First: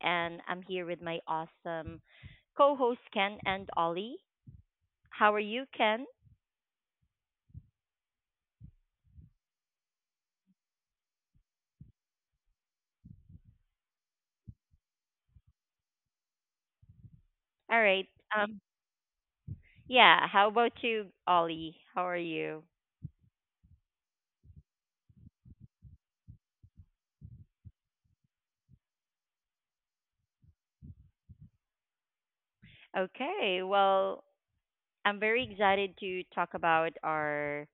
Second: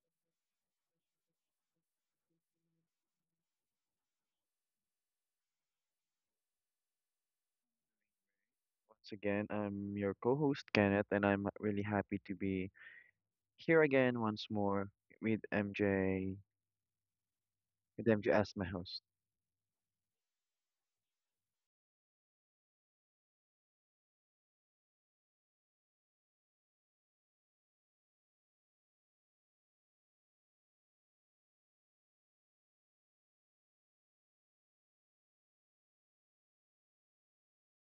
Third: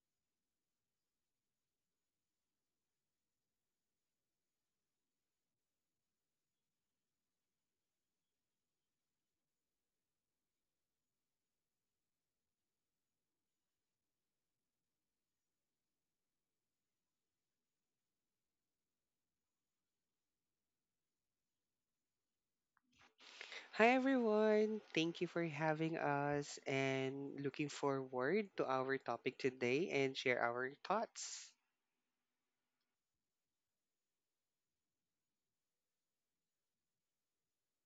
and I'm here with my awesome co-hosts Ken and Ollie. How are you, Ken? Once again, I'm your co-host Kenneth, and I'm really happy to be here again once more with MJ, All right. with MJ as Um my host. yeah, how about you, Ollie? How are you? Hi everyone. Thank you for having us and looking forward to our topic today and share our thoughts. Okay, well, I'm very excited to talk about our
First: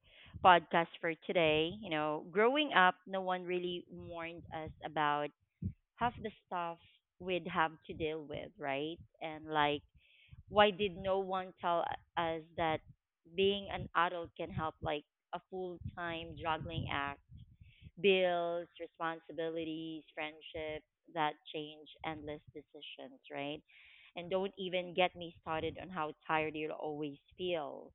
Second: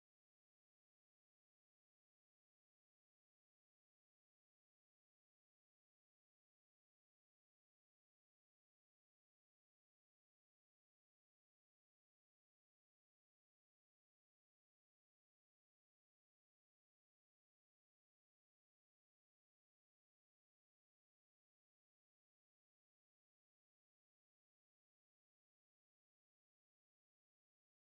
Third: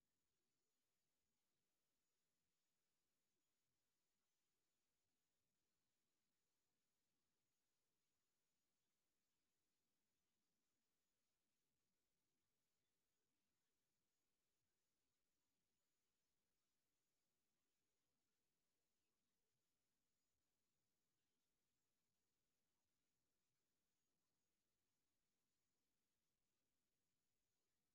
podcast for today. You know, growing up, no one really warned us about half the stuff we'd have to deal with, right? And like, why did no one tell us that being an adult can help like a full-time juggling act, bills, responsibilities, friendships that change, endless decisions, right? And don't even get me started on how tired you'll always feel.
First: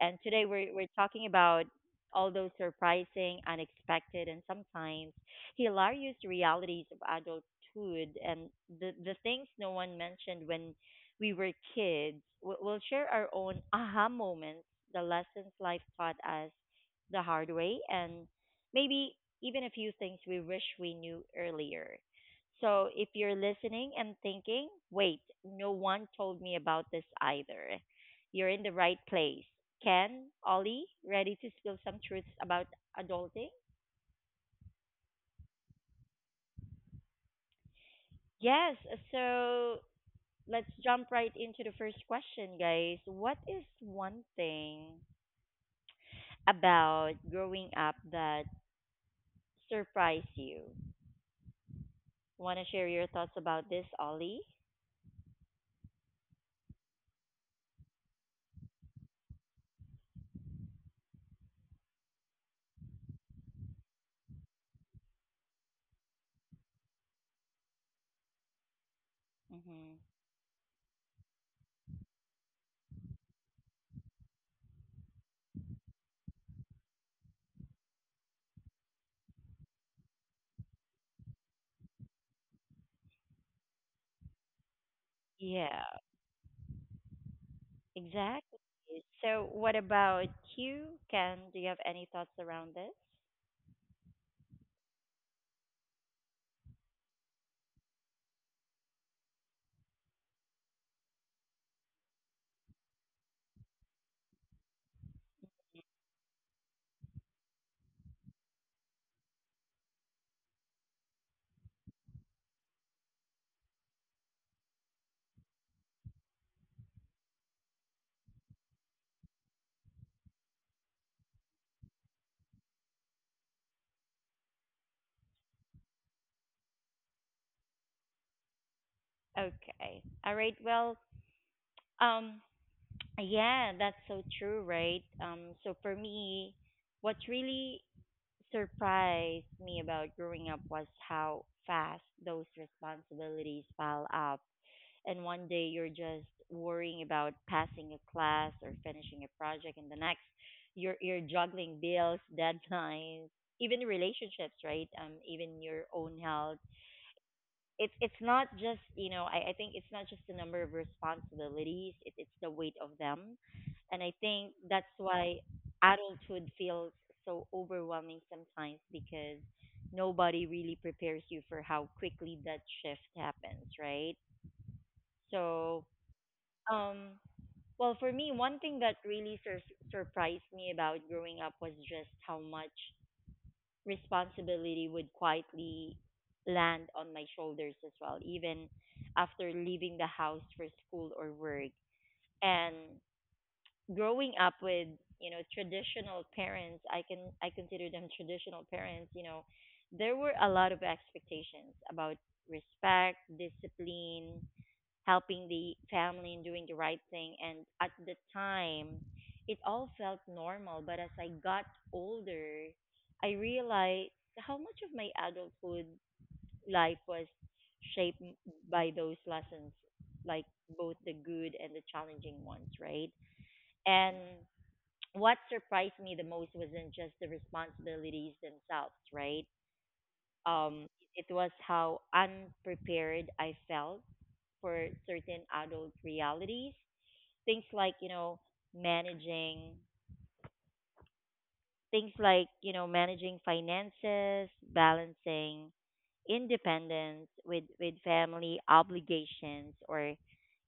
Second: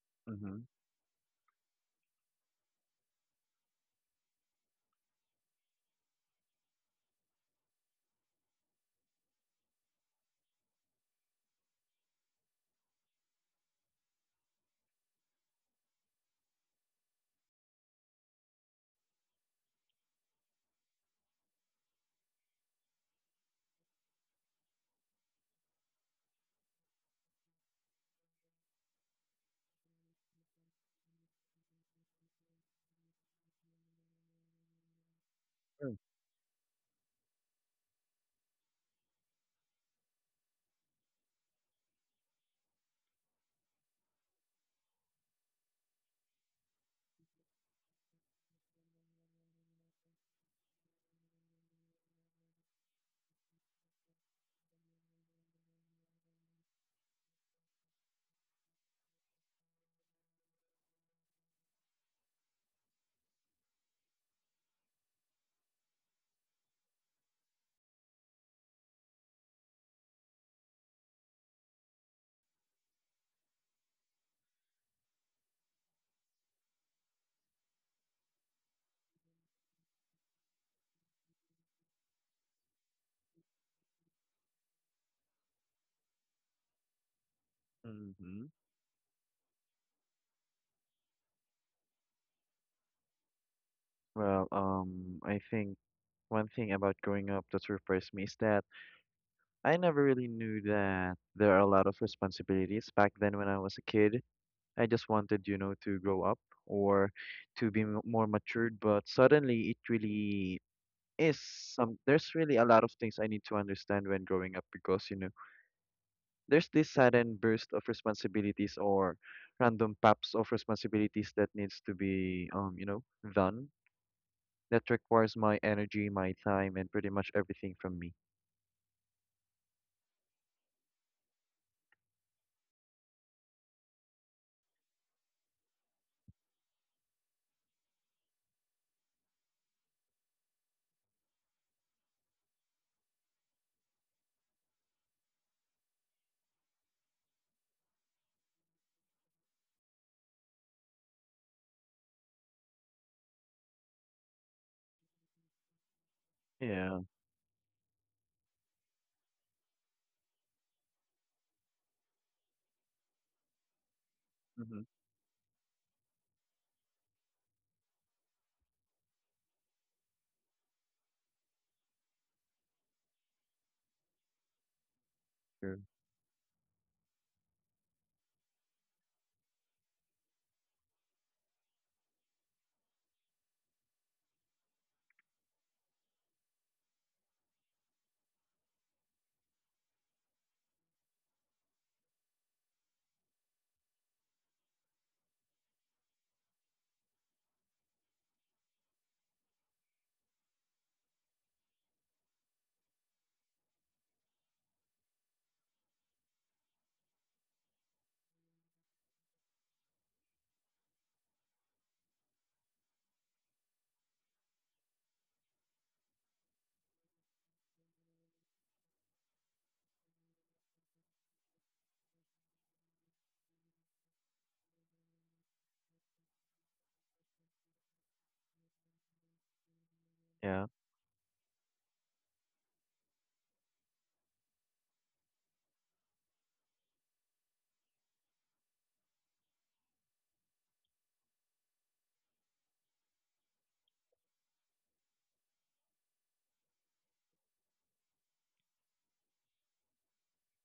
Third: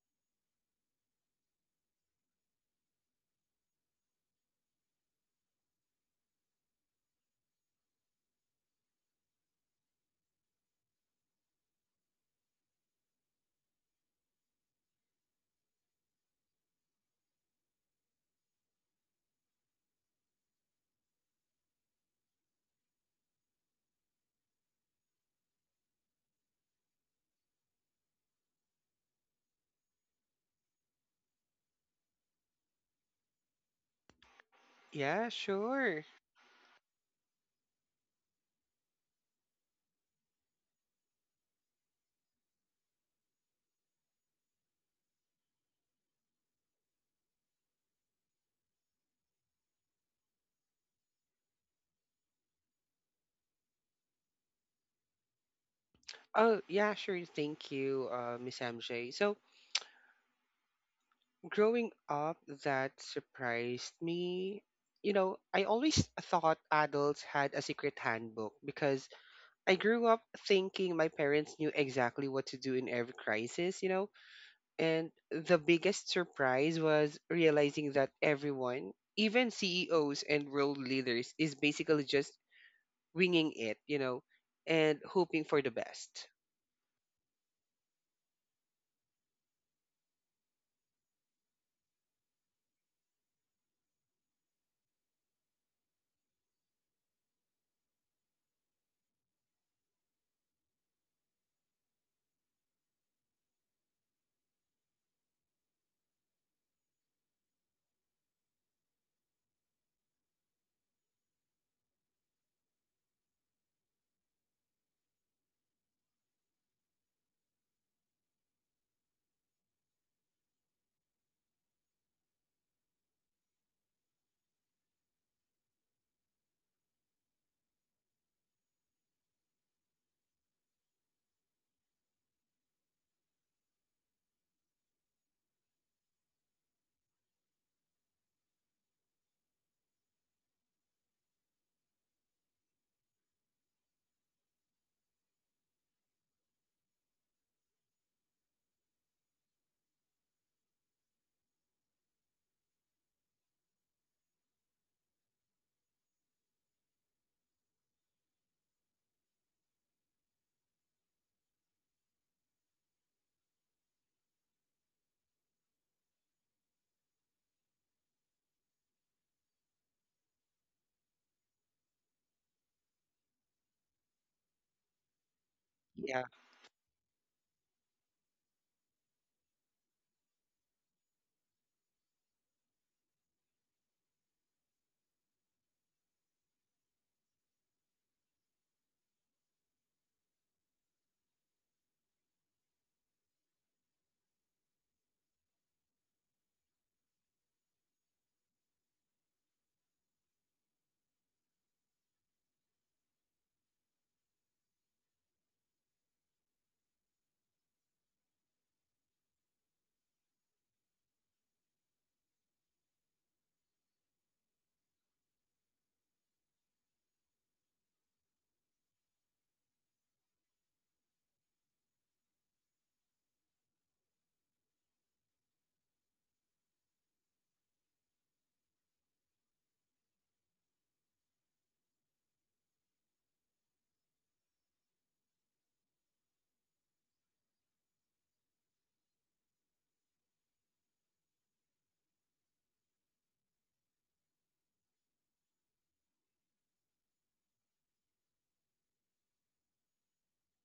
And today Mm-hmm. we're talking about all those surprising, unexpected, and sometimes hilarious realities of adulthood, and the things no one mentioned when we were kids. We'll share our own aha moments, the lessons life taught us the hard way, and maybe even a few things we wish we knew earlier. So if you're listening and thinking, wait, no one told me about this either, you're in the right place. Ken, Ollie, ready to spill some truths about adulting? Yeah, sure. Yes, so let's jump right into the first question, guys. What is one thing about growing up that surprised you? Want to share your thoughts about this, Ollie? Oh, yeah, sure. Thank you, Miss MJ. So, growing up, that surprised me. You know, I always thought adults had a secret handbook because I Mm-hmm. grew up thinking my parents knew exactly what to do in every crisis, you know? And the biggest surprise was realizing that everyone, even CEOs and world leaders, is basically just winging it, you know, and hoping for the Yeah. best. Mm-hmm. Exactly. So, what about you, Ken? Do you have any thoughts around this? Well, I think one thing about growing up that surprised me is that I never really knew that there are a lot of responsibilities. Back then, when I was a kid, I just wanted, you know, to grow up or to be more matured. But suddenly, it really is some there's really a lot of things I need to understand when growing up because there's this sudden burst of responsibilities or random paps of responsibilities that needs to be done, that requires my energy, my time, and pretty much everything from me. Okay. All right. Well, um, yeah, that's so true, right? So for me, what really surprised me about growing up was how fast those responsibilities pile up. And one day you're just worrying about passing a class or finishing a project, and the next you're juggling bills, deadlines, even relationships, right? Even your own health. Yeah. It's not just, I think it's not just the number of responsibilities, it's the weight of them. And I think Mm-hmm. that's why adulthood feels so overwhelming sometimes, because nobody really prepares you for how quickly that shift happens, right? True. So, Yeah, um, well, for me, one thing that really surprised me about growing up was just how much responsibility would quietly land on my shoulders as well, even after leaving the house for school or work. And growing up with, traditional parents, I consider them traditional parents, there were a lot of expectations about respect, discipline, helping the family and doing the right thing. And at the time, it all felt normal. But as I got older, I realized how much of my adulthood life was shaped by those lessons, like both the good and the challenging ones, right? And what surprised me the most wasn't just the responsibilities themselves, right? Yeah. Um, it was how unprepared I felt for certain adult realities, things like you know managing things like you know managing finances, balancing independence with family obligations, or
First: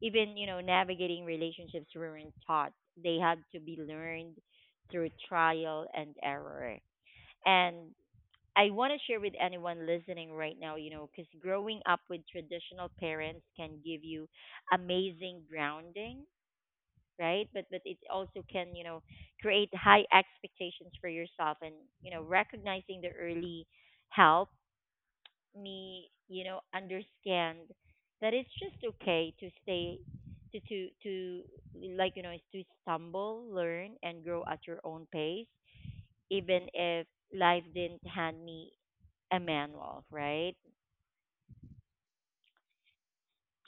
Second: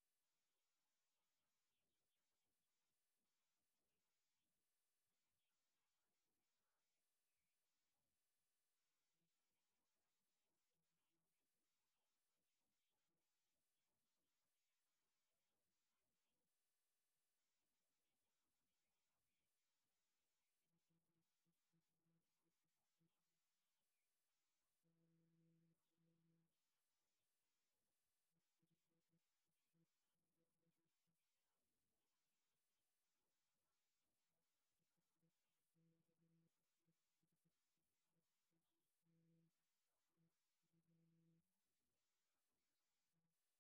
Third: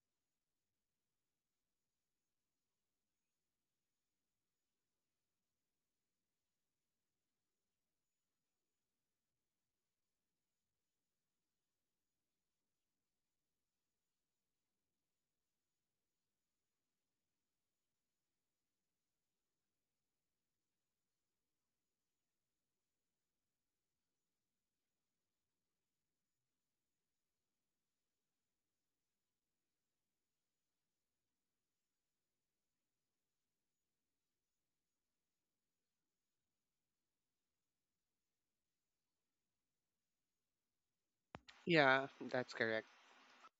even navigating relationships, weren't taught. They had to be learned through trial and error. And I want to share with anyone listening right now, because growing up with traditional parents can give you amazing grounding, right? But it also can, create high expectations for yourself, and recognizing the early help me understand that it's just okay to stay, to like you know to stumble, learn, and grow at your own pace, even if life didn't hand me a manual, right? yeah, that's correct.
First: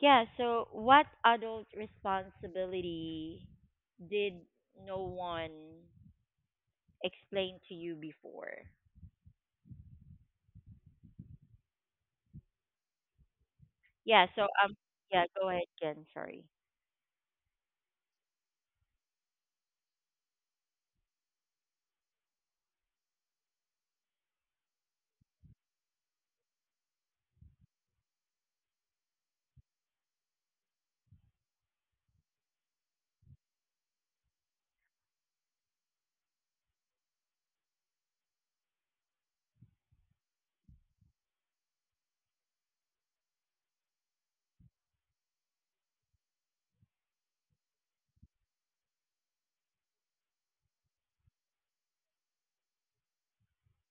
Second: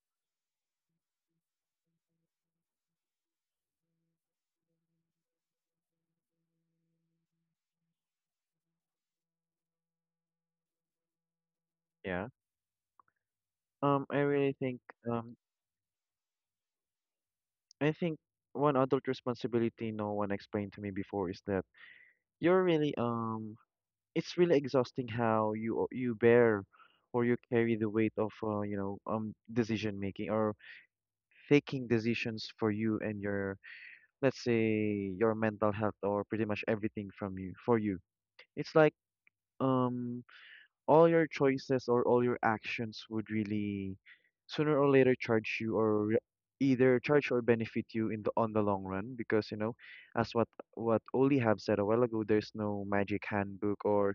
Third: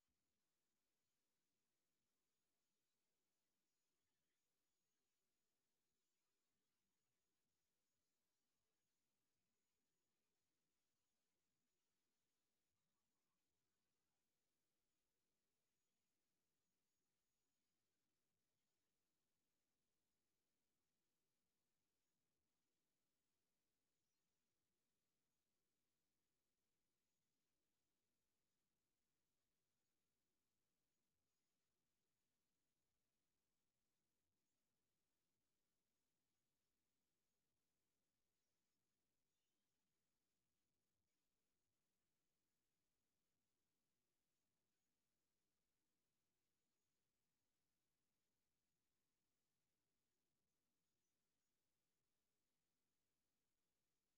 Yeah, so what adult responsibility did no one explained to you before? Yeah. I Yeah, so really yeah, um go ahead Ken, sorry. think one adult responsibility no one explained to me before is that you're really it's really exhausting how you bear or you carry the weight of decision making, or taking decisions for you and your, let's say, your mental health, or pretty much everything from you, for you. It's like um all your choices or all your actions would really sooner or later charge you, either charge or benefit you in the on the long run. Because as what Oli have said a while ago, there's no magic handbook or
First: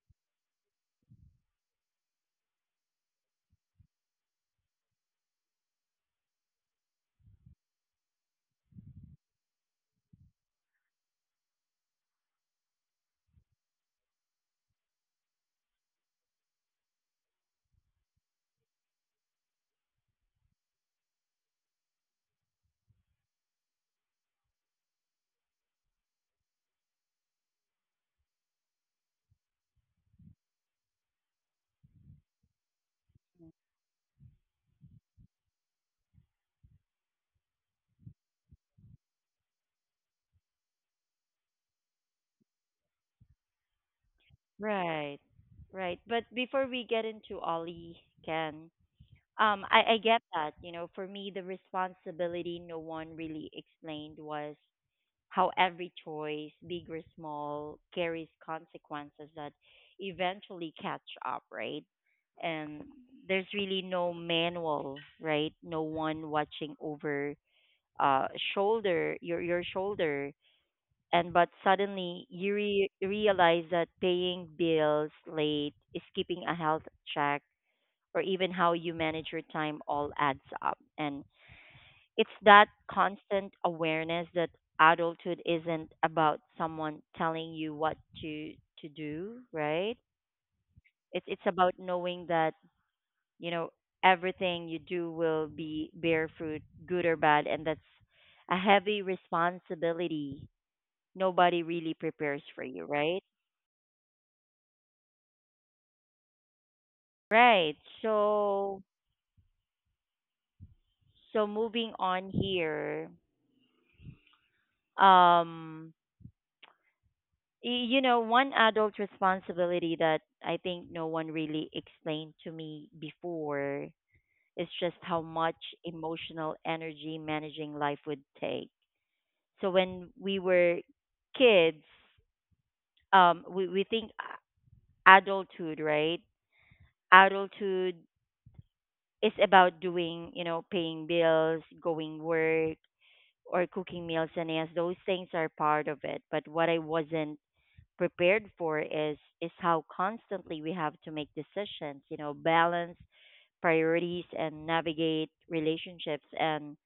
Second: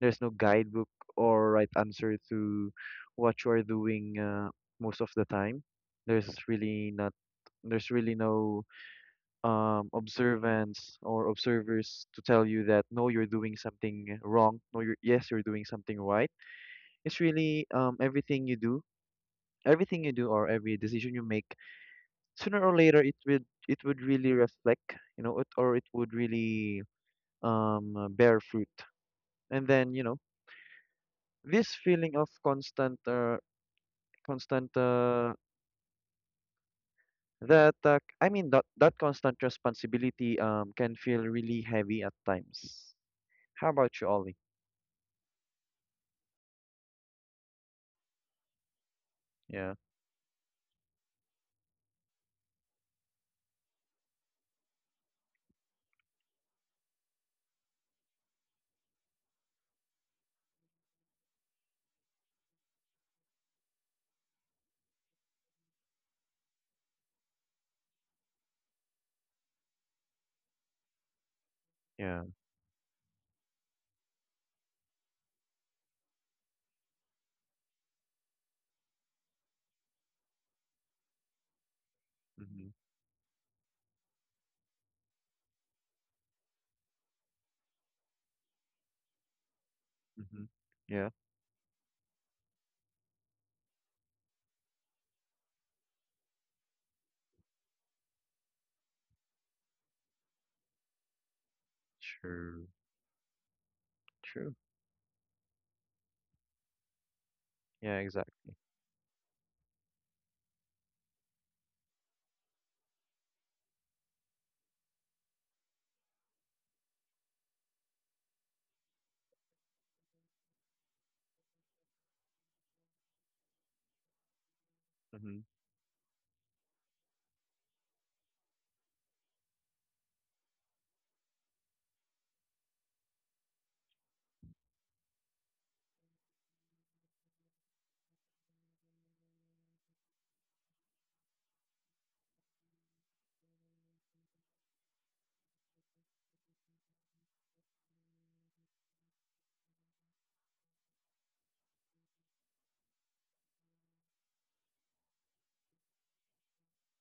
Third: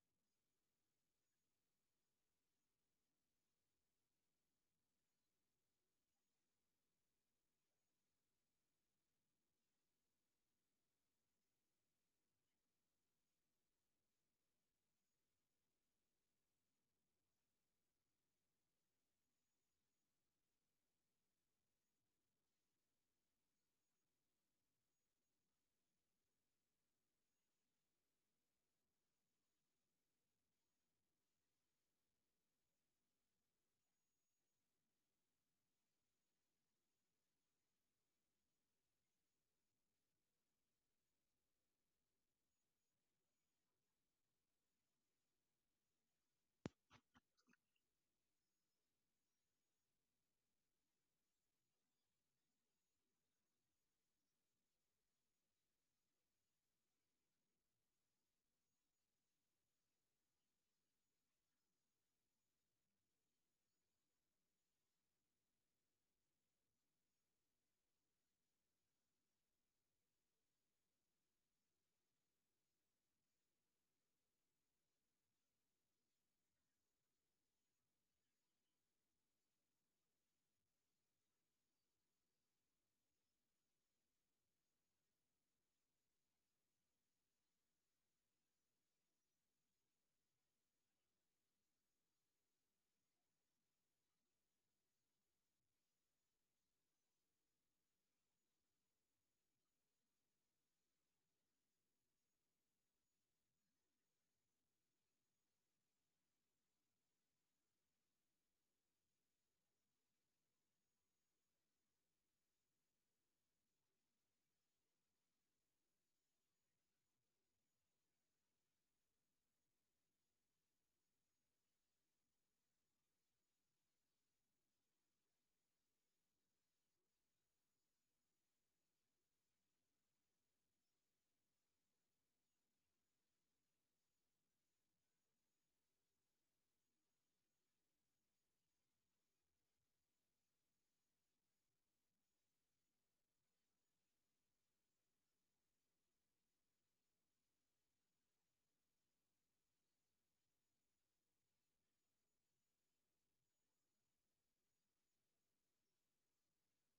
there's no guidebook or right answer to what you are doing. Uh, most of the time, there's really not there's really no observance or observers to tell you that no, you're doing something wrong. No, you're yes, you're doing something right. It's really everything you do or every decision you make, sooner or later it would really reflect, it, or it would really bear fruit. And then, this feeling of constant constant that I mean that constant responsibility can feel really heavy at times. How about you, Ollie? Right. Right. But before we get into Ollie, Ken, Yeah, I get that. You know, for me, the responsibility no one really explained was how every choice, big or small, carries consequences that eventually catch up, right? And there's really no manual, right? No one watching over, uh shoulder your shoulder. And but yeah. suddenly you realize that paying bills late, skipping a health check, or even how you manage your time all adds up. And it's Hmm. that constant awareness that adulthood isn't about someone telling you what to to do, right? Hmm. Yeah. It's about knowing that, you know, everything you do will be bear fruit, good or bad, and that's a heavy responsibility nobody really prepares True. for you, right? True. Right. Yeah, exactly. So so moving on here. Um one adult responsibility that I think no one really explained to me before is Mhm. just how much emotional energy managing life would take. So when we were kids, we think adulthood, right? Adulthood is about doing, you know, paying bills, going work, or cooking meals, and yes, those things are part of it. But what I wasn't prepared for is how constantly we have to make decisions, you know, balance priorities and navigate relationships, and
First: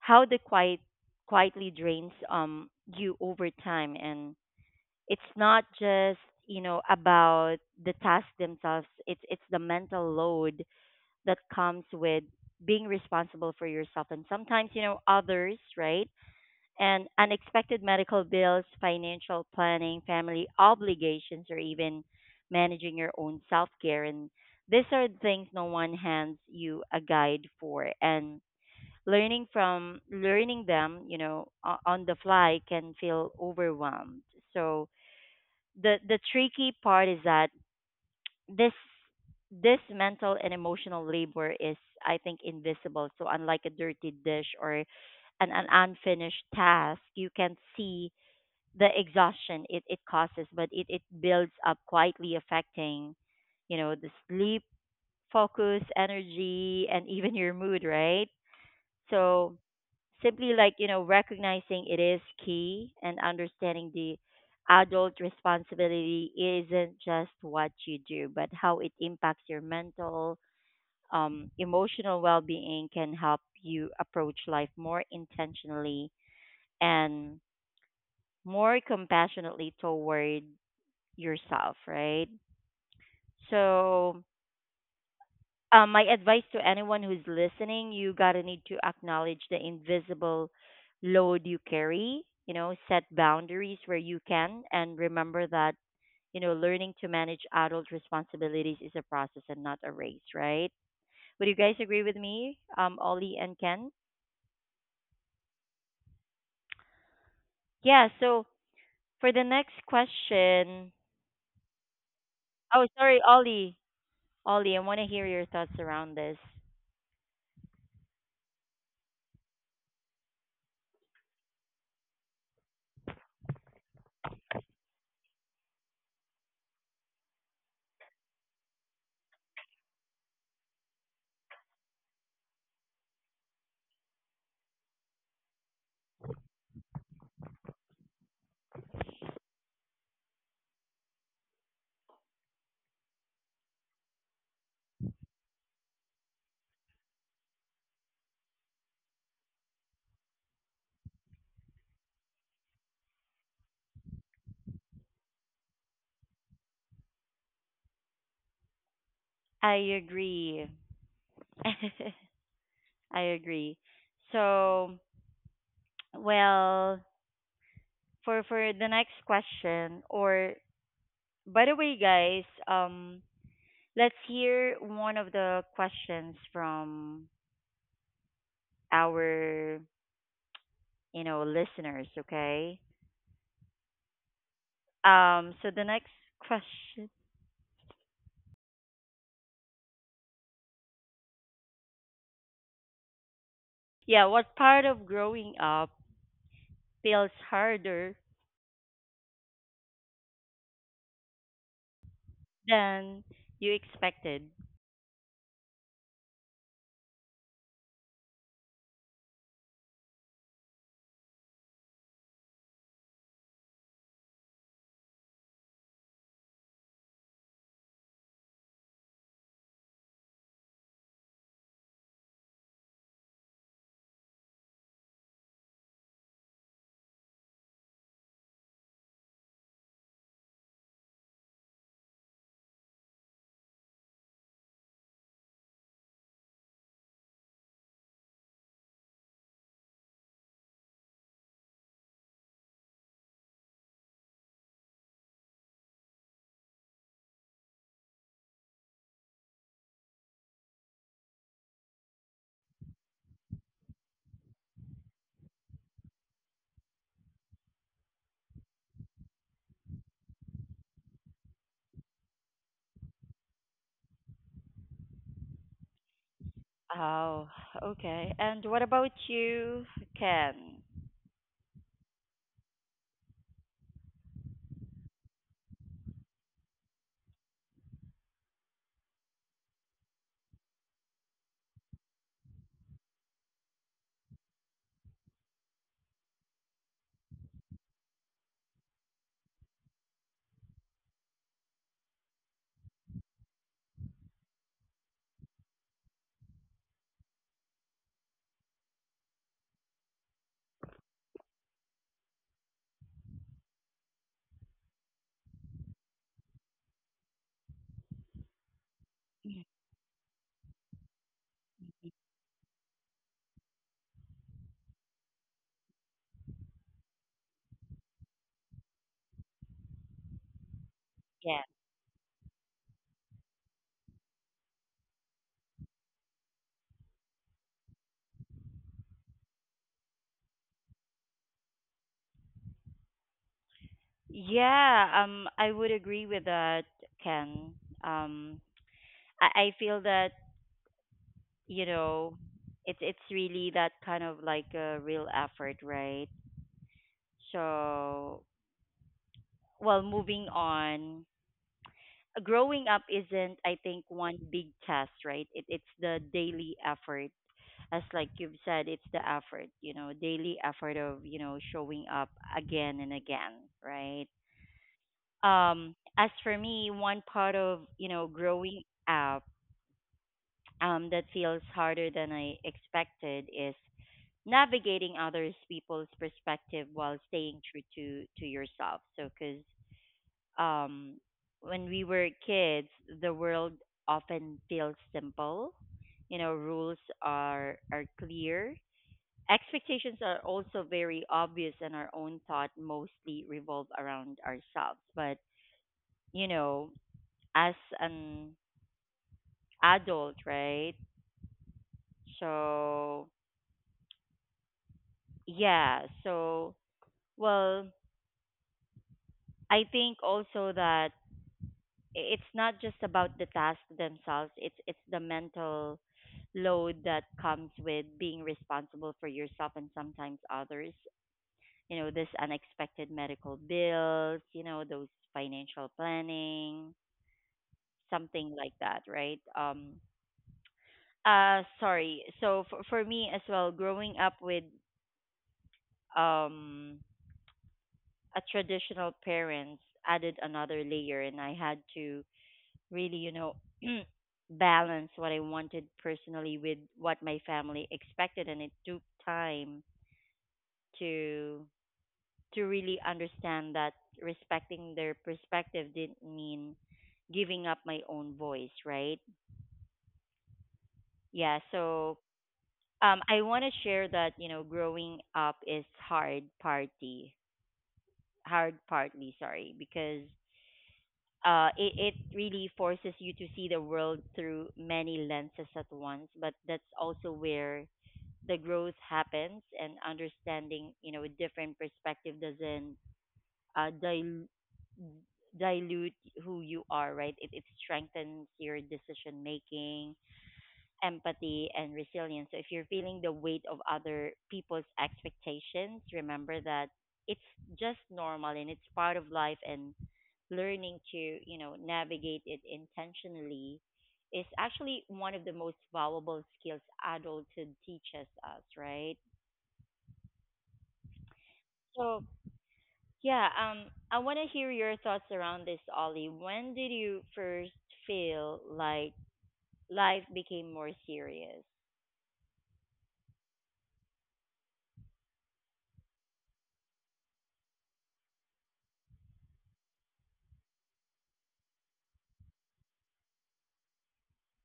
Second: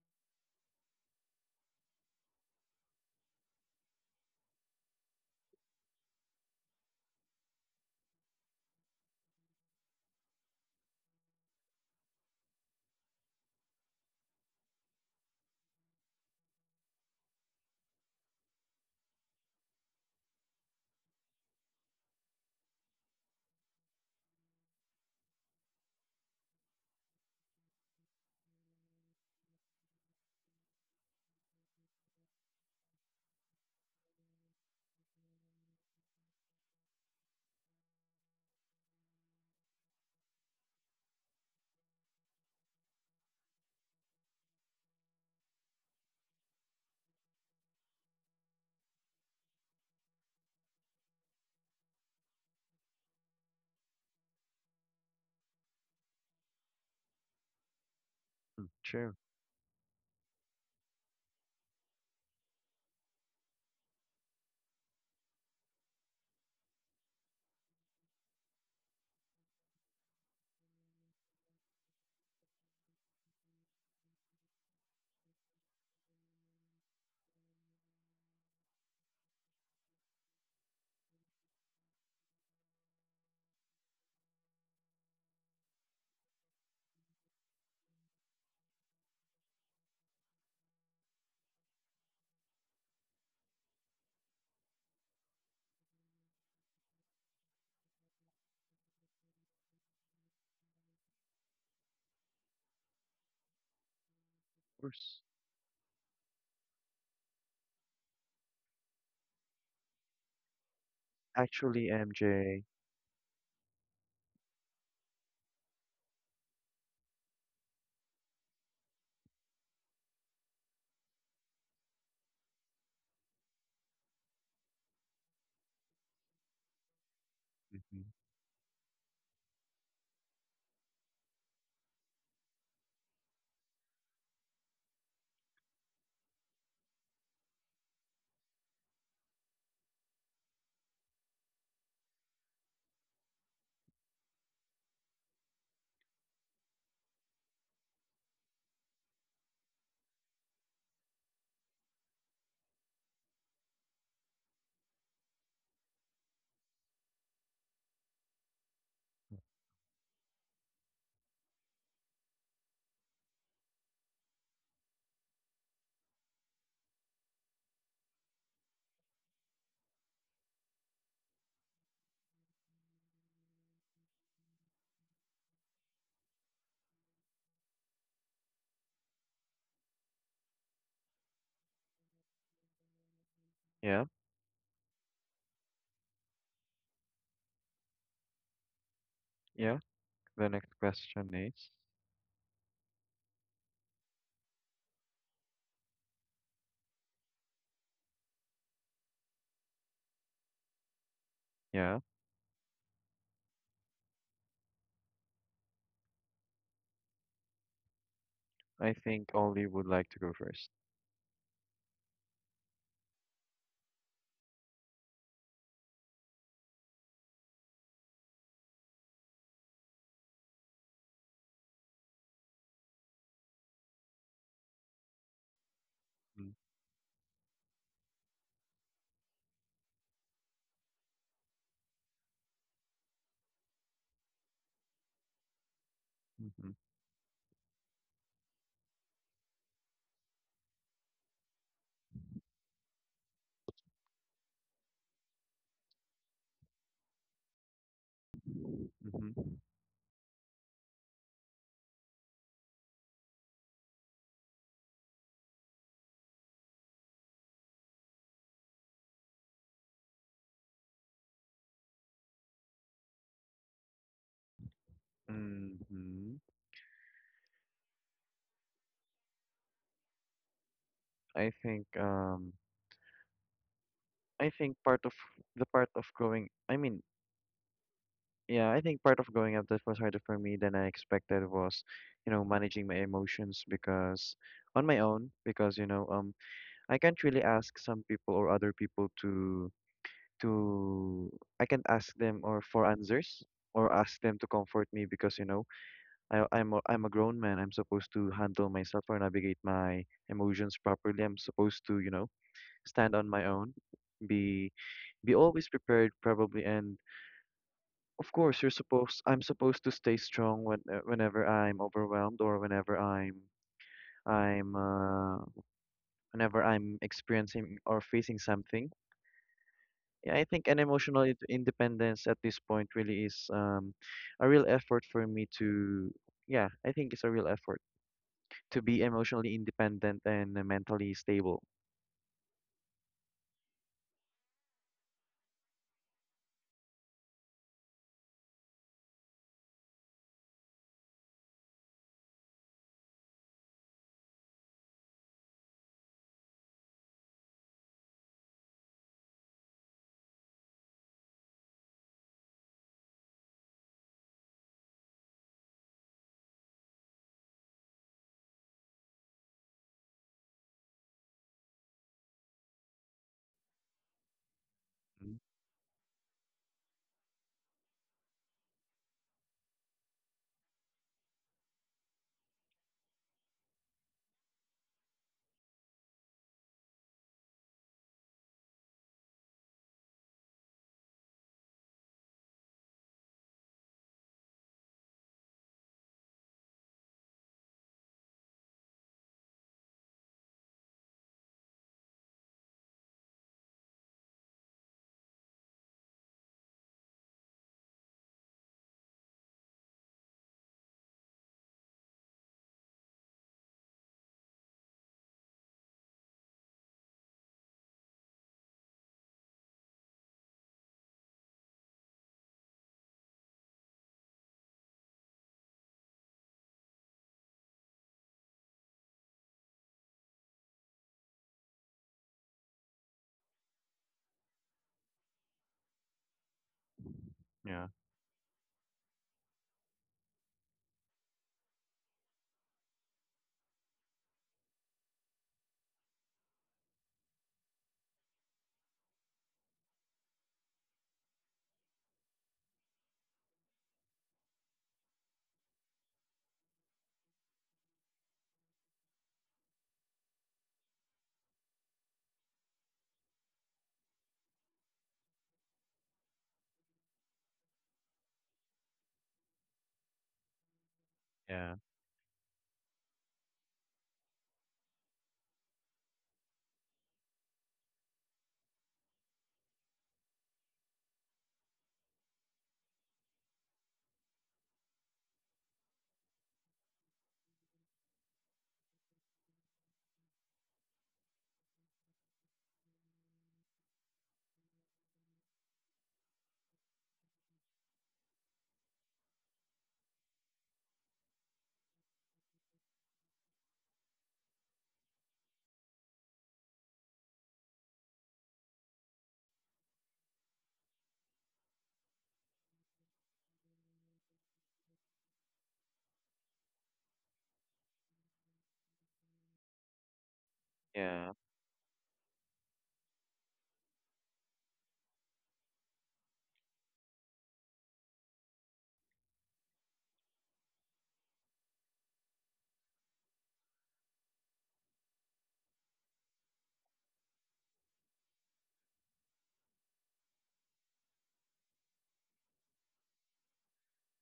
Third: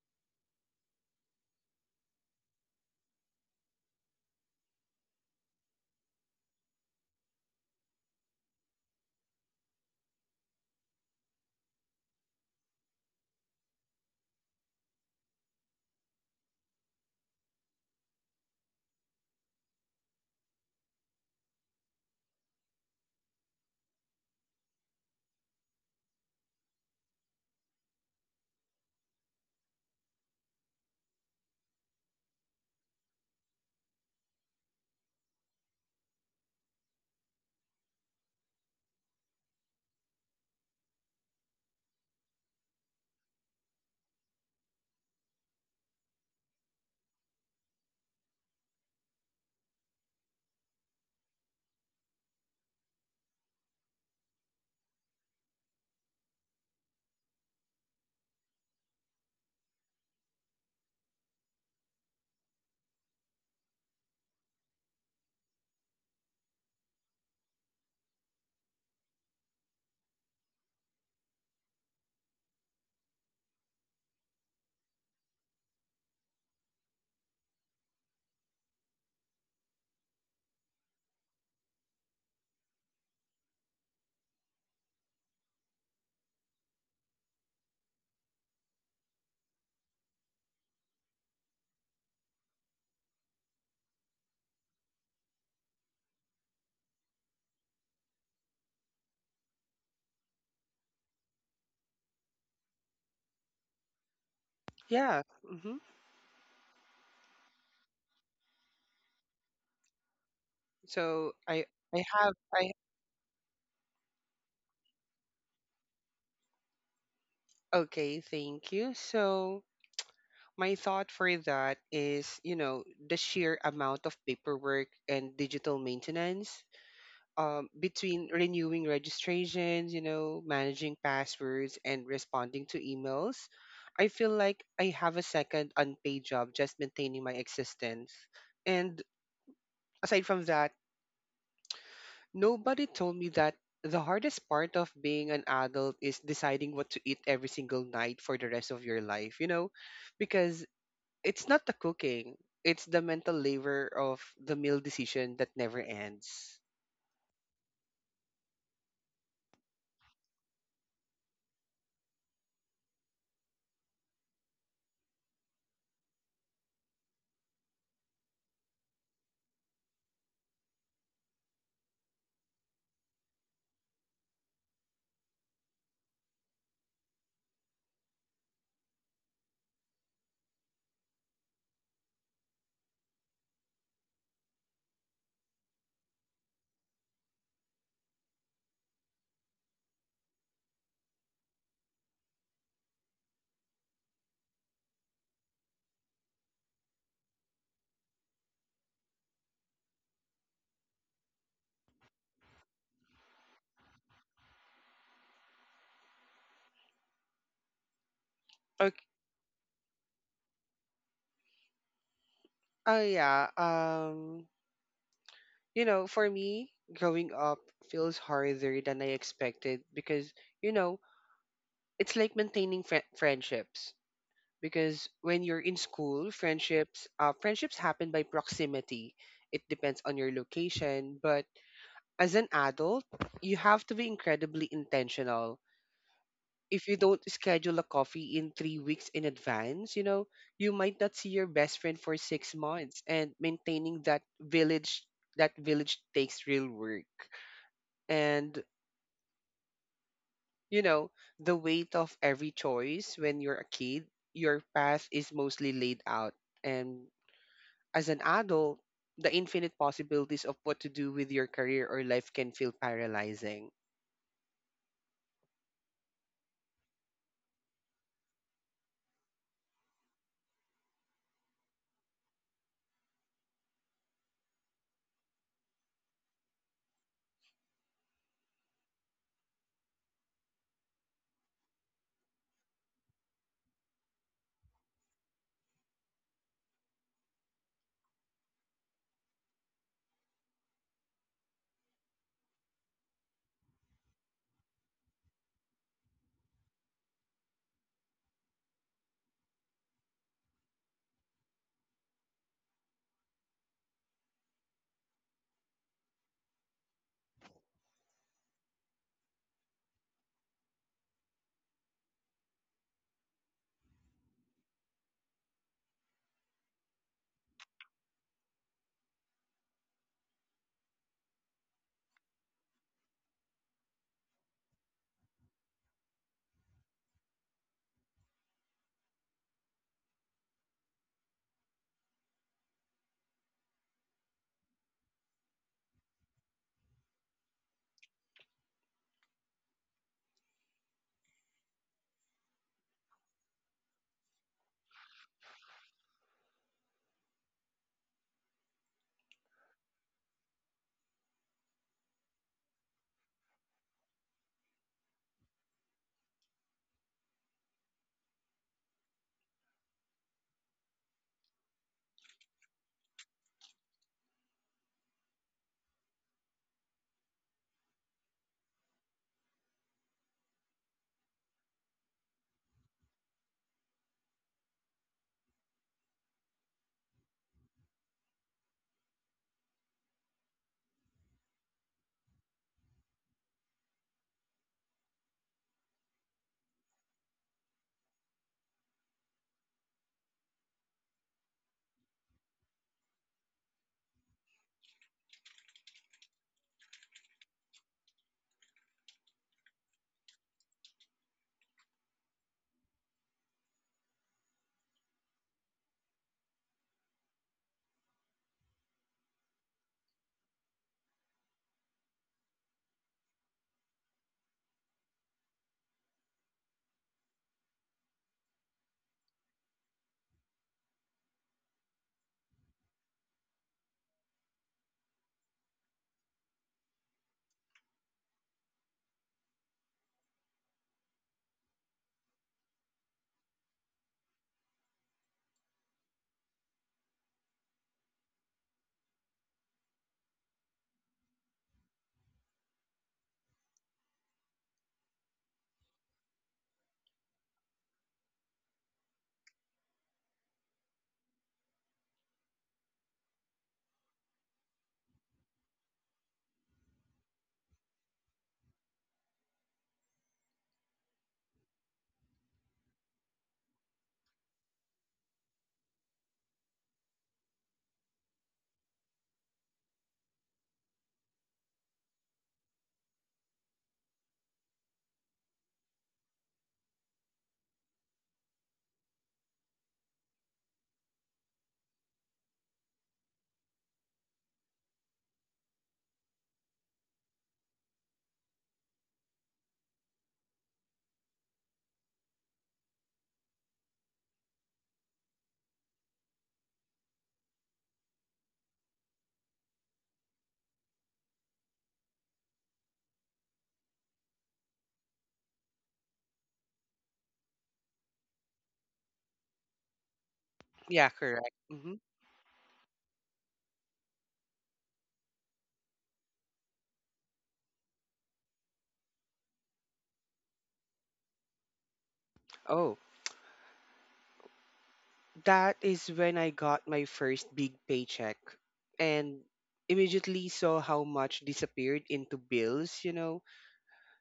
how the quietly drains you over time. And it's not just, about the tasks themselves, it's the mental load that comes with being responsible for yourself, and sometimes, others, right? And unexpected medical bills, financial planning, family obligations, or even managing your own self care. And these are things no one hands you a guide for. And learning them, on the fly, can feel overwhelmed. So the tricky part is that this this mental and emotional labor is, I think, invisible. So unlike a dirty dish or an unfinished task, you can see the exhaustion it causes, but it builds up quietly, affecting, the sleep, focus, energy, and even your mood, right? Mm. True. Of So simply like, recognizing it is key, and understanding the adult responsibility isn't just what you do, but how it impacts your mental, emotional well being, can help you approach life more intentionally and more compassionately toward yourself, right? So, my advice to anyone who's listening, you gotta need to acknowledge the invisible load you carry. You know, set boundaries where you can, and remember that learning to manage adult responsibilities is a process and not a race, right? Would you guys agree with me, Ollie and Ken? course. Yeah. Hmm. Yeah. So for the next question, So Actually, I have, oh, MJ, I sorry, Ollie. Ollie, I want to hear your thoughts around this. okay, thank you. So my thought for that is, you know, the sheer amount of paperwork and digital maintenance, hmm, between renewing registrations, you know, managing passwords, and responding to emails. I feel like I have a second unpaid job just maintaining my existence. And aside from that, nobody told me that the hardest part of being an adult is deciding what to eat every single night for the rest of your life, you know, because it's not the cooking, it's the mental labor of the meal decision that never ends. I agree. I agree. So, well, for the next question, or by the way, guys, let's hear one of the questions from our, listeners, okay? yeah, So the next question, yeah. The next question is, yeah, what part of growing up feels harder yeah, than you expected? I Okay, think Ollie would like to go first. Yeah. You know, for me, growing up feels harder than I expected because, you know, it's like maintaining friendships. Because when you're in school, Mm. friendships happen by proximity. It depends on your location, but as an adult, you have to be incredibly intentional. Mm-hmm. If you don't schedule a coffee in 3 weeks in advance, you know, you might not see your best friend for 6 months, and maintaining that village takes real work. And, Mm-hmm. you know, the weight of every choice. When you're a kid, your path is mostly laid out, and as an adult, the infinite possibilities of what to do with your career or life can feel paralyzing. Mm-hmm. Oh, okay. And what about you, Ken? I think, um, I think part of growing, I mean, yeah, I think part of growing up that was harder for me than I expected was, you know, managing my emotions, because on my own, because, I can't really ask some people or other people to. To I can't ask them or for answers, or ask them to comfort me. Because I'm a grown man. I'm supposed to handle myself or navigate my emotions properly. I'm supposed to, stand on my own, be be always prepared probably. And of course, you're supposed I'm supposed to stay strong whenever I'm overwhelmed, or I'm uh, whenever I'm experiencing or facing something. Yeah, I think an Yeah. emotional independence at this point really is a real effort yeah, I think it's a real effort to be emotionally independent and mentally stable. Yeah, I would agree with that, Ken. Um, I feel that, you know, it's really that kind of like a real effort, right? So, well, moving on, growing up isn't, I think, one big test, right? It's the daily effort, as like you've said, it's the effort, daily effort of showing up again and again, right? Mhm. As for me, one part of, growing up, that feels harder than I expected is navigating others people's perspective while staying true to yourself. So, because um, when we were kids, the world often feels simple. You know, rules are clear. Expectations are also very obvious, and our own thought mostly revolve around ourselves. But you know, as an adult, right? So, yeah. So, well, I think also that it's not just about the tasks themselves. It's the mental load that comes with being responsible for yourself and sometimes others. You know, this unexpected medical bills. You know, those financial planning, Yeah, something like that, right? Sorry. So for me as well, growing up with um a traditional parents added another layer, and I had to really, balance what I wanted personally with what my family expected, and it took time to to really understand that respecting their perspective didn't mean giving up my own voice, right? Yeah, yeah, so I want to share that, growing up is hard partly, sorry, because it really forces you to see the world through many lenses at once. But that's also where the growth happens, and understanding, a different perspective doesn't uh, dil- dilute who you are, right? It strengthens your decision making, empathy, and resilience. So if you're feeling the weight of other people's expectations, remember that it's just normal and it's part of life, and learning to, navigate it intentionally is actually one of the most valuable skills adulthood teaches us, right? Yeah, yeah. correct. So Hmm. yeah, I want to hear your thoughts around this, Ollie. When did you first feel like life became more serious? Oh, that is when I got my first big paycheck and immediately saw how much disappeared into bills, you know,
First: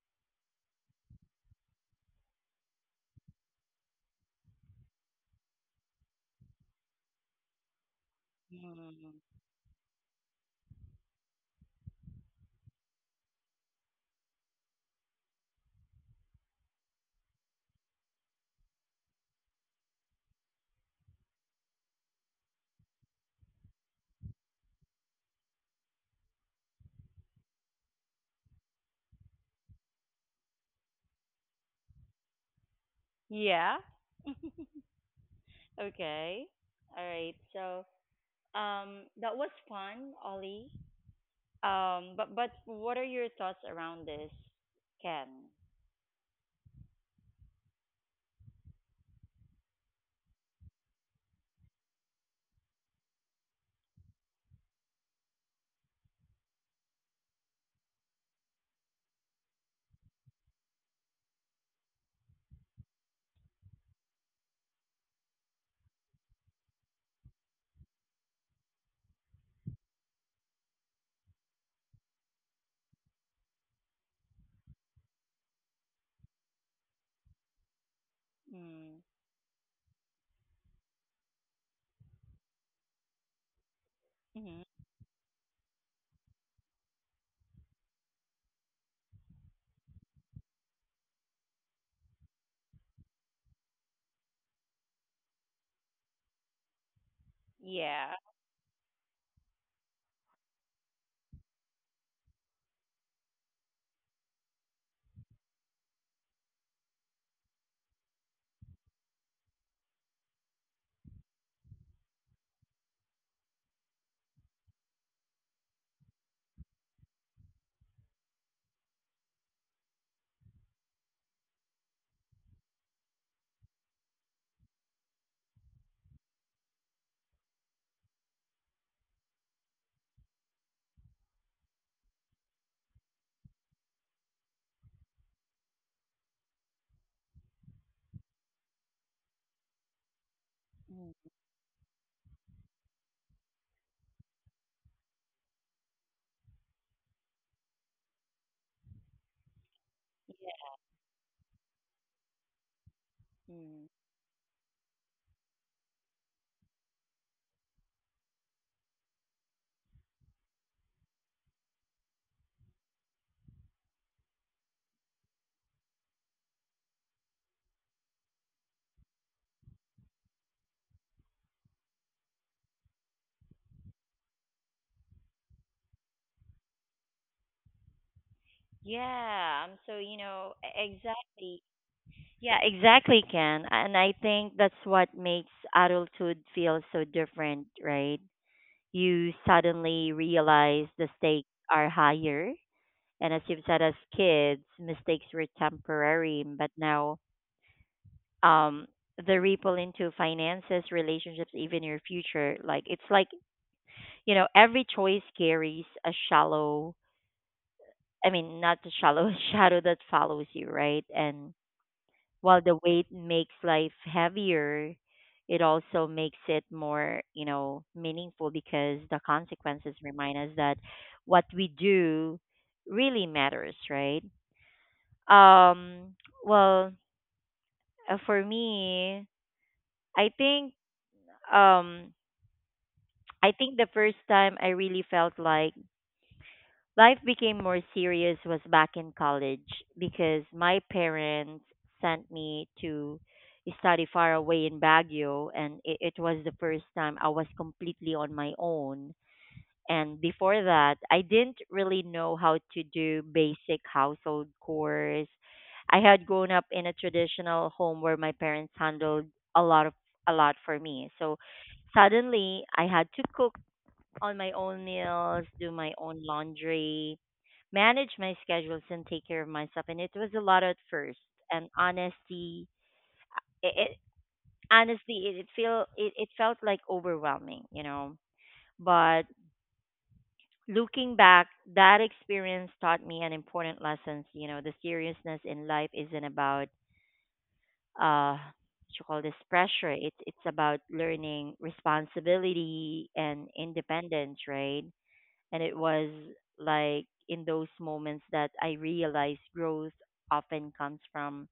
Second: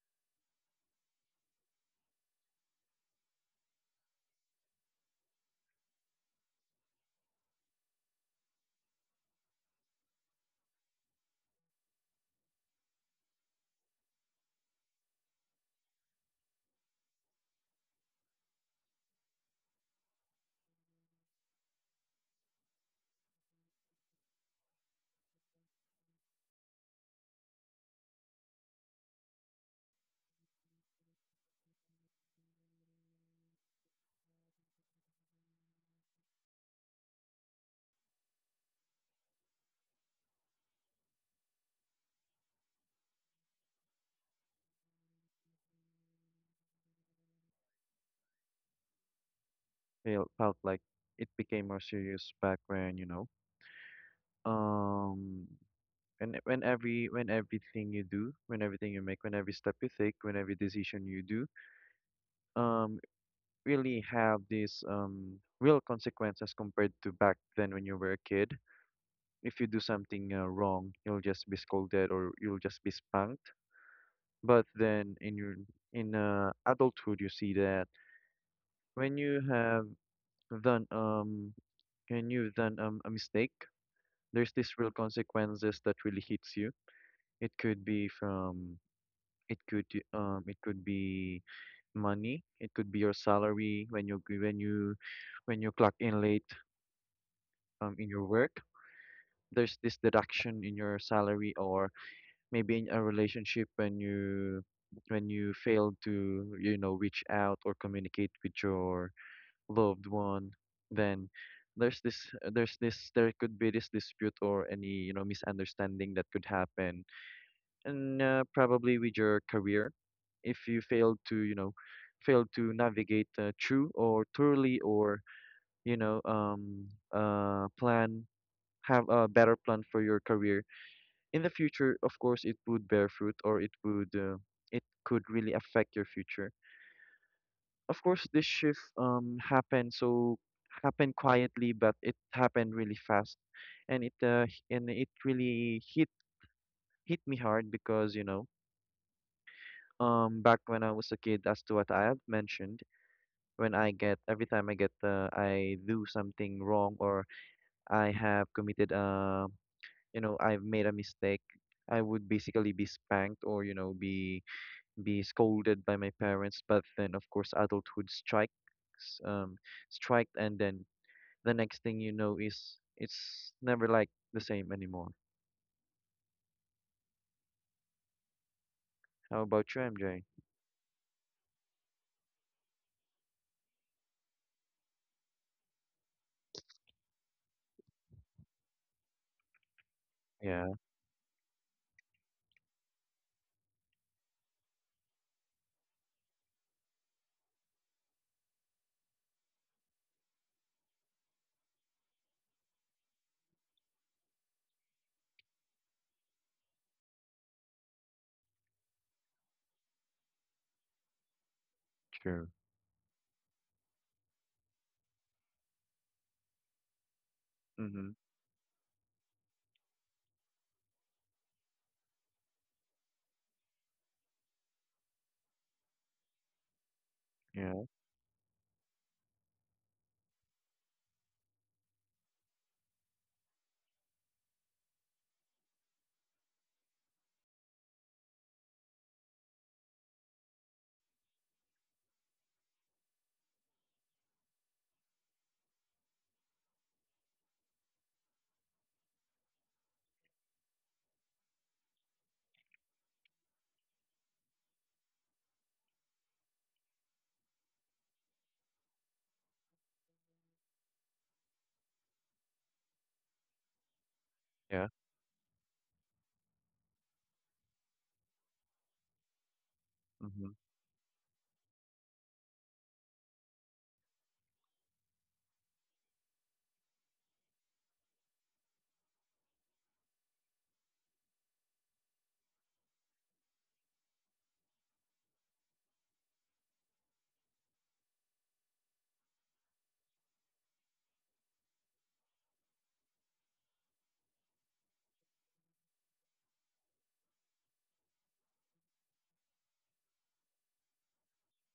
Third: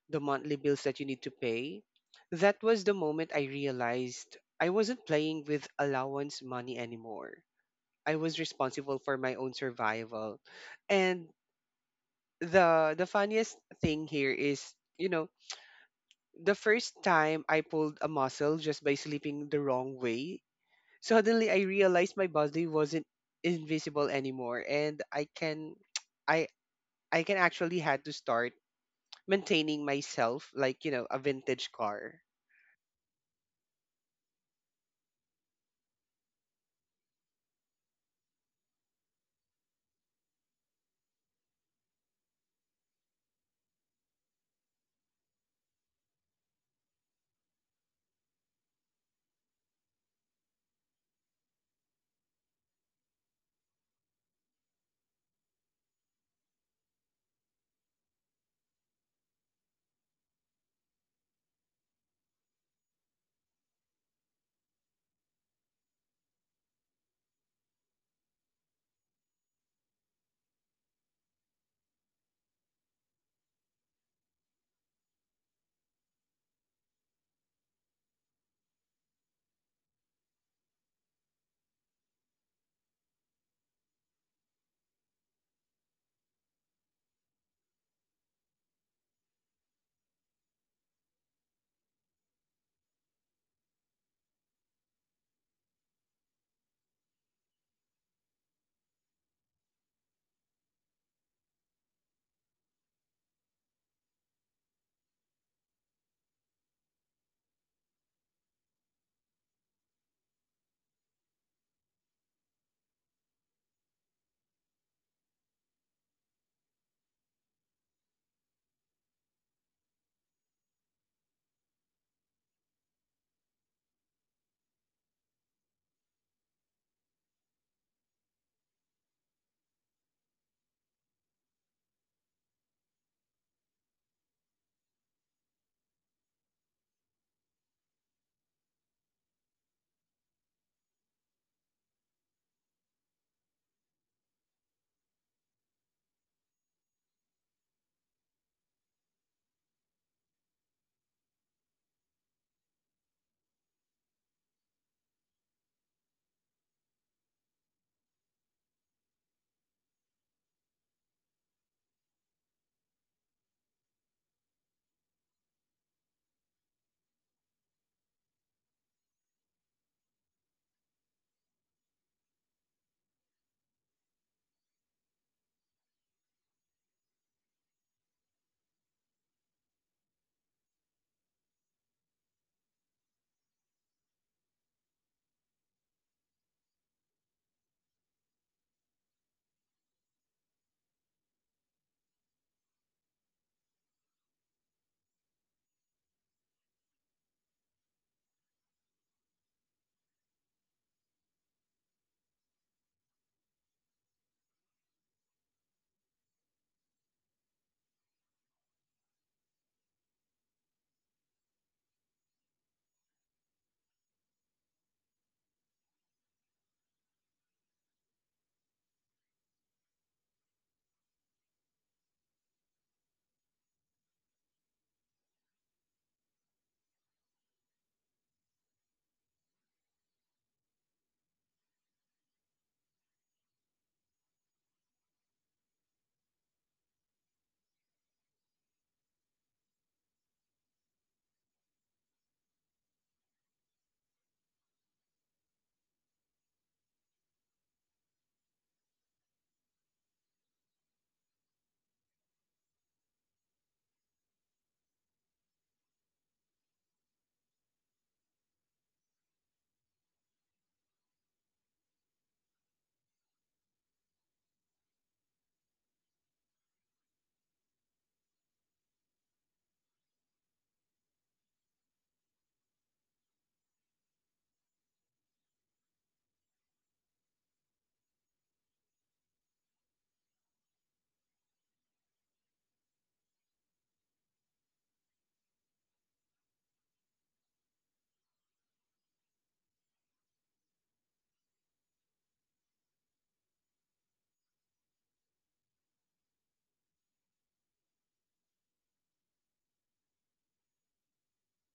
the monthly bills that you need to pay. That was the moment I realized I wasn't playing with allowance money anymore. I was responsible for Mm. my own survival. And the funniest thing here is, you know, the first time I pulled a muscle just by sleeping the wrong way. Suddenly I realized my body wasn't invisible anymore, and I can I I can actually had to start maintaining myself like, you know, a vintage car. Yeah. Okay. All right. So, that was fun, Ollie. But what are your thoughts around this, Ken? Feel felt like it became more serious back when, um, when every when everything you do, when everything you make, when every step you take, when every decision you do, um, really have these real consequences compared to back then when you were a kid. If you do something wrong, you'll just be scolded or you'll just be spanked. But then in your in adulthood, you see that when Mm. you have done um when you've done a mistake, there's this real Mm-hmm. consequences that really hits you. It could be from it could it could be money. It could be your salary when you clock in late in your Yeah. work. There's this deduction in your salary, or maybe in a relationship when you fail to reach out or communicate with your loved one. Then there's this there could be this dispute, or any misunderstanding that could happen. And probably with your career, if you fail to fail to navigate through, or thoroughly, or you know um plan have a better plan for your career in the future, of course, it would bear fruit, or it could really affect your future. Of course, this shift happened Mm. quietly, but it happened really fast, and it really hit me hard. Because back when I was a Yeah. kid, as to what I have mentioned, when I get Mm. every time I get I do something wrong, or I have committed you know I've made a mistake, I would basically be spanked, or be scolded by my parents. But then of course, adulthood strikes, um, striked, and then the next thing you know is it's never like the same anymore. How about you, MJ? Yeah. Exactly. Yeah, exactly, Ken. And I think that's what makes adulthood feel so different, right? You Yeah, suddenly realize the stakes are higher. And as you've said, as kids, mistakes were temporary, but now um, the ripple into finances, relationships, even your future, like it's like, you know, every choice carries a shallow, I mean, not a shallow shadow that follows you, right? And true. while the weight makes life heavier, it also makes it more, you Mm-hmm. know, meaningful because the consequences remind us that what we do really matters, right? Um, Yeah, well, for me, I think um I think the first time I really felt like life became more serious was back in college because my parents sent me to study far away in Baguio, and it was the first time I was completely on my own. And before that, I didn't really know how to do basic household chores. I had grown up in a traditional home where my parents handled a lot of a lot for me. So suddenly I had to cook yeah. on my own meals, do my own laundry, manage my schedules, and take care of Mm-hmm. myself. And it was a lot at first. And honesty, it honestly it, it feel it, it felt like overwhelming, you know. But looking back, that experience taught me an important lessons. You know, the seriousness in life isn't about what you call this pressure. It's about learning responsibility and independence, right? And it was like in those moments that I realized growth often comes from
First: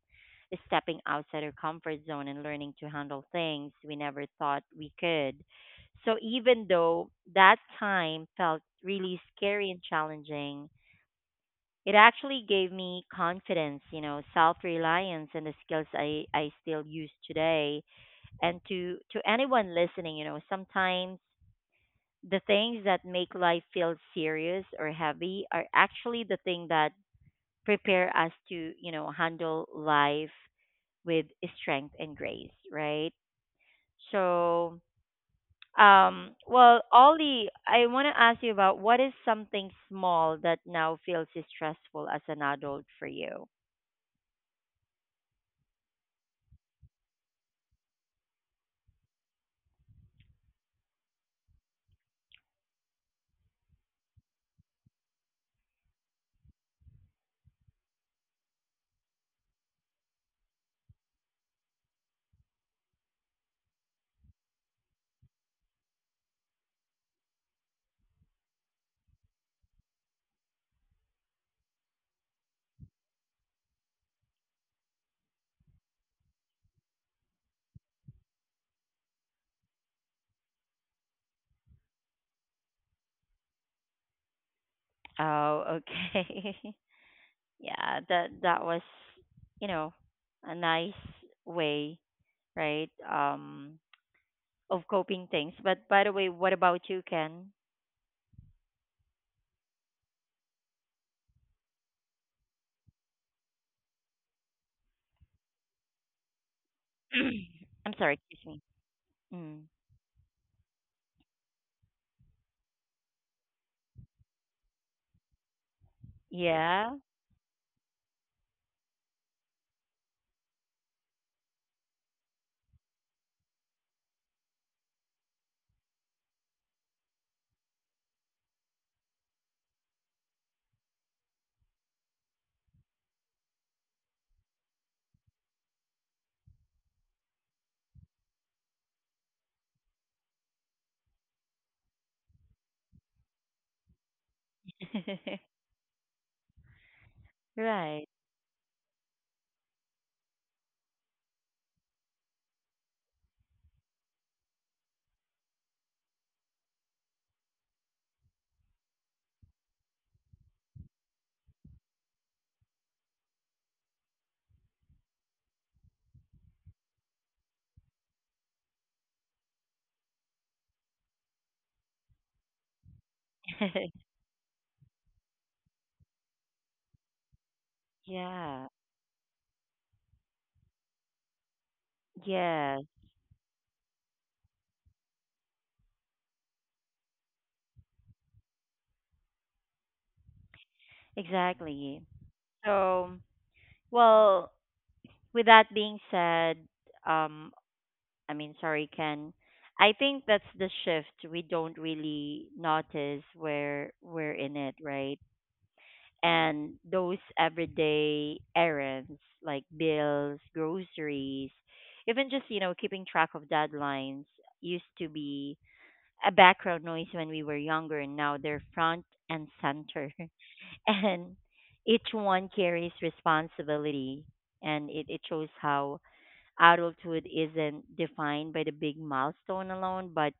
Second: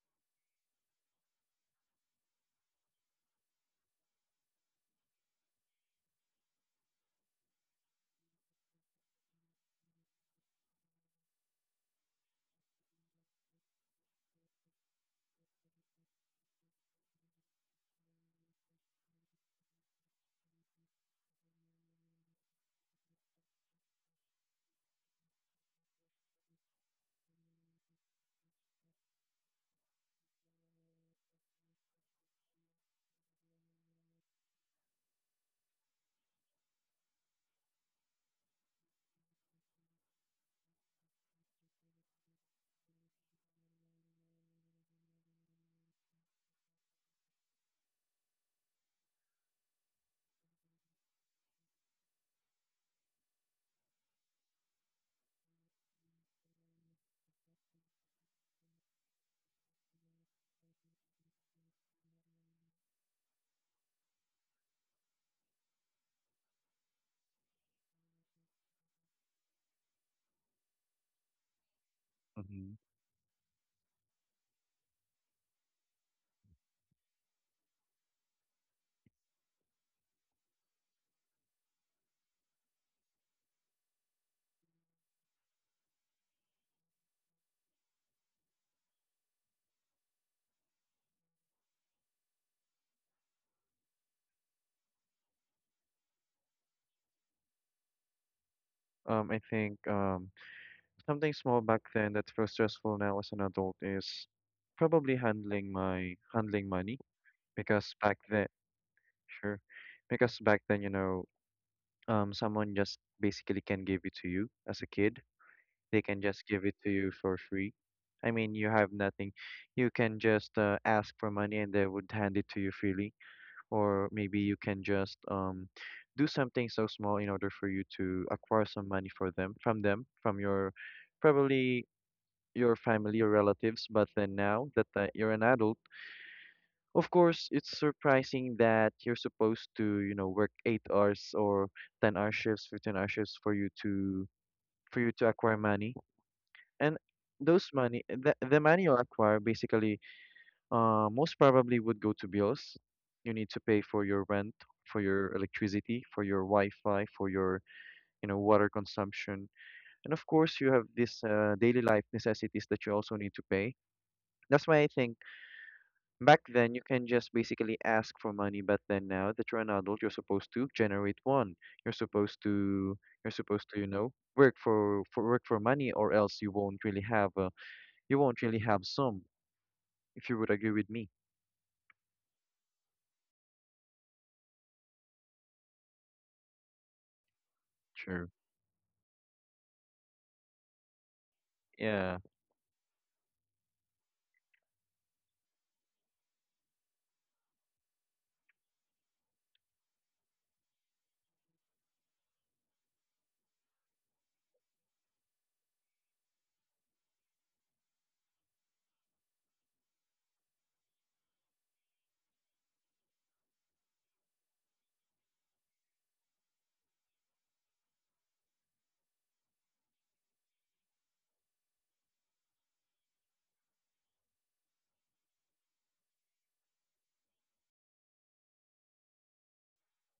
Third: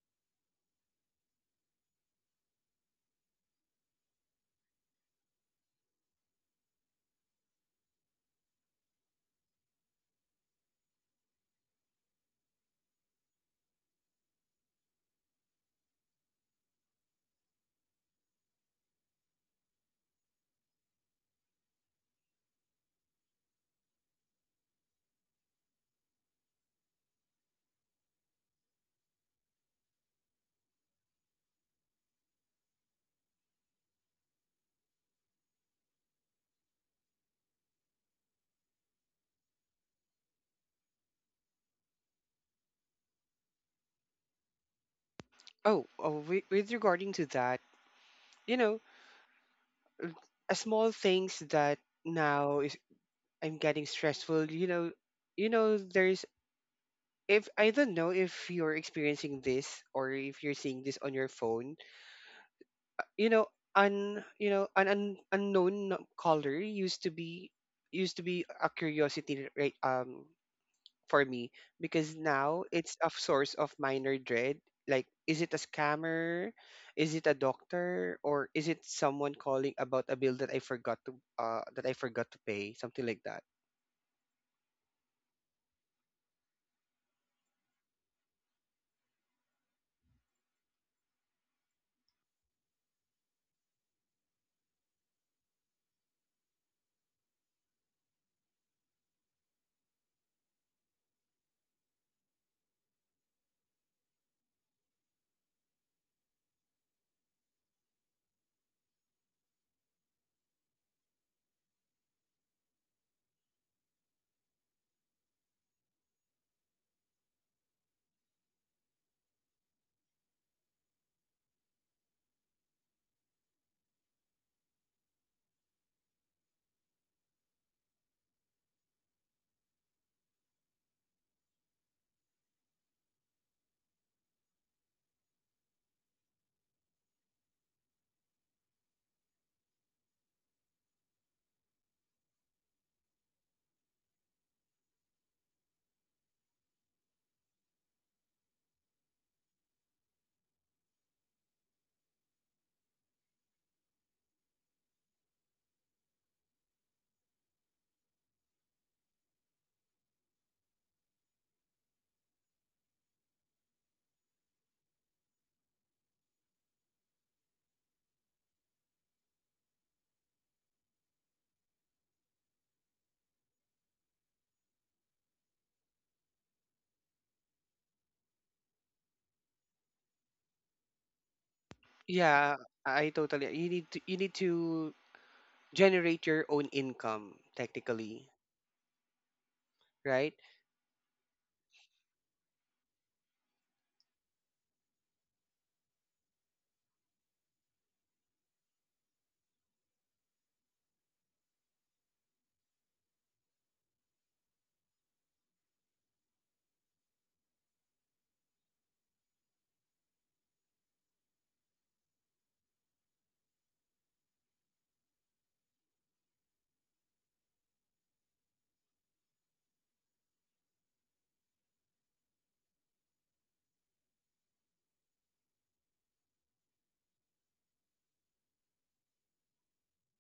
stepping outside our comfort zone and learning to handle things we never thought we could. So even though that time felt really scary and challenging, it actually gave me confidence, you know, self-reliance and the skills I still use today. And to anyone listening, you know, sometimes the things that make life feel serious or heavy are actually the thing that prepare us to, you know, handle life with strength and grace, right? So, Ollie, I want to ask you about what is something small that now feels stressful as an adult for you? Oh, with regarding to that, you know, a small things that now is I'm getting stressful, you know. There's, if I don't know if you're experiencing this or if you're seeing this on your phone, you know, un you know, an un, unknown caller used to be a curiosity, right? For me, because now Mm-hmm. it's a source of minor dread. Like, is it a scammer? Is it a doctor? Or is it someone calling about a bill that I forgot to pay? Something like that. Oh, okay. Yeah, that that was, you know, a nice way, right? Of coping things. But by the way, what about you, Ken? I think Something small back then that feels stressful now as an adult is probably handling money. I'm Because sorry, Back excuse me. then, Mm. sure, because back then, someone just basically can give it to you as a kid. They can just give Yeah. it to you for free. I mean, you have nothing. You can just ask for money and they would hand it to you freely. Or maybe you can just do something so small in order for you to acquire some money for them, from your, probably, your family or relatives. But then now that you're an adult, of course, it's surprising that you're supposed to, work 8 hours, or 10 hour shifts, 15 hour shifts for you to acquire money. And those Right. money, the money you acquire basically, most probably would go to bills. You need to pay for your rent, for your electricity, for your Wi-Fi, for your, water consumption. And of course, you have these daily life necessities that you also need to pay. That's why I think back then you can just basically ask for money, but then now that you're an adult, you're supposed to generate one. You're supposed to, you're supposed to, you know, work for money, or else you won't really have a, you won't Yeah. really have some, if you would agree with me. Yeah, Yes, I totally. You need to generate your own income, technically, Sure. right? exactly. Yeah. So, well, with that being said, um, I mean, sorry, Ken. I think that's the shift we don't really notice where we're in it, right? And those everyday errands like bills, groceries, even just, you know, keeping track of deadlines used to be a background noise when we were younger, and now they're front and center. And each one carries responsibility, and it shows how adulthood isn't defined by the big milestone alone, but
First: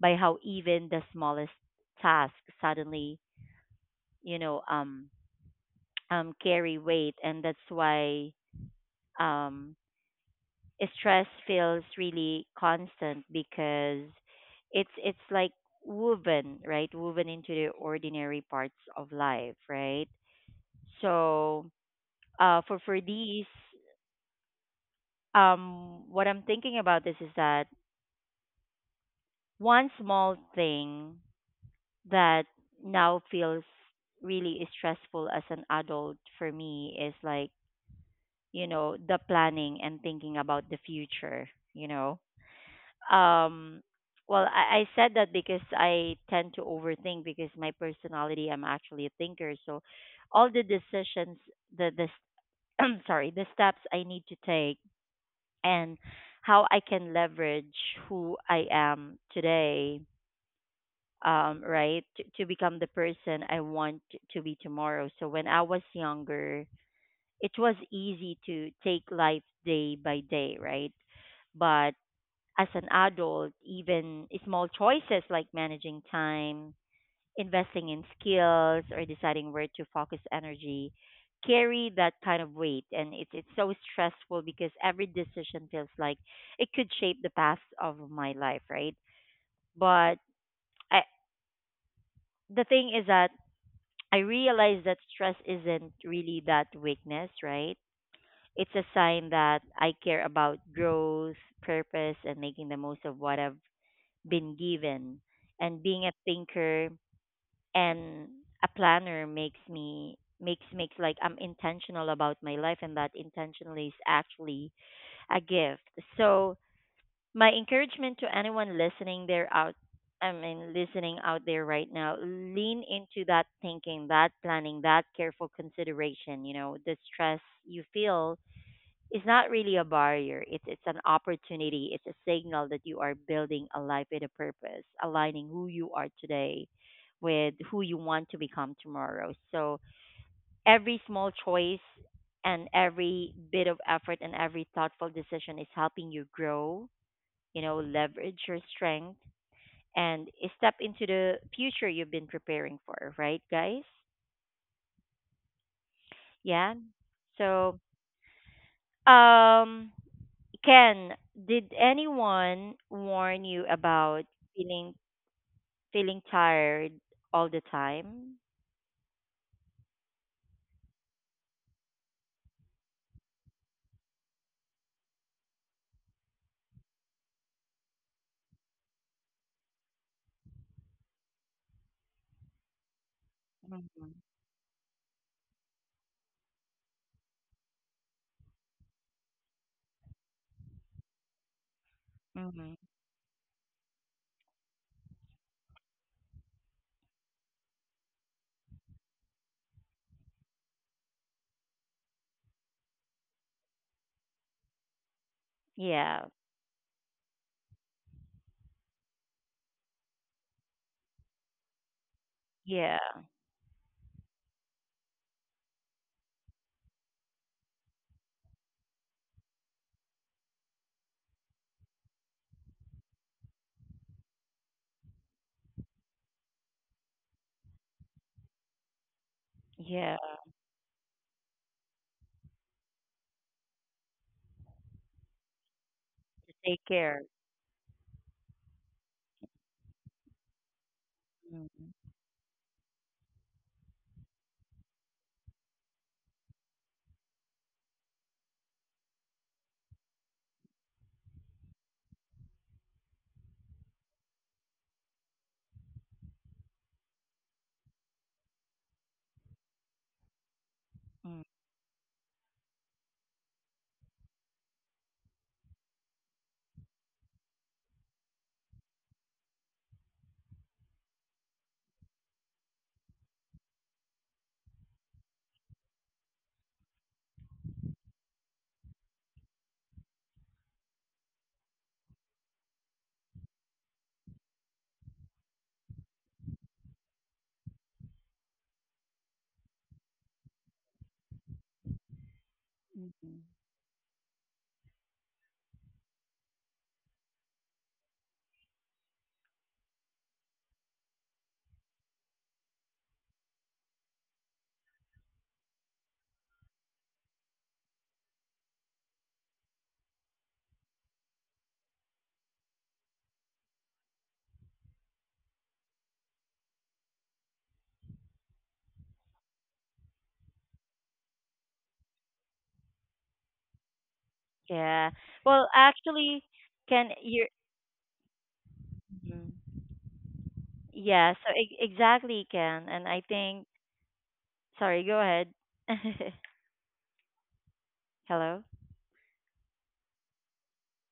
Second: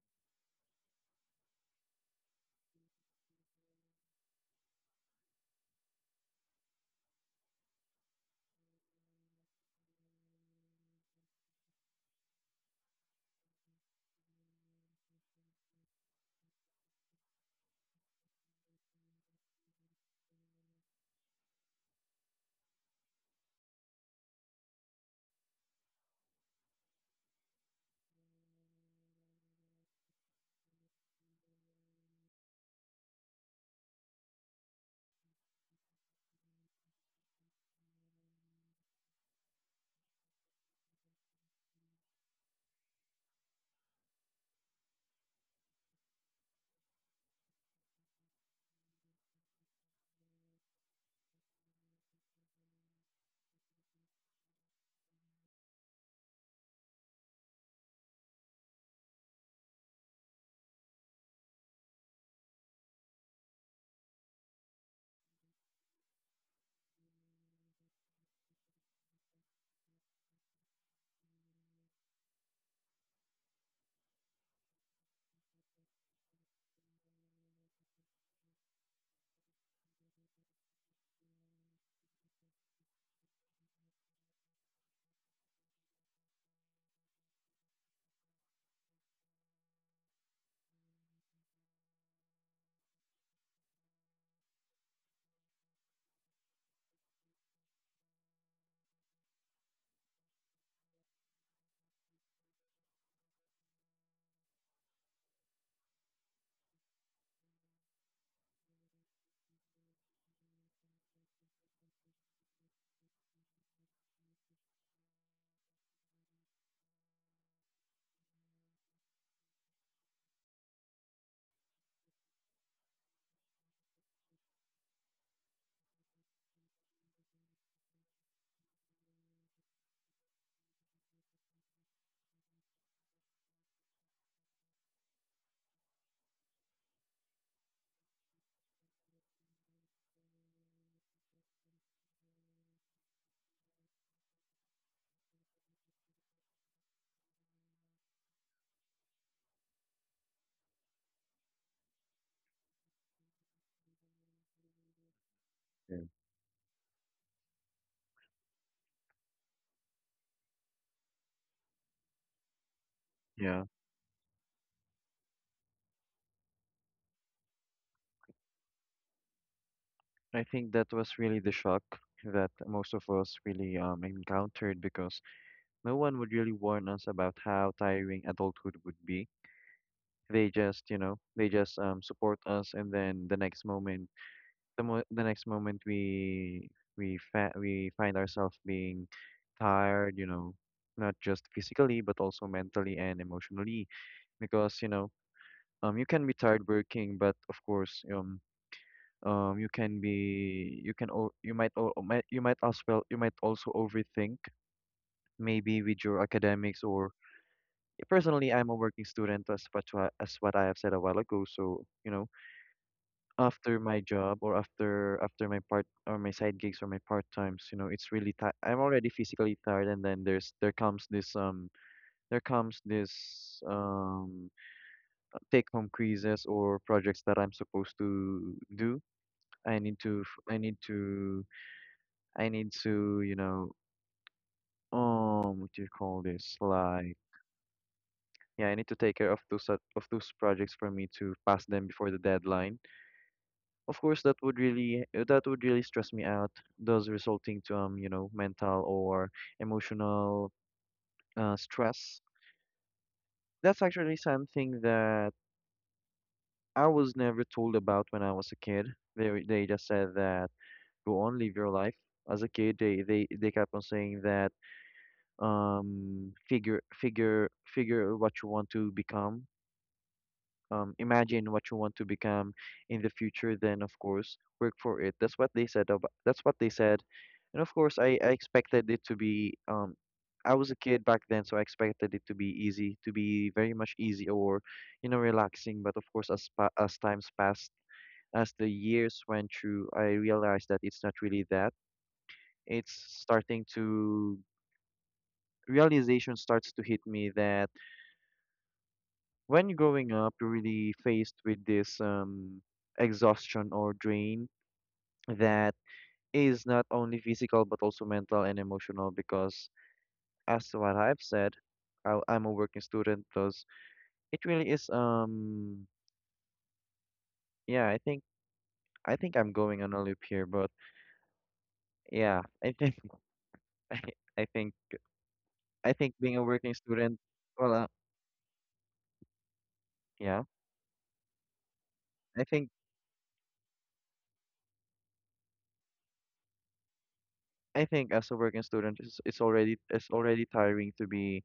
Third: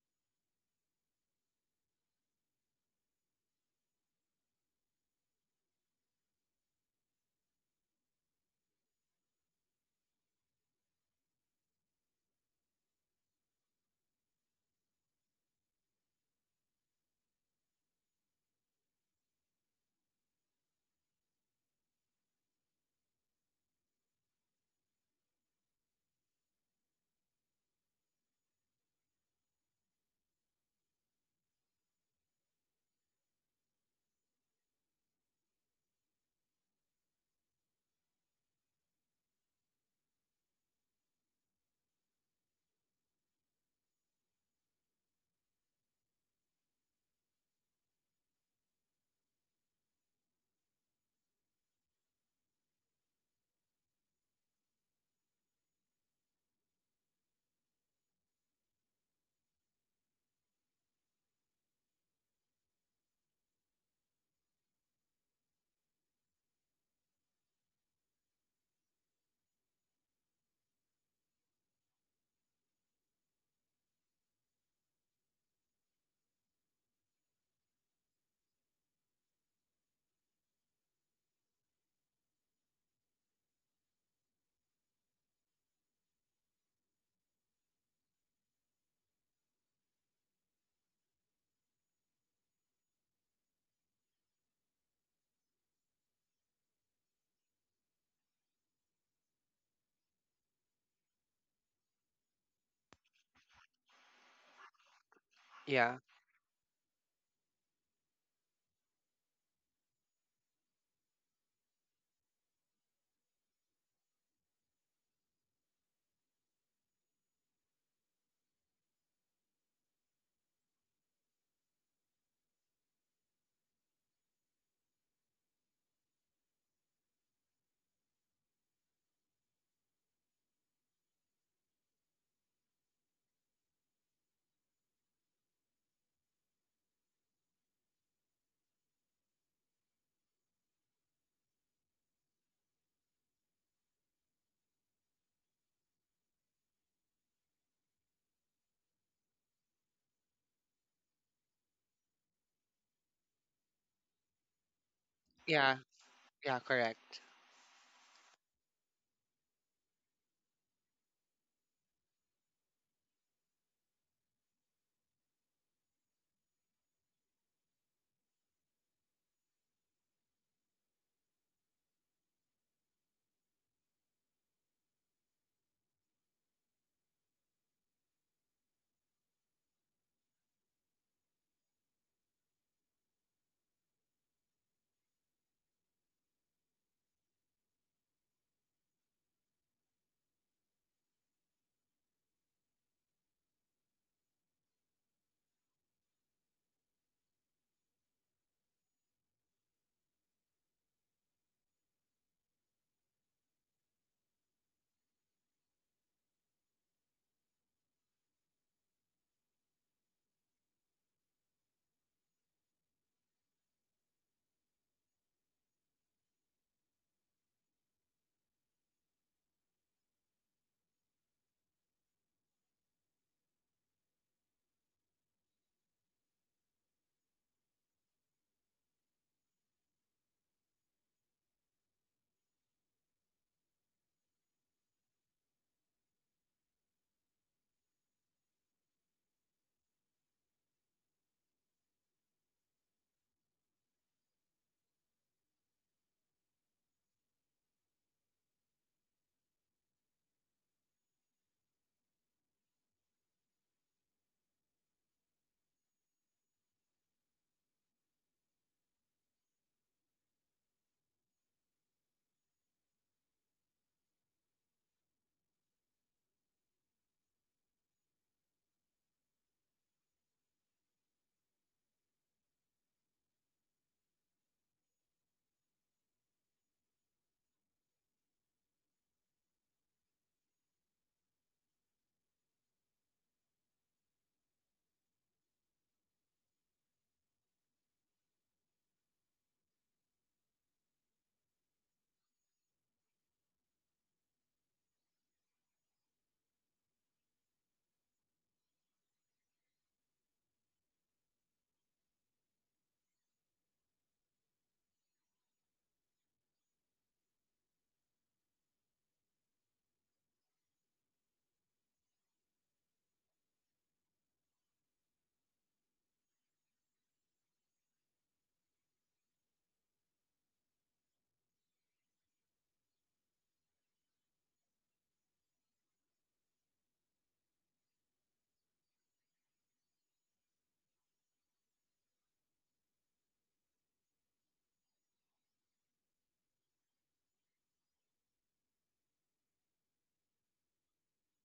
by how even the smallest task suddenly, you know, um, carry weight, and that's why um, stress feels really constant because it's like woven, right? Woven into the ordinary parts of life, right? So for these, what I'm thinking about this is that one small thing that now feels really stressful as an adult for me is like you know, the planning and thinking about the future, you know. Um, well, I said that because I tend to overthink because my personality, I'm actually a thinker. So all the decisions, the, the, I'm sorry, the steps I need to take and how I can leverage who I am today, right, to become the person I want to be tomorrow. So when I was younger, it was easy to take life day by day, right? But as an adult, even small choices like managing time, investing in skills, or deciding where to focus energy carry that kind of weight. And it's so stressful because every decision feels like it could shape the path of my life, right? But I, the thing is that I realize that stress isn't really that weakness, right? It's a sign that I care about growth, purpose, and making the most of what I've been given. And Yeah, being a thinker and a planner makes me makes makes like I'm intentional about my life, and that intentionally is actually a gift. So my encouragement to anyone listening there out I mean, listening out there right now, lean into that thinking, that planning, that careful consideration. You know, the stress you feel is not really a barrier. It's an opportunity. It's a signal that you are building a life with a purpose, aligning who you are today with who you want to become tomorrow. So every small choice and every bit of effort and every thoughtful decision is helping you grow, you know, leverage your strength and step into the future you've been preparing for, right guys? yeah, Yeah. yeah. Yeah. Correct. So um Ken, did anyone warn Yeah. you about feeling feeling tired all the time? I think that was really the shock that most of us really encountered, because no one would really warn us about how tiring adulthood would be. They just support us, and then the next moment, Mm-hmm. the mo the next moment we we find ourselves being tired, not just physically but also mentally Mm-hmm. and emotionally. Because, you can be tired working, but of course, you might also overthink maybe with your Yeah, academics. Or yeah, personally, I'm a working student, as what I have said a while ago. So yeah, after my job, or after my part, or my side gigs, or my part times, it's really I'm already physically tired. And then there comes this um take home quizzes or projects that I'm supposed to do. I need to yeah. f- I need to, you know, what do you call this? Take Like, care. yeah, I need to take care of those projects for me to pass them before the Mm-hmm. deadline. Of course, that would really stress me out, thus resulting to mental or emotional stress. That's actually something that I was never told about when I was a kid. They just said that, go on, live your life. As a kid, they kept on saying that, figure what you want to become, imagine what you want to become in the future, then of course work for it. That's what they said. And of course I expected it to be, I was a kid back then, so I expected it to be easy, to be very much easy, or you know, relaxing. But of course as times passed, as the years went through, I realized that it's not really that it's starting Mm-hmm. to realization starts to hit me that. When growing up, you're really faced with this, exhaustion or drain that is not only physical but also mental and emotional, because as to what I've said, I'm a working student, thus it really is. Yeah, I think, I'm going on a loop here, but yeah, I think. I, I think, Yeah. Well, being a working actually, student, Ken, well, you're. uh, Mhm. yeah, Yeah. So e- I think exactly, Ken, and I think. Sorry. Go ahead. I think as a working Hello. student, it's already, tiring to be,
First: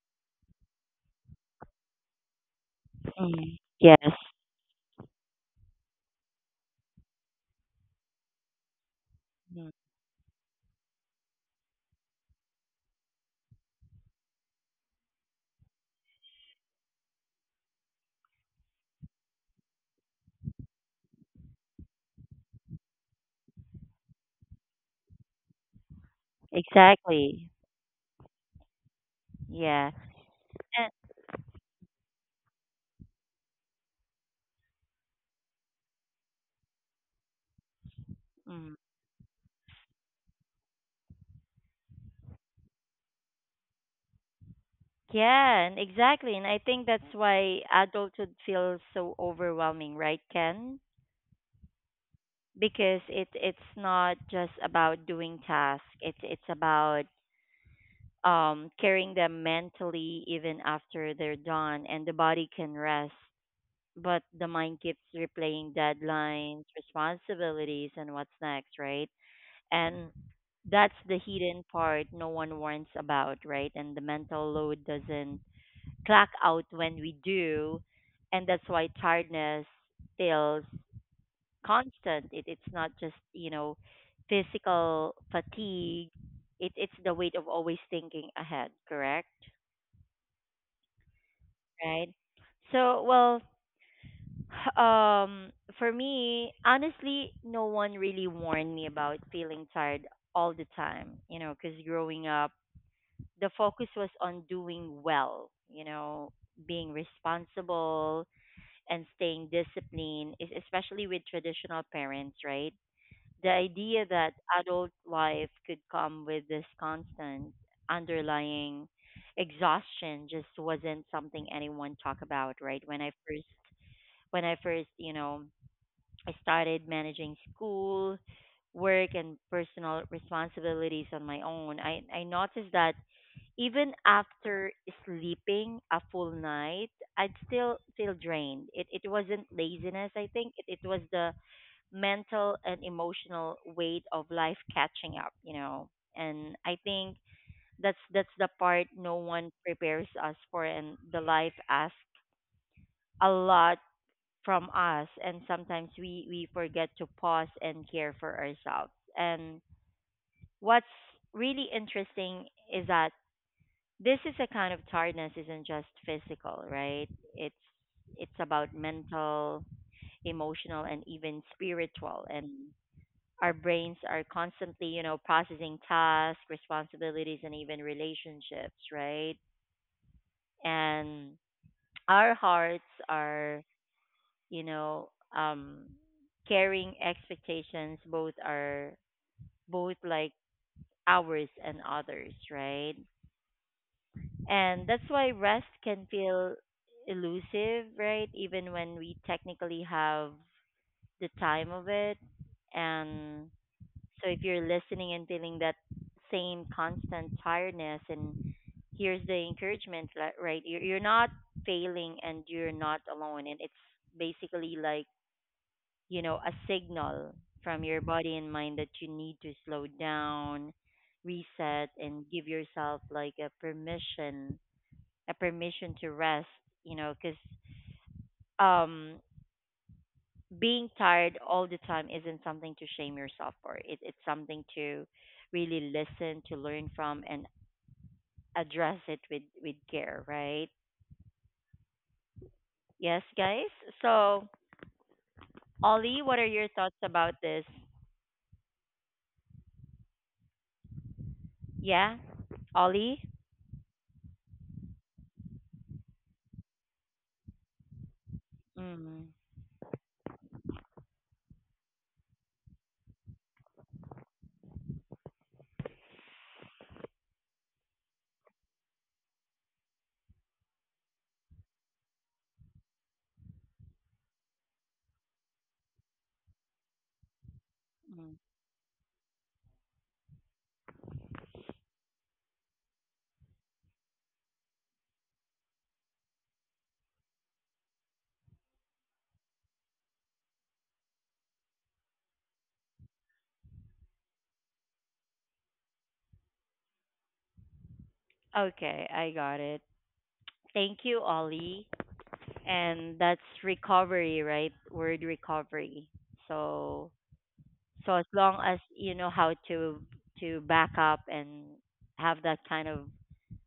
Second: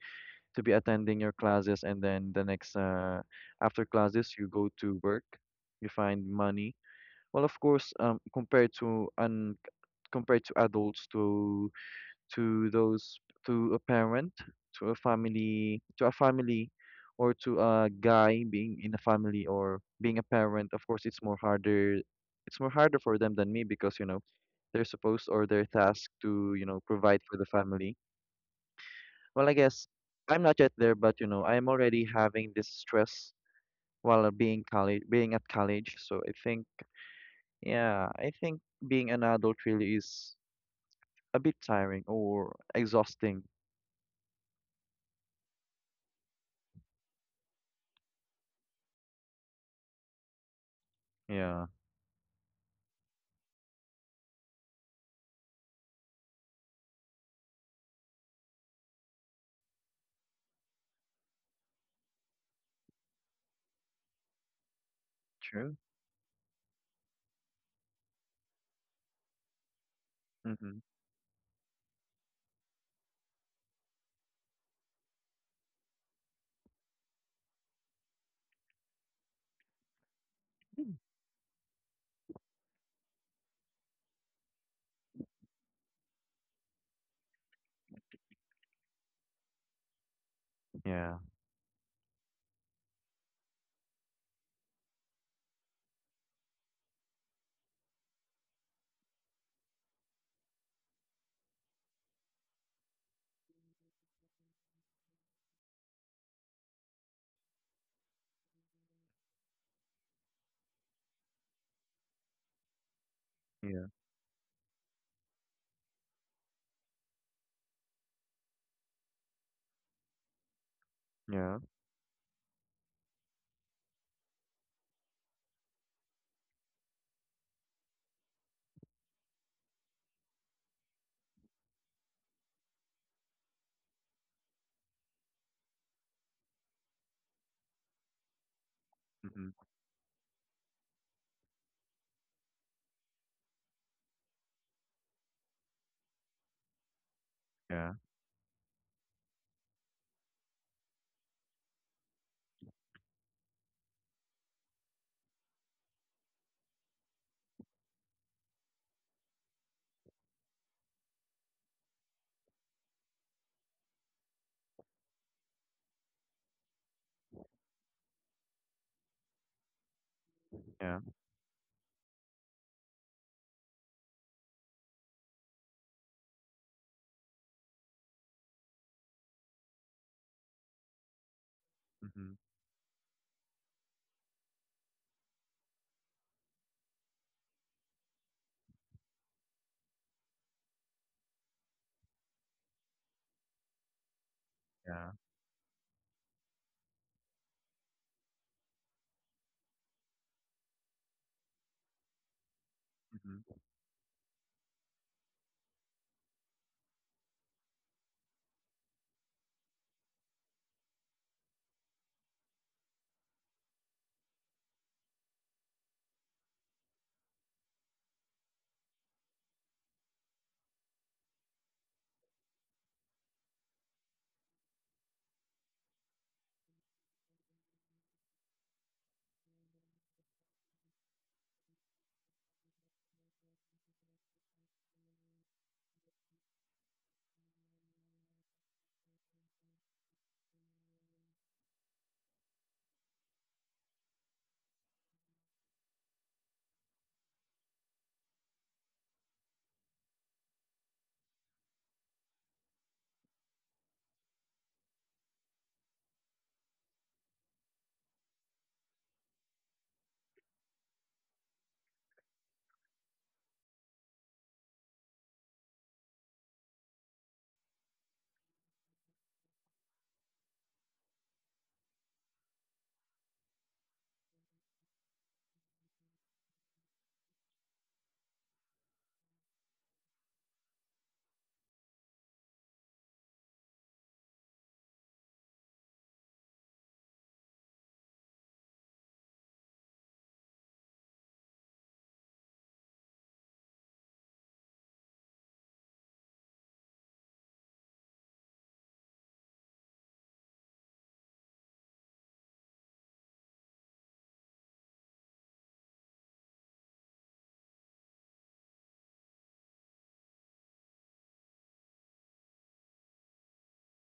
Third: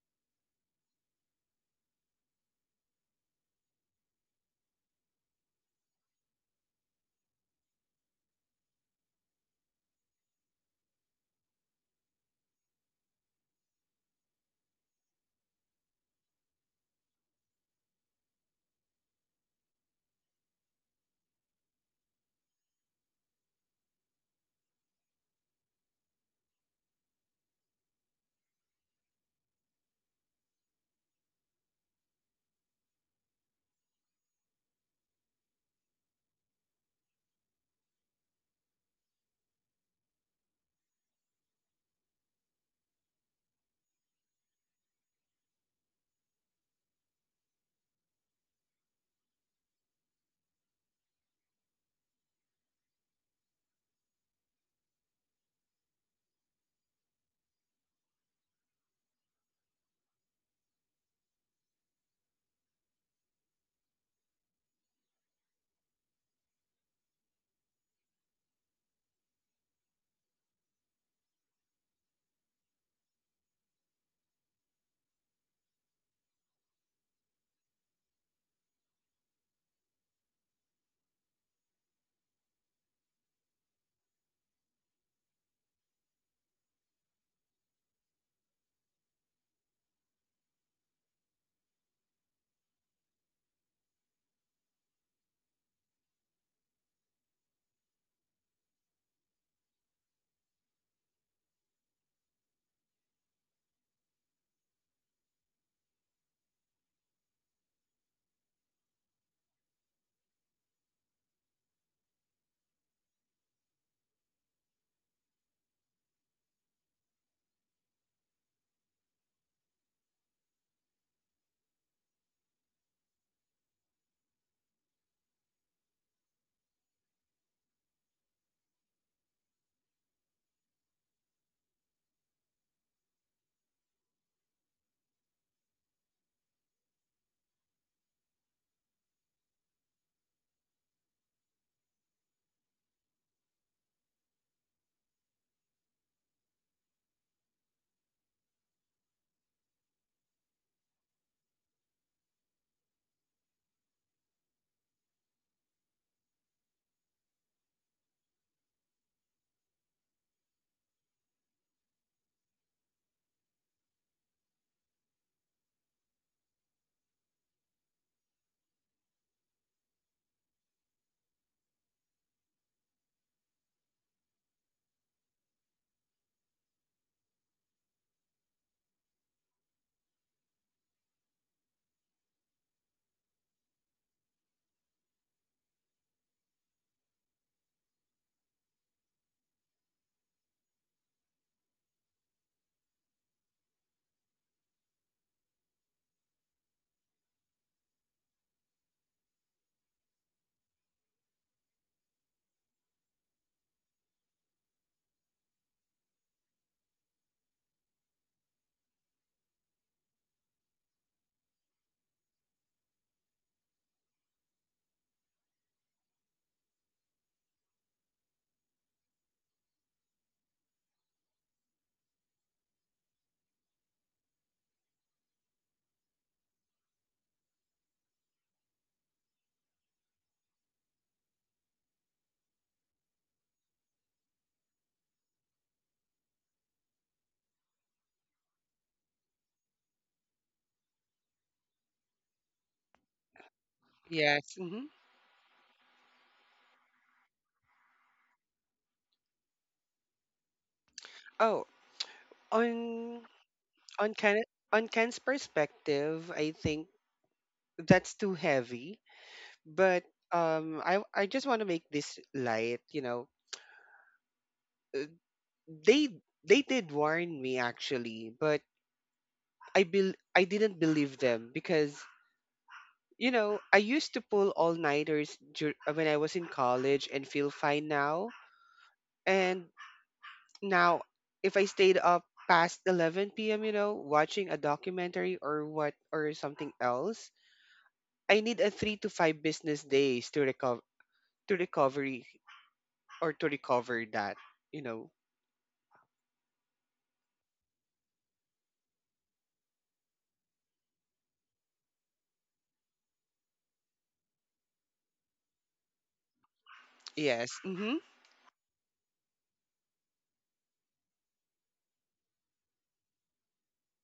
attending your classes. And then the next, Mm. after Yes. classes you go to work, you find money. Well, of course, Mm. compared to adults, to those, to a parent, to a family, or to a guy being in a family or being a parent. Of course it's more harder, for them than me, because you know, they're supposed, or they're tasked to, you know, provide for the Exactly. family. Well, I guess Yeah. I'm not yet there, but you know, I'm already having this stress while being college, being at college. So I think, yeah, I think And. being an adult really is a bit tiring or exhausting. Yeah, and exactly. And I think that's why adulthood feels so overwhelming, right, Ken? Yeah. Because it's not just about doing tasks. It's about carrying them mentally even after they're done and the body can rest, but the mind keeps True. replaying deadlines, responsibilities and what's next, right? And Mm-hmm. that's the hidden part no one warns about, right? And the mental load doesn't black out when we do, and that's why tiredness feels constant. It's not just you know physical fatigue. It's the weight of always thinking ahead. Correct, Yeah. right? So well, um, for me, honestly, no one really warned me about feeling tired all the time. You know, because growing up, the focus was on doing well. You know, being responsible and staying disciplined, is especially with traditional parents, right? The Yeah. idea that adult life could come with this constant underlying exhaustion just wasn't Yeah. something anyone talked about, right? When I first, you know, I started managing school, work and personal responsibilities on my own, I noticed that even after sleeping a full night, I'd still feel Mm-hmm. drained. It wasn't laziness, I think. It was the mental and emotional weight of life catching up, you know. And I Yeah. think that's the part no one prepares us for and the life asks a lot from us and sometimes we forget to pause and care for ourselves. And what's really interesting is that this is a kind of tiredness isn't just physical right it's about mental Yeah. emotional and even spiritual and our brains are constantly you know processing tasks responsibilities and even relationships right and Mm-hmm. our hearts are you know um carrying expectations both are both like ours and others right. And Yeah. that's why rest can feel elusive, right? Even when we technically have the time of it. And Mm-hmm. so if you're listening and feeling that same constant tiredness, and here's the encouragement, li- right? You're not failing and you're not alone. And it's basically like, you know, a signal from your body and mind that you need to slow down, reset, and give yourself like a permission to rest, you know, because um, being tired all the time isn't something to shame yourself for. It's something to really listen, to learn from, and address it with care, right? Yes, guys? So, Yes. Hmm. Ollie, what are your thoughts about this? Oh, Yeah? Ollie? on on Ken on Ken's perspective, I think that's too heavy, Mm, but I just want to make this light, you know. They they did warn me, actually, but I didn't believe them because, you know, I used to pull all nighters when I was in college and feel fine now. mm. And now, if I stayed up past 11 p.m., you know, watching a documentary or what or something else, I need a 3 to 5 business days to recover, to recovery to recover that, you know. Okay, I got it. Thank you, Ollie. And that's recovery, right? Word recovery. So, Yes. Mm-hmm. So, as long as you know how to back up and have that kind of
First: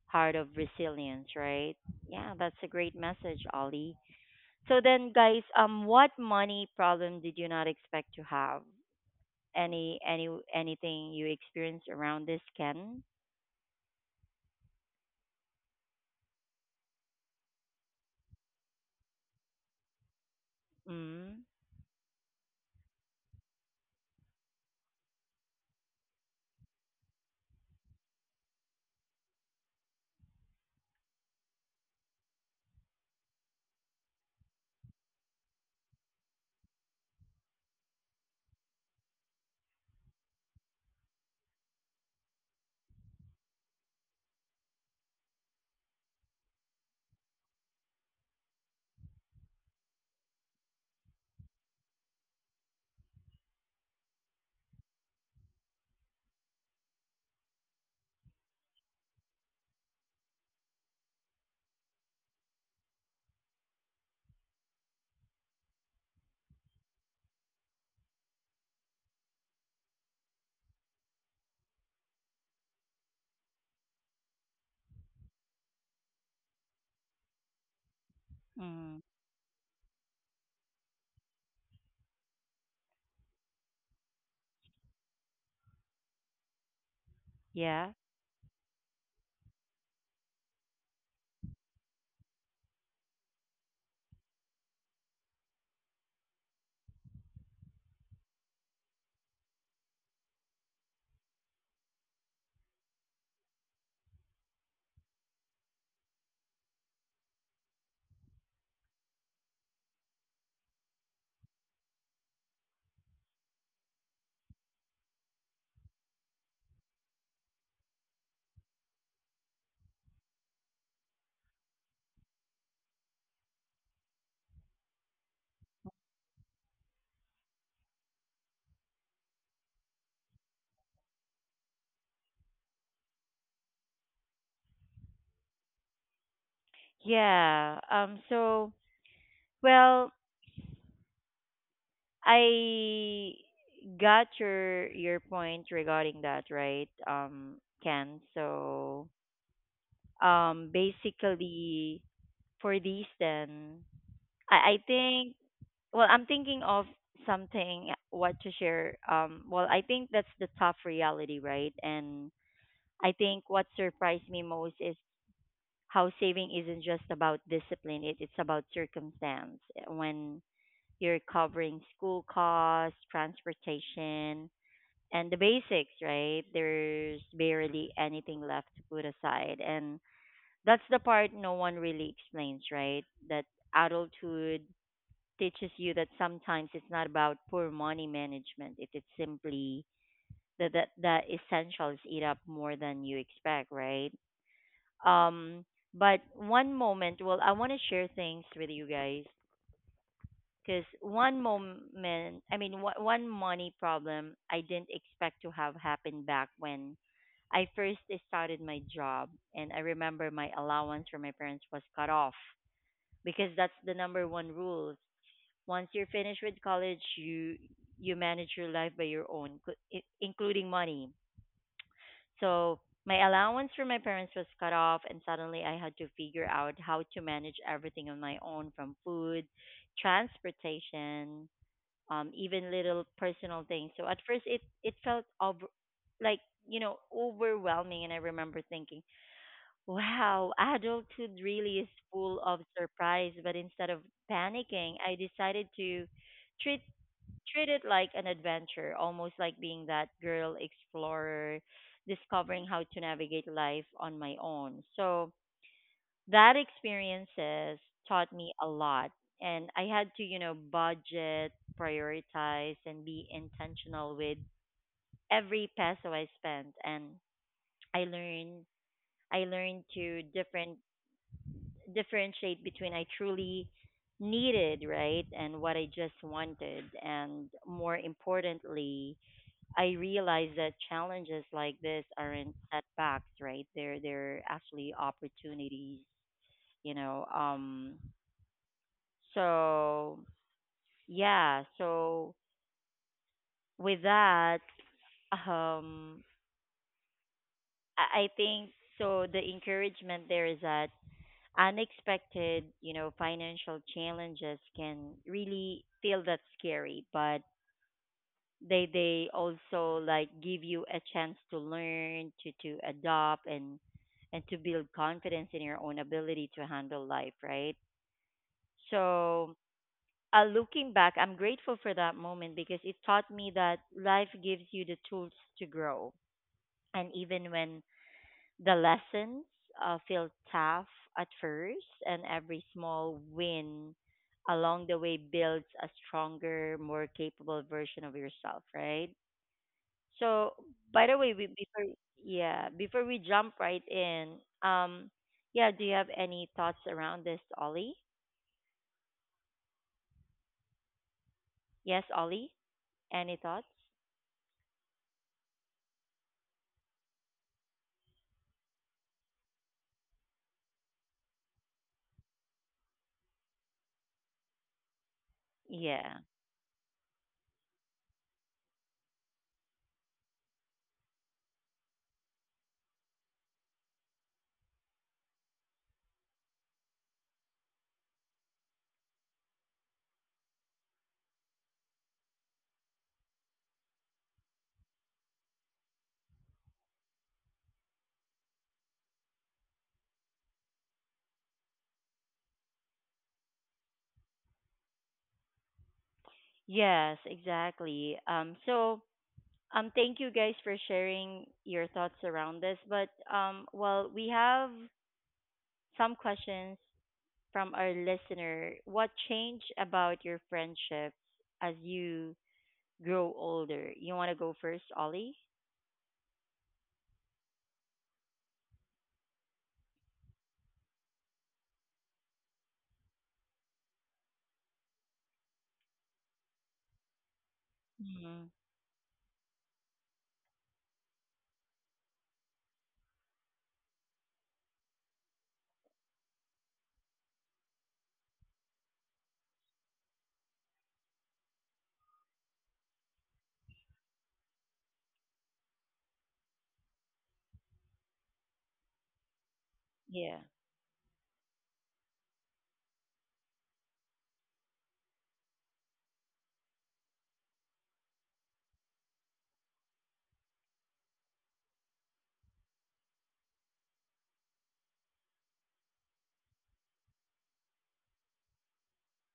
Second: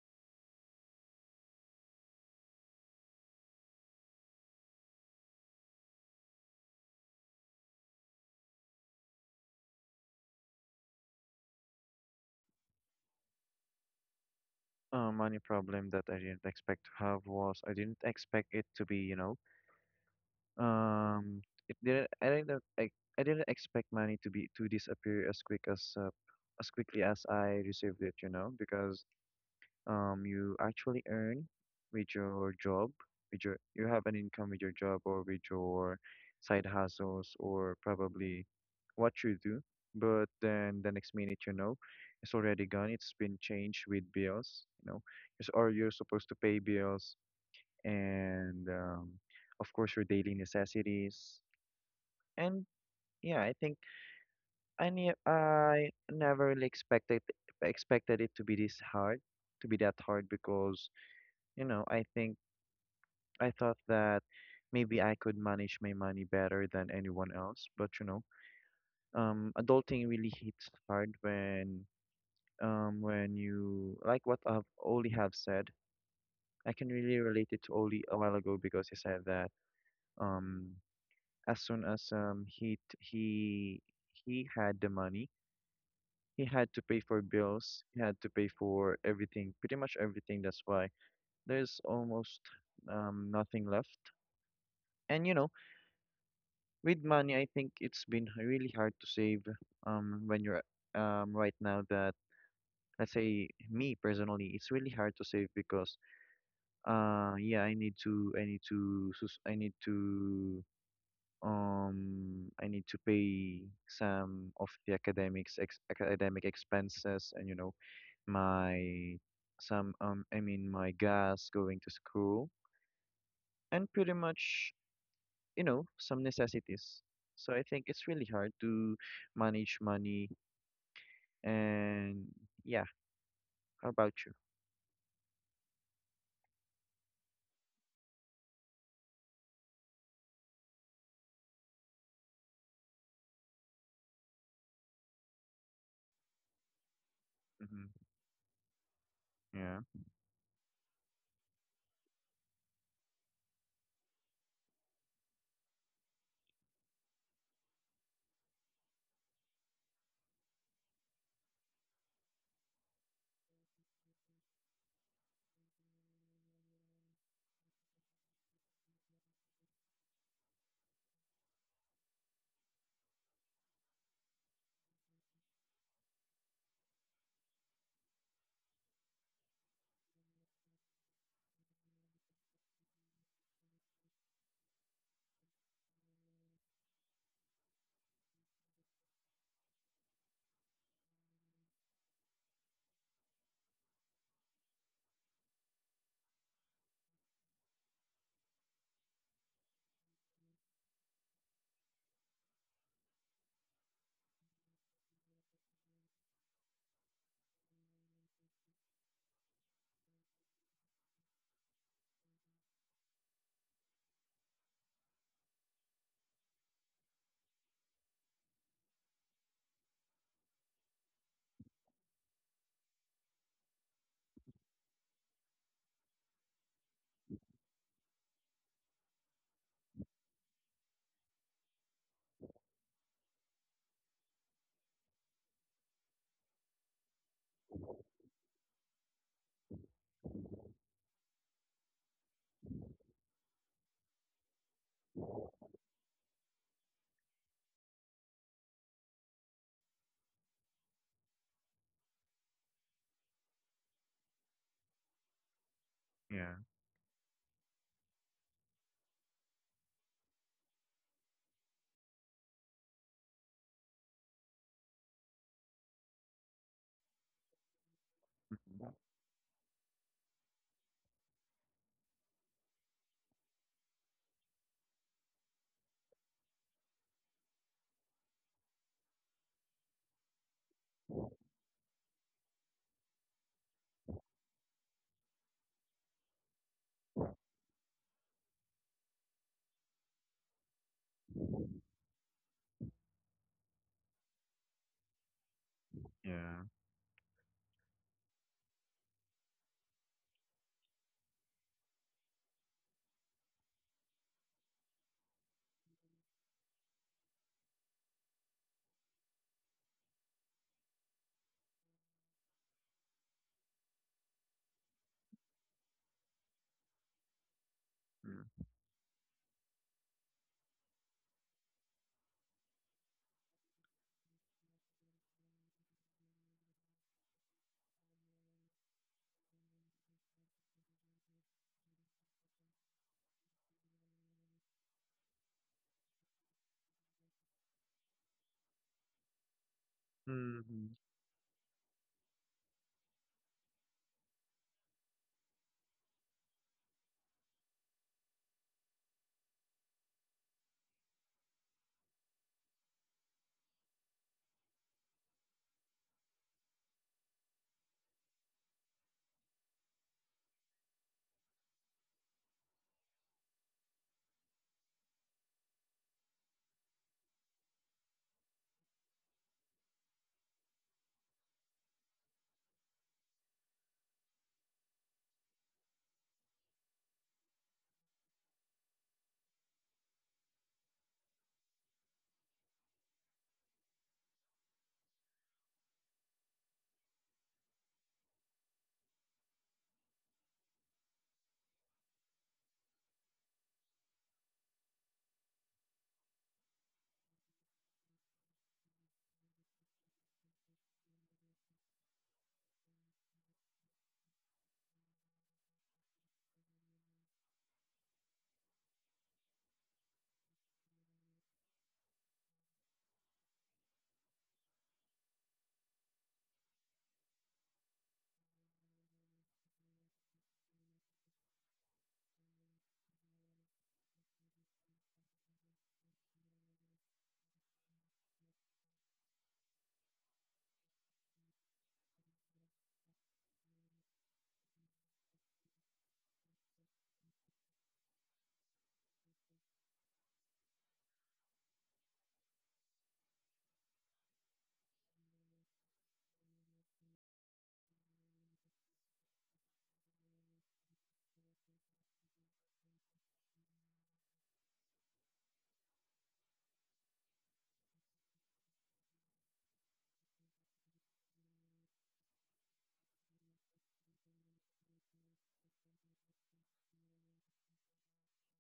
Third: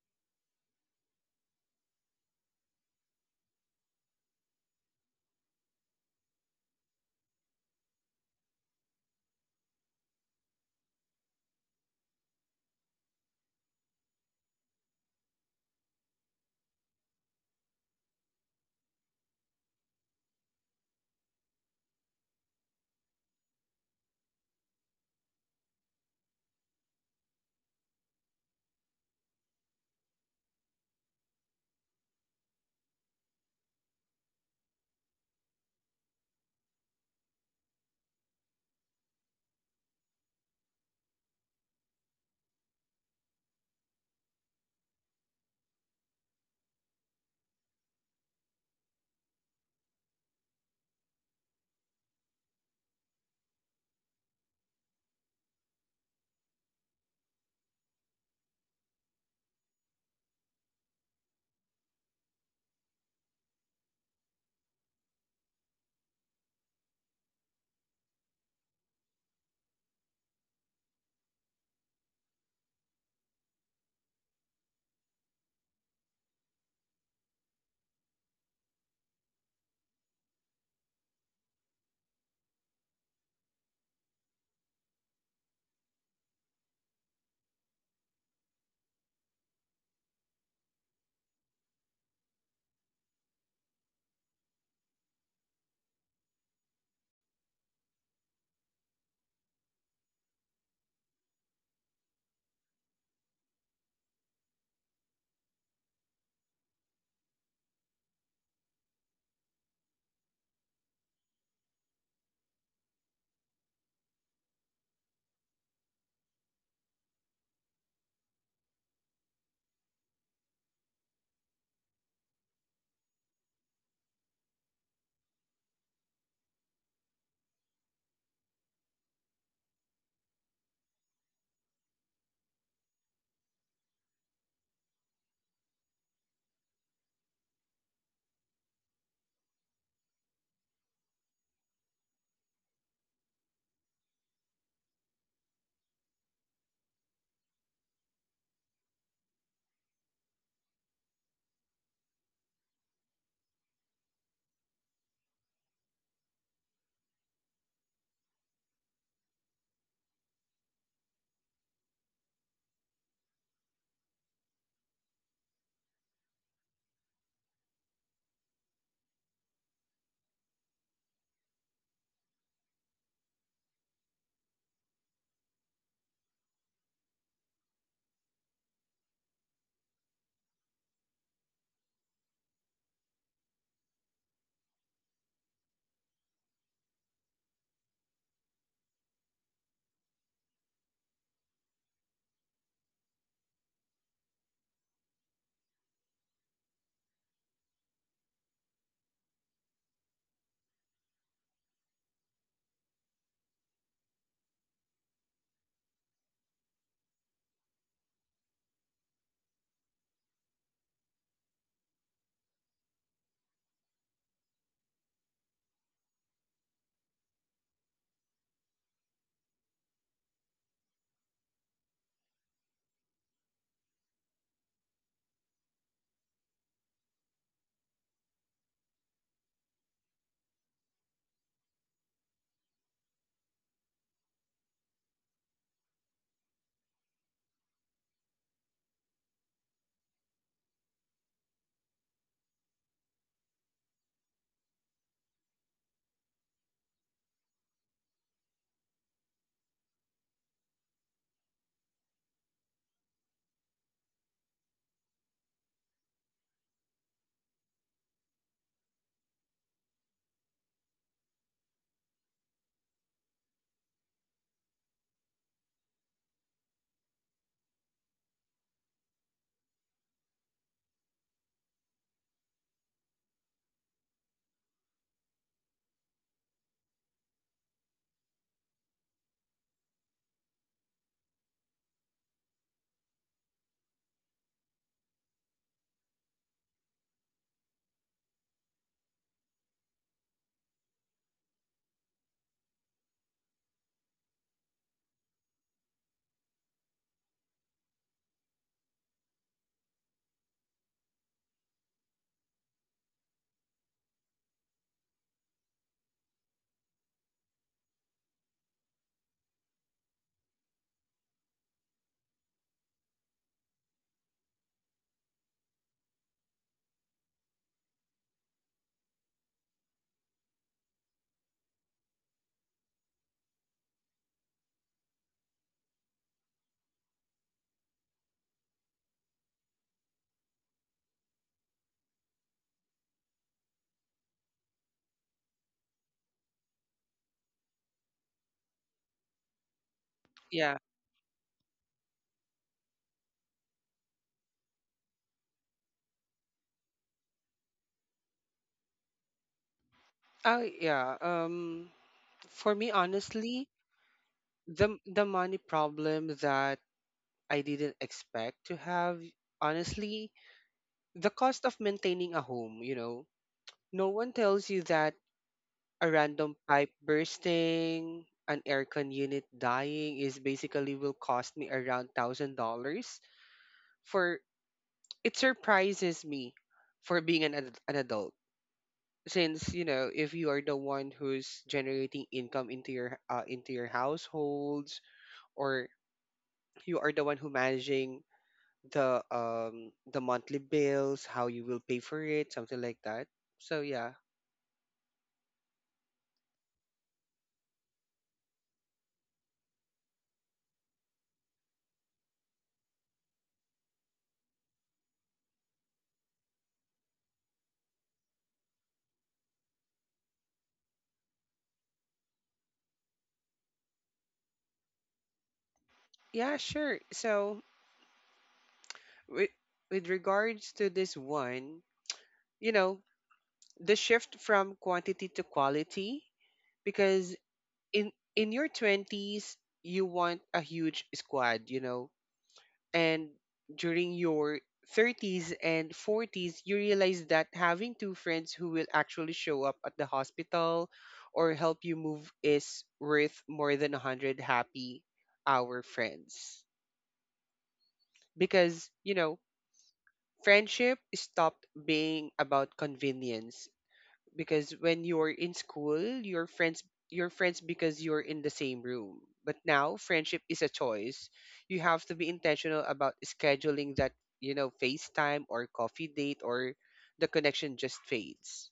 heart of resilience, right? Yeah, that's a great message, Ollie. So then, guys, what money problem did you not expect to have? Any any Anything you experienced around this, Ken? Money problem that I didn't expect to have was, I didn't expect it to be, you know. Um, Mm, it didn't. I didn't. I didn't expect money to be, to disappear as quick as, as quickly as I received it. You know, because, you actually earn with your job, with your you have an income with your job, or with your side hustles, or probably what you do. But then the next minute, you know, it's already gone. It's been changed with bills. You know, It's- or you're supposed to pay bills, and, of course, your daily necessities. And yeah, I think, I never really expected, it to be this hard, to be that hard, because you know, I think I thought that maybe I could manage my money better than anyone else. But you know, adulting really hits hard when, you like what I've Oli have said. I can really relate it to Oli a while ago, because he mm, said that, um as soon as, he had the money, he had to pay for bills, he yeah, had to pay for everything, pretty much everything. That's why there's almost, nothing left. And you know, with money, I think it's been really hard to save, when you're, right now that, let's say me personally, it's really hard to save because, yeah, I need to, I need to pay some of the academic expenses. And you know, my some I mean, my gas going to school, and pretty much, you know, some necessities. So I think it's really hard to manage money. And yeah, how about you? yeah. So well, I got your point regarding that, right? Mm-hmm. Ken. So Yeah, basically for these then I think well I'm thinking of something what to share well I think that's the tough reality right and I think what surprised me most is how saving isn't just about discipline it's about circumstance eh, when you're covering school costs transportation and the basics right there's barely anything left to put aside and that's the part no one really explains, right? That adulthood teaches you that sometimes it's not about poor money management. It's simply that essentials eat up more than you expect, right? Um, but one moment, well, I want to share things with you guys because one money problem I didn't expect to have happened back when I first started my job, and I remember my allowance from my parents was cut off because that's the number one rule. Once you're finished with college, you manage your life by your own, including money. So my allowance from my parents was cut off, and suddenly I had to figure out how to manage everything on my own, from food, transportation, even little personal things. So at first it felt like overwhelming, and I remember thinking, wow, adulthood really is full of surprise. But instead of panicking, I decided to treat treat it like an adventure, almost like being that girl explorer, discovering how to navigate life on my own. So yeah, that experiences taught me a lot, and I had to, budget, prioritize, and be intentional with every peso I spent. And i learned mm-hmm. I learned to differentiate between I truly needed, right, and what I just wanted. And more importantly, I realized that challenges like this aren't setbacks, right? They're actually opportunities. you know um So yeah, so with that, um, Yeah. I think so. The encouragement there is that unexpected, financial challenges can really feel that scary, but they also, like, give you a chance to learn, to adopt, and to build confidence in your own ability to handle life, right? Mm-hmm. So looking back, I'm grateful for that moment because it taught me that life gives you the tools to grow. And even when the lessons feel tough at first, and every small win along the way builds a stronger, more capable version of yourself, right? So, Yeah. by the Mm-hmm. way, before we jump right in, um, yeah, do you have any thoughts around this, Ollie? Oh, yeah. Yes, Ollie, For me, any thoughts? honestly, the money problem that I didn't expect to have, honestly, the cost of maintaining a home, you know, no one tells you that Yeah. a random pipe bursting, an aircon unit dying is basically will cost me around $1,000. For it surprises me for being an an adult. Since, you know, if you are the one who's generating income into your households, or you are the one who managing the monthly bills, how you will pay for it, something like that. So, yeah. Yes, exactly. Thank you guys for sharing your thoughts around this. But well, we have some questions from our listener. What changed about your friendships as you grow older? You want to go first, Ollie? Yeah, sure. So, with, with regards to this one, you know, the shift from quantity to quality, because Mm, in your 20s, you want a huge squad, you know. And during your 30s and 40s, you realize that having two friends who will actually show up at the hospital or help you move is worth more than 100 happy hour friends. Because, you know, yeah, friendship stopped being about convenience, because when you're in school, your friends because you're in the same room. But now friendship is a choice. You have to be intentional about scheduling that, you know, FaceTime or coffee date, or the connection just fades.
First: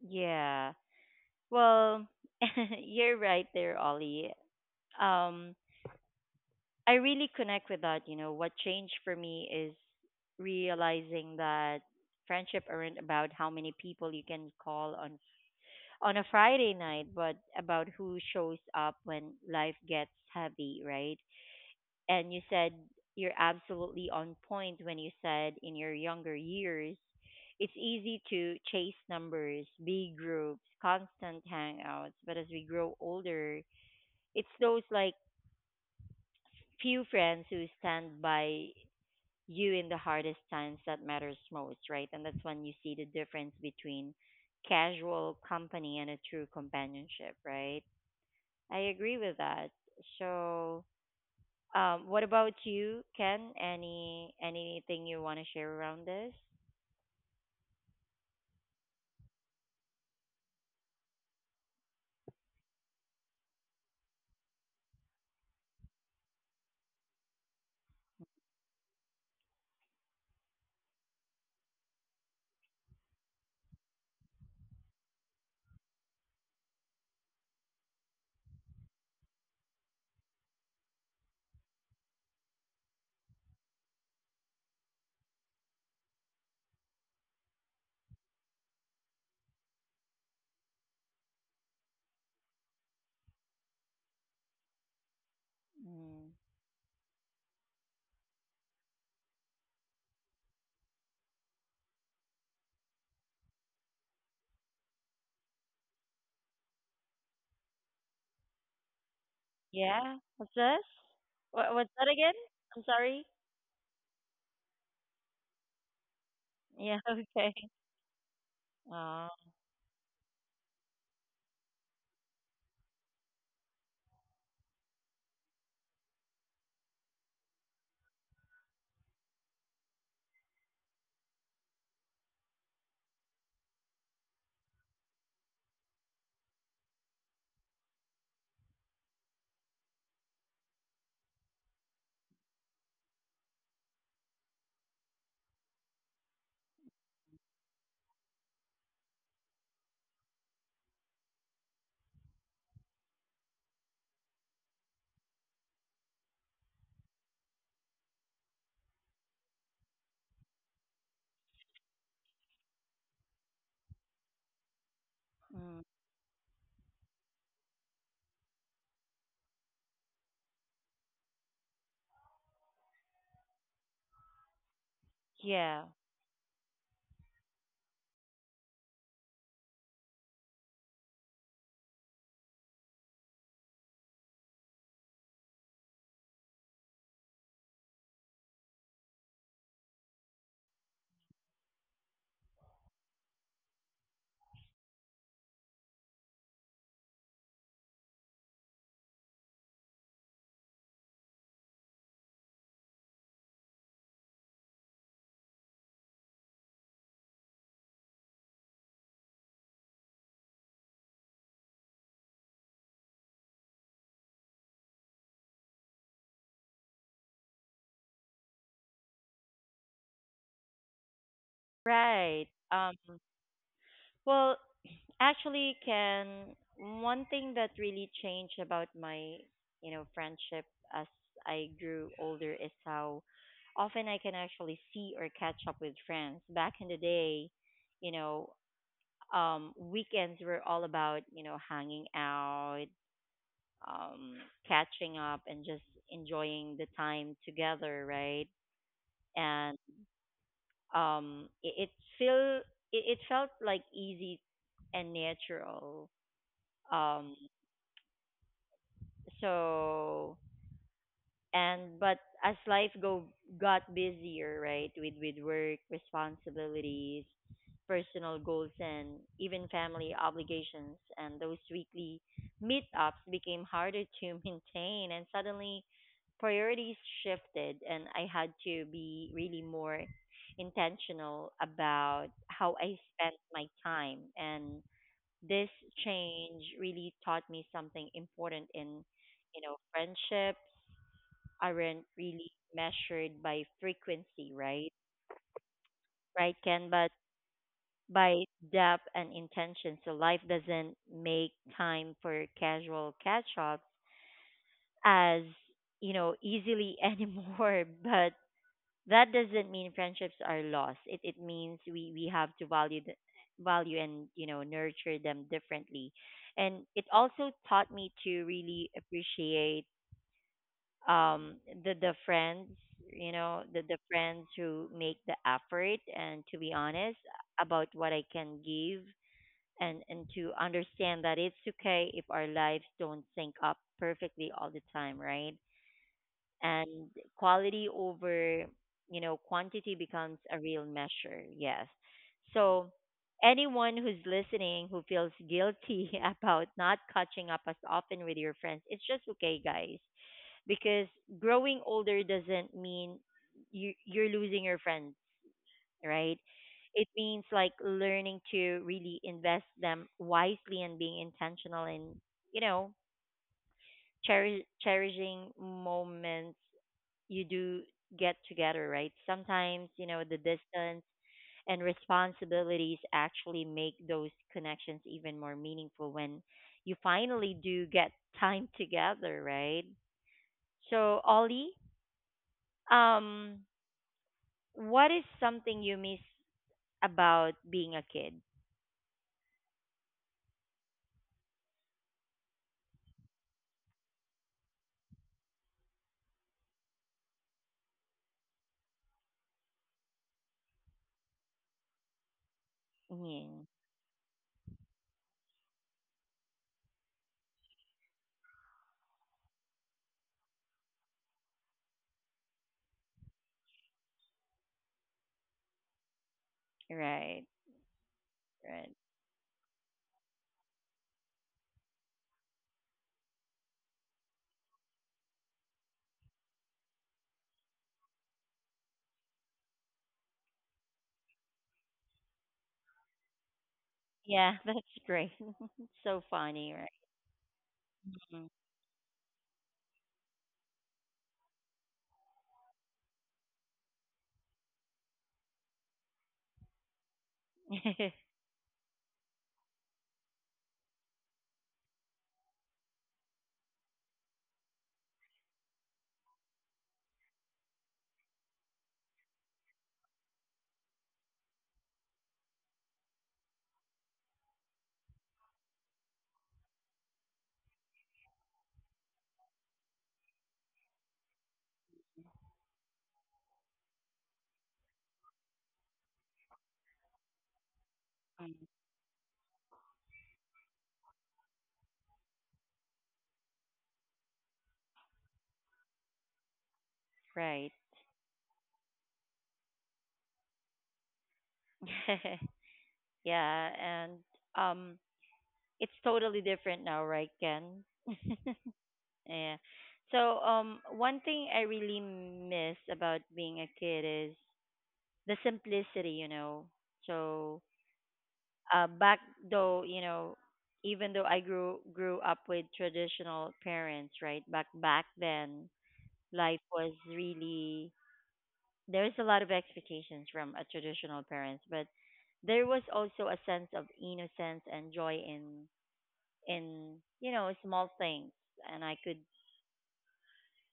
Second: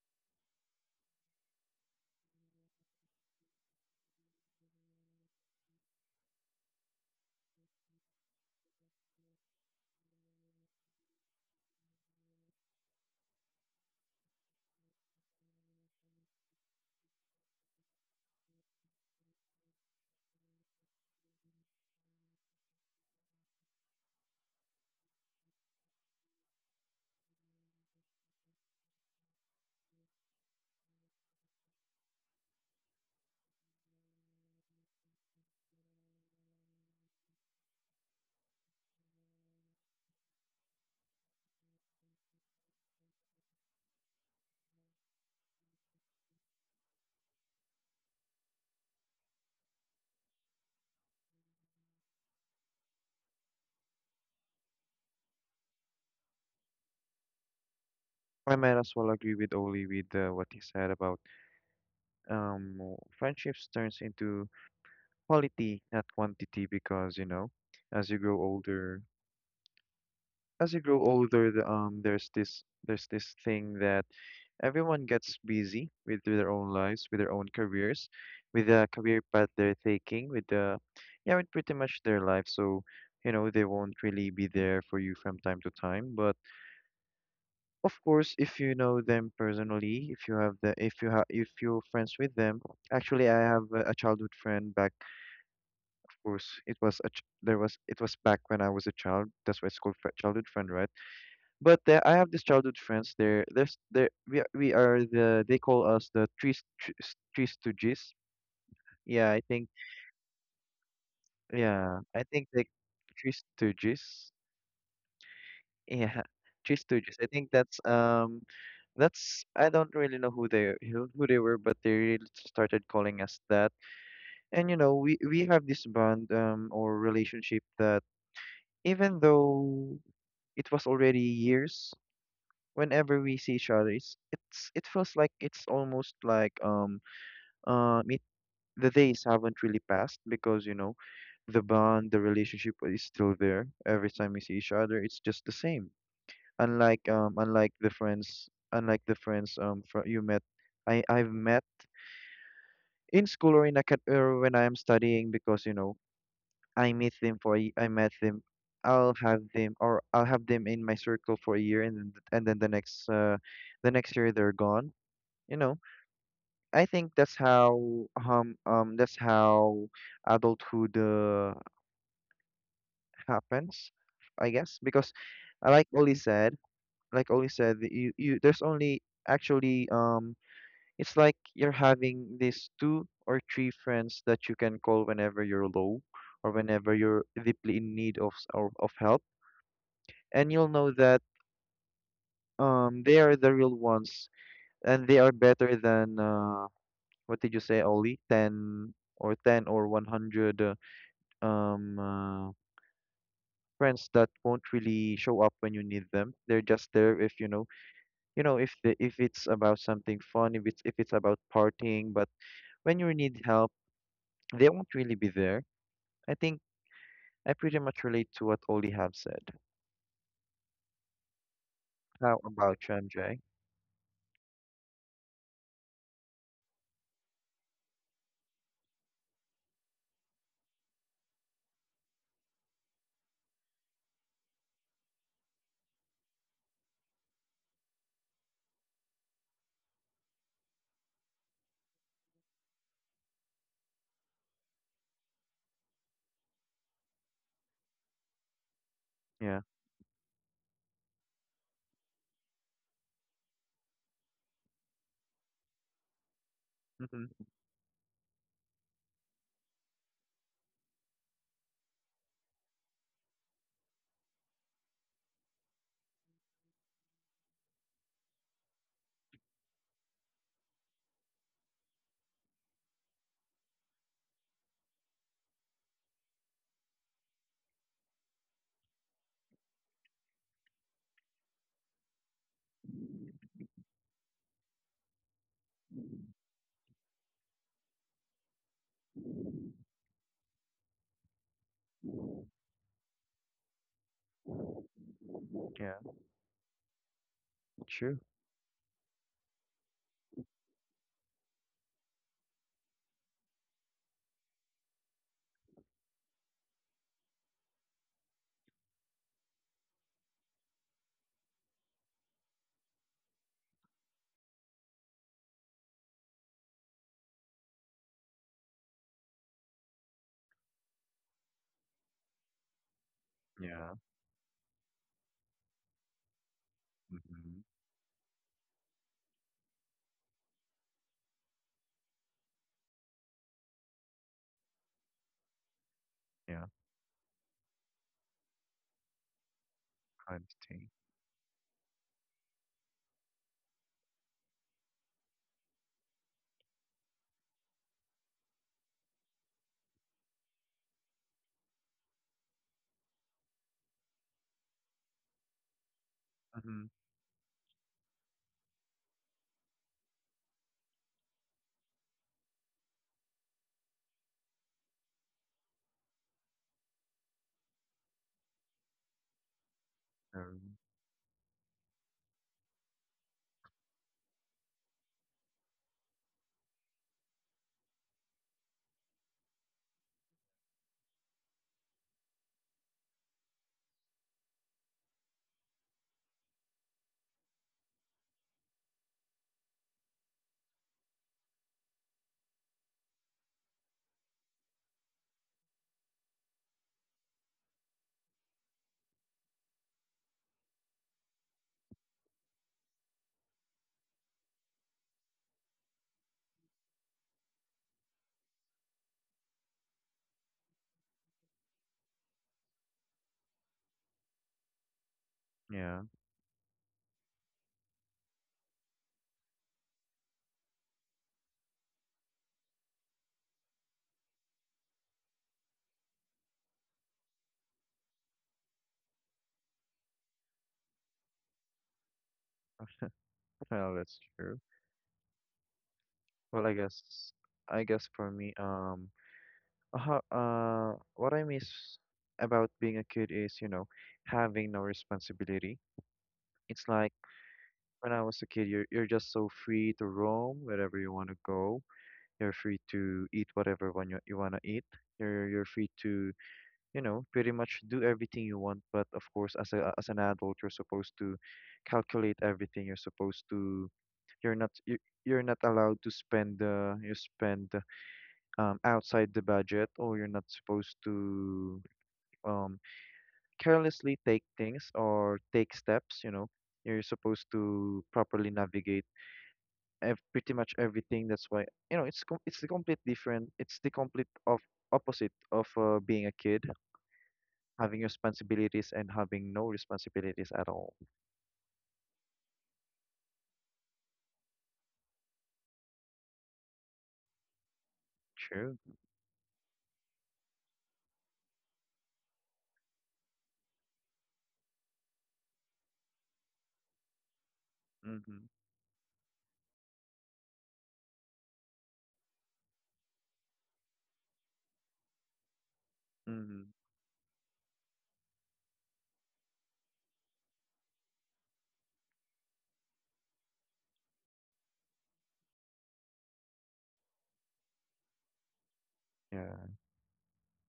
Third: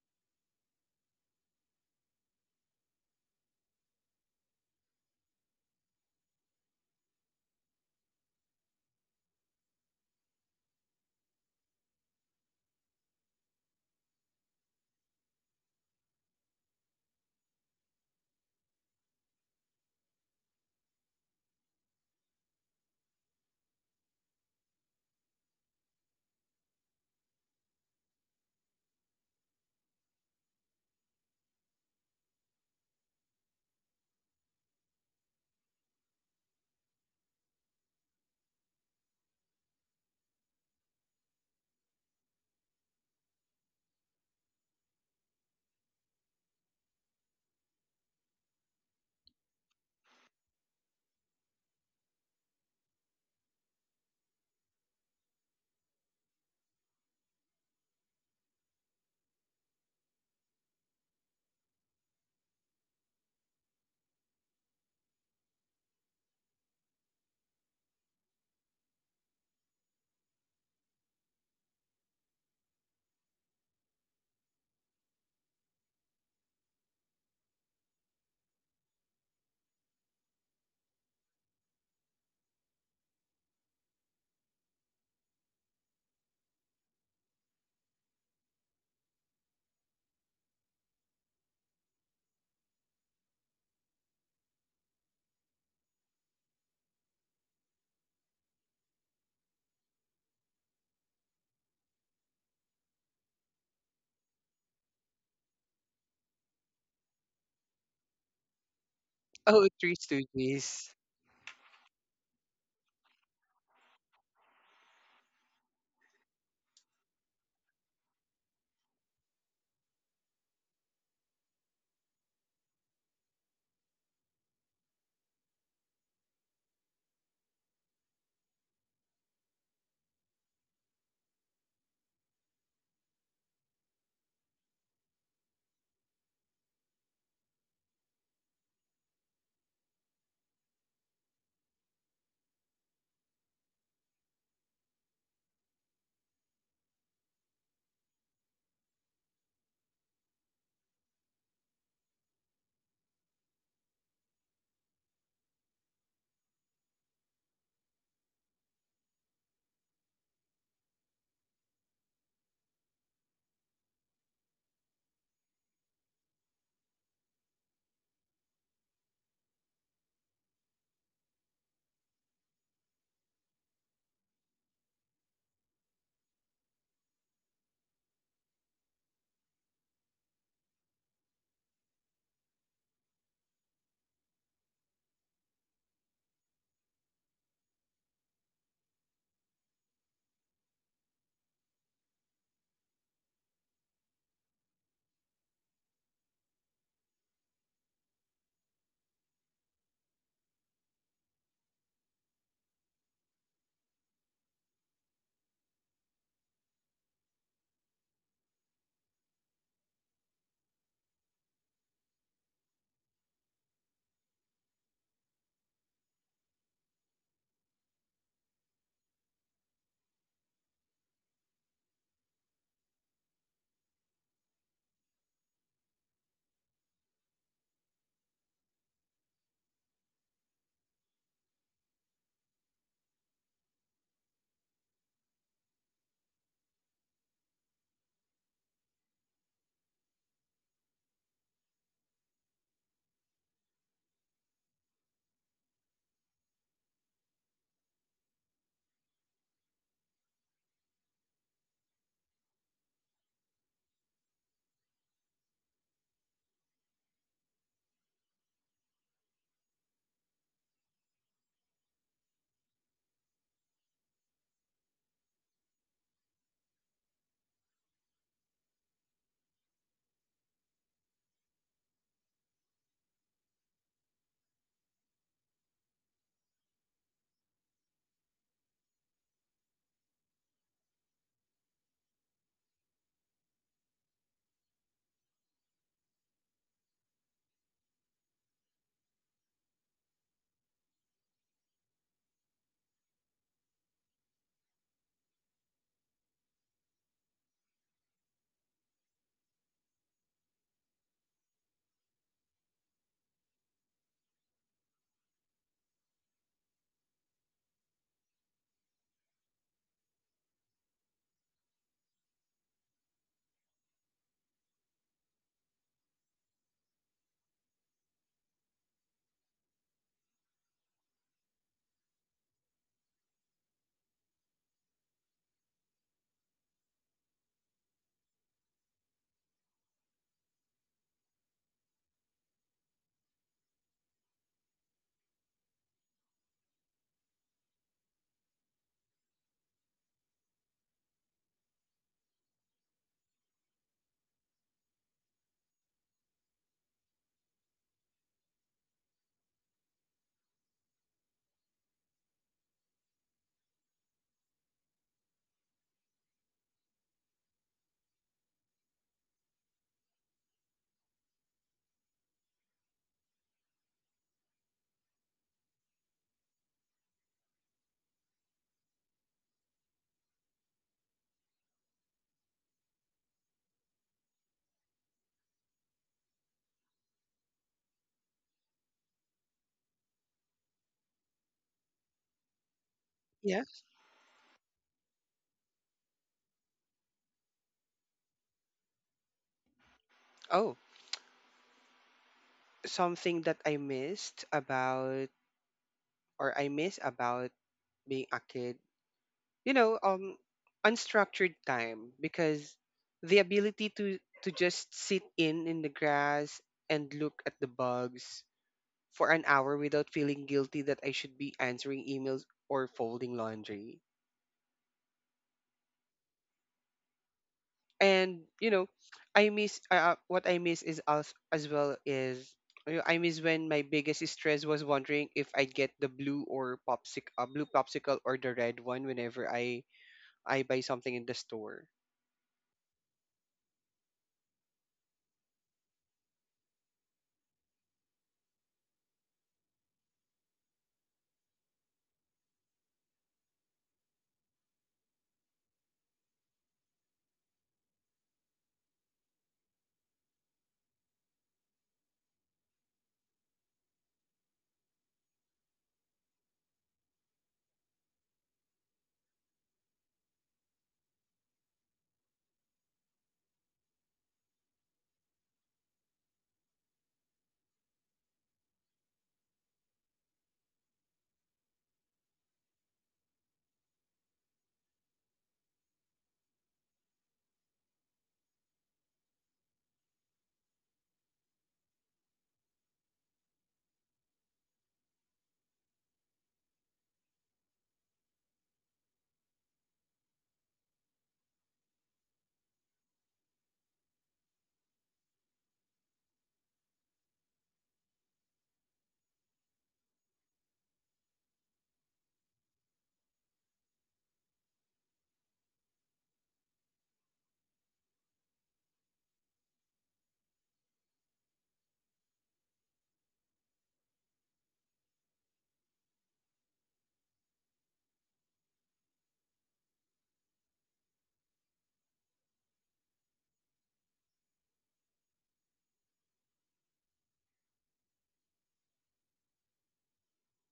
yeah. Well, you're right there, Ollie. Um, I really connect with that. You know, what changed for me is realizing that friendship aren't about how many people you can call on a Friday night, but about who shows up when life gets heavy, right? And you said, you're absolutely on point when you said in your younger years, it's easy to chase numbers, big groups, constant hangouts, but as we grow older, it's those, like, few friends who stand by you in the hardest times that matters most, right? And that's when you see the difference between casual company and a true companionship, right? I agree with that. So, what about you, Ken? Anything you want to share around this? I might as well agree with Oli with, what he said about, friendships turns into quality, not quantity, because you know, as you grow older, there's this thing that everyone gets busy with their own lives, with their own careers, with the career path they're taking, with the yeah, with pretty much their life. So, you know, they won't really be there for you from time to time. But of course, if you know them personally, if you're friends with them. Actually, I have a childhood friend back. Of Mm. course, it was back when I was a child. That's why it's called, childhood friend, right? But, I have this childhood friends. They're there's there we are the, they call us the, three stooges. Yeah, I Oh, think, Three Yeah, what's this? Stooges. What's that again? Like I'm sorry. three stooges. Yeah, three Yeah. stooges. I think Okay. that's, Uh, that's, I don't really know who they, who they were, but they really started calling us that. And you know, we have this bond, or relationship, that even though it was already years, whenever we see each other, it feels like, it's almost like, uh it, the days haven't really passed. Because you know, the bond, the relationship is still there. Every time we see each other, it's just the same. Unlike the friends, you met, I've met in school, or, or when I am studying. Because you know, I meet them for a y- I met them, I'll have them in my circle for a year, and then, the next, the next year, they're gone, you mm, know. I think that's how, that's how adulthood, happens, I guess. Because, yeah. like Oli said, that you there's only actually, it's like you're having these two or three friends that you can call whenever you're low, or whenever you're deeply in need of, of help, and you'll know that, they are the real ones, and they are better than, what did you say, Oli? 10 or 10 or 100, um uh, friends that won't really show up when you need them. They're just there if you know, you know, if it's about something fun, if it's about partying, but when you need help, they won't really be there. I think I pretty much relate to what Oli have said. How Right. about Um. you, MJ? Well, actually, can one thing that really changed about my, you know, friendship as I grew older is how often I can actually see or catch up with friends. Back in the day, you know, weekends were all about, you know, hanging out, um, catching up, and just enjoying the time together, right? Yeah. And it, it feel it felt like easy and natural. Um, Mm-hmm. so and but as life go got busier, right, with work responsibilities, personal goals, and even family obligations, and those weekly meetups became harder to maintain, and suddenly priorities shifted, and I had to be really more intentional about how I spent my time. And this change really taught me something important in, you know, friendships aren't really measured by frequency, right? Yeah. Right, Ken, but True. by depth and intention. So life doesn't make time for casual catch ups as, you know, easily anymore. But that doesn't mean friendships are lost. It means we have to value and, you know, nurture them differently, and it also taught me to really appreciate um the the friends the Yeah. Friends who make the effort, and to be honest Mm-hmm. about what I can give, and to understand that it's okay if our lives don't sync up perfectly all the time, right? Yeah. And quality over, you know, quantity I becomes a real understand. measure. Yes, so anyone who's listening who feels guilty about not catching up as often with your friends, it's just okay guys, because growing older doesn't mean you're losing your friends, right? Mm-hmm. It means, like, learning to really invest them wisely and being intentional and, you know, cherishing moments you do get together, right? Sometimes, you know, the Um, distance and responsibilities actually make those connections even more meaningful when you finally do get time together, right? So, Ollie, um, Yeah. what is something you miss about being a kid? Oh, something that I miss about being a kid, you know, unstructured time, because the Yeah, ability to just sit in the grass and look at the bugs for an hour without feeling guilty that I should be answering emails or folding laundry. yeah. right, And, you know, right. I miss what I miss is, as well, is, you I miss when my biggest stress was wondering if I'd get the blue popsicle or the red one whenever I buy something in the store. Well, that's Yeah, true. that's great. So Well, funny, I guess, for right? me, what I miss about being a kid is, you know, having no responsibility. It's like Mhm. when I was a kid, you're just so free to roam wherever you want to go. You're free to eat whatever one you want to eat. You're free to, you know, pretty much do everything you want. But of course, as an adult, you're supposed to calculate everything. You're supposed to. You're not you, you're not allowed to spend, you spend, outside the budget, or you're not supposed to, um, carelessly take things or take steps. You know, you're supposed to properly navigate, pretty much everything. That's why, you know, it's the complete of opposite of, being a kid, Right. having responsibilities and having no responsibilities at all. Yeah, and um, it's totally different now, right, Ken? True. Yeah. So, one thing I really miss about being a kid is the simplicity, you know. So, Mm-hmm. Back though, you know, even though I grew up with traditional parents, right? Back then, life Mm-hmm. was really, there's a lot of expectations from a traditional parents, but there was also a sense of innocence and joy in you know, small things, and I could Yeah.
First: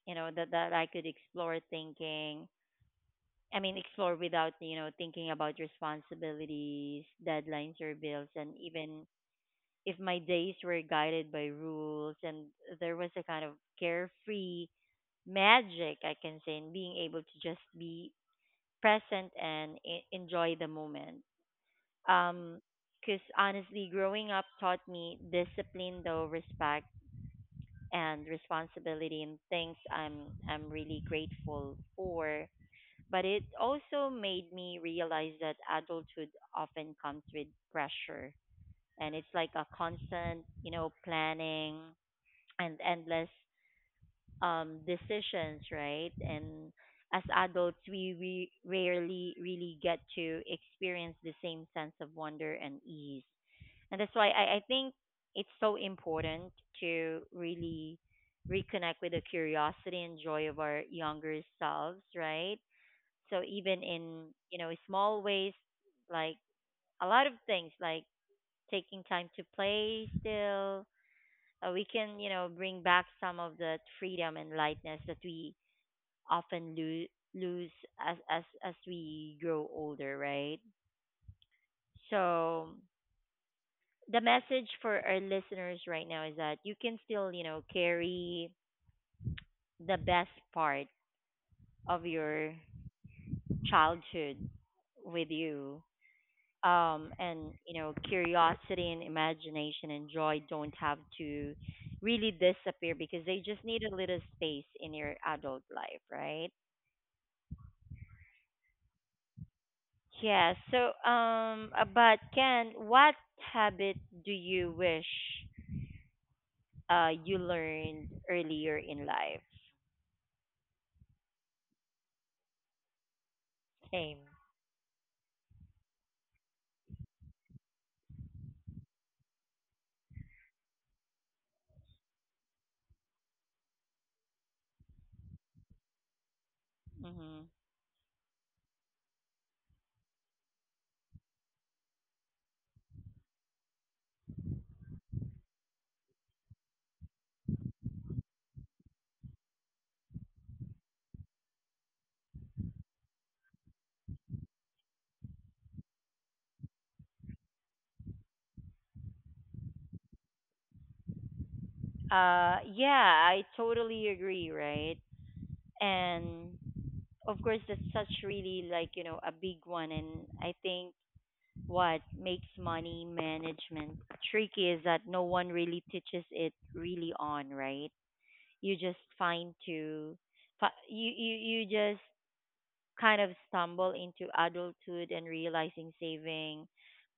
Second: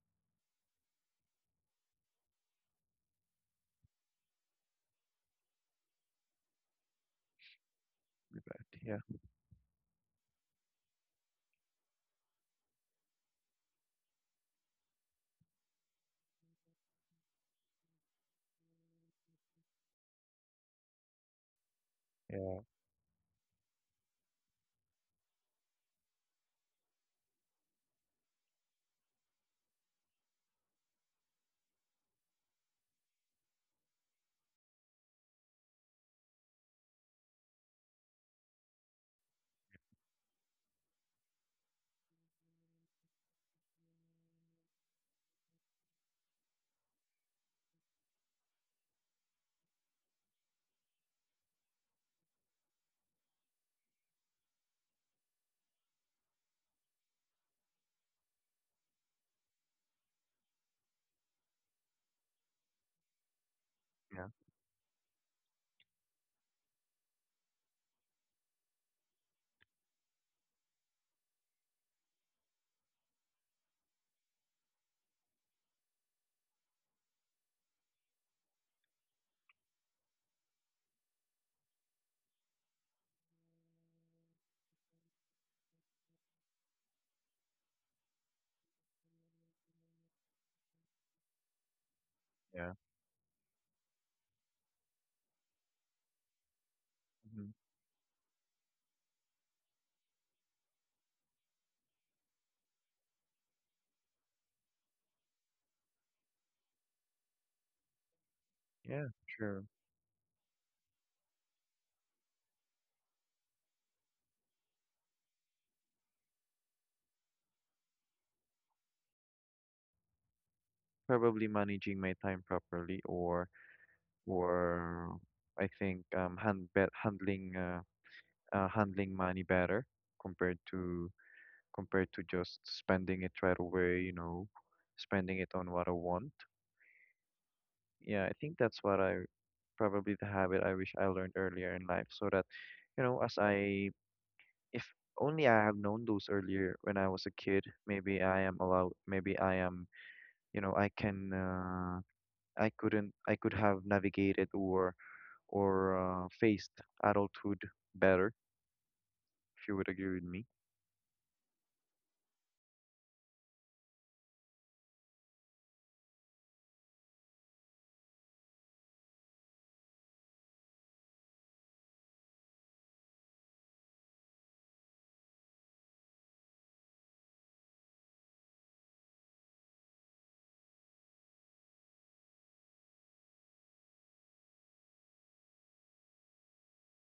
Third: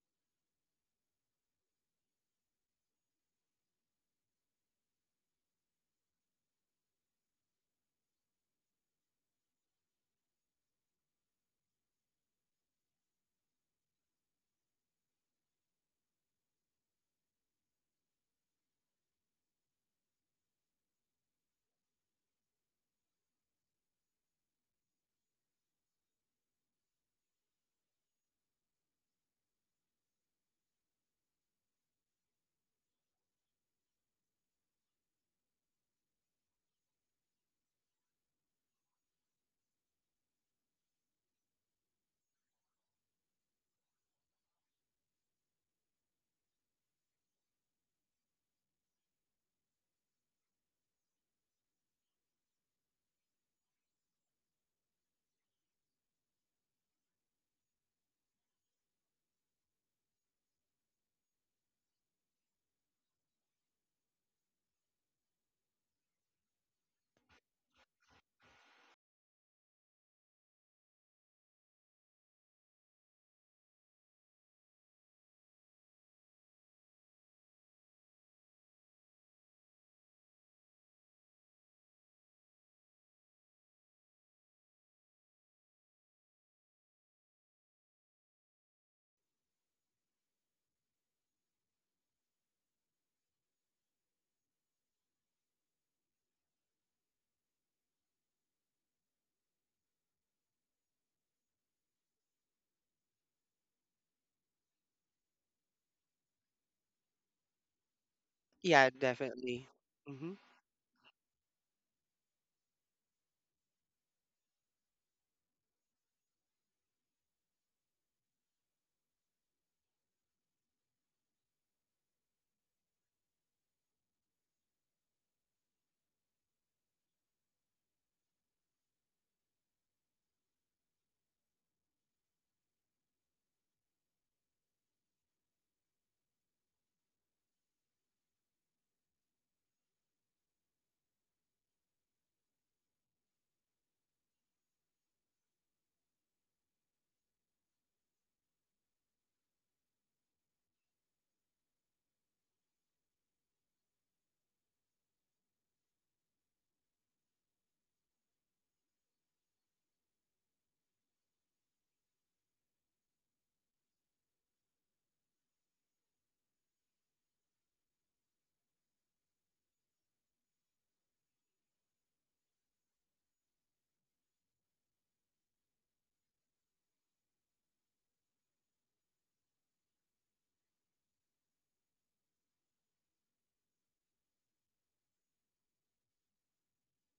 you know that that I could explore thinking I mean explore without, you know, thinking about responsibilities, deadlines, or bills. And Yeah. even if my days were guided by rules, and there was a kind of carefree magic, I can say, in being able to just be present and enjoy the moment. Yeah. um because honestly, growing up taught me discipline though, respect, and responsibility, and things I'm really grateful for. But it also made me realize that adulthood often comes with pressure, and it's like a constant, you know, planning and endless decisions, right? And as adults, we rarely really get to experience the same sense of wonder and ease. And that's why I think it's so important to really reconnect with the curiosity and joy of our younger selves, right? So even in, Yeah. you know, small ways, like a lot of things, like taking time to play still, we can, you know, bring back some of that freedom and lightness that we often lose as, as we grow older, right? So the message for our listeners right now is that you can still, you know, carry the best part of your Yeah. childhood with you. Mm-hmm. And, you know, curiosity and imagination and joy don't have to really disappear, because they just need a little space in your adult life, right? Yeah, Yeah. True. definitely. Mm-hmm. Yeah. So, but Ken, what habit do you wish you learned earlier in life? Probably managing my time properly. Same. Or I think, handling, handling money better, compared to compared to just spending it right away, you know, spending it on what I want. Hmm. Yeah, I think that's what I, probably the habit I wish I learned earlier in life. So that, you know, as I if only I have known those earlier when I was a kid, maybe I am allowed, maybe I am, you know, I can, I couldn't I could have navigated, or, faced adulthood better, if you would agree with me. Yeah, I totally agree, right? And of course, that's such really, like, you know, a big one. And I think what makes money management tricky is that no one really teaches it really on, right? You just find to, fi- you, you just kind of stumble into adulthood and realizing saving,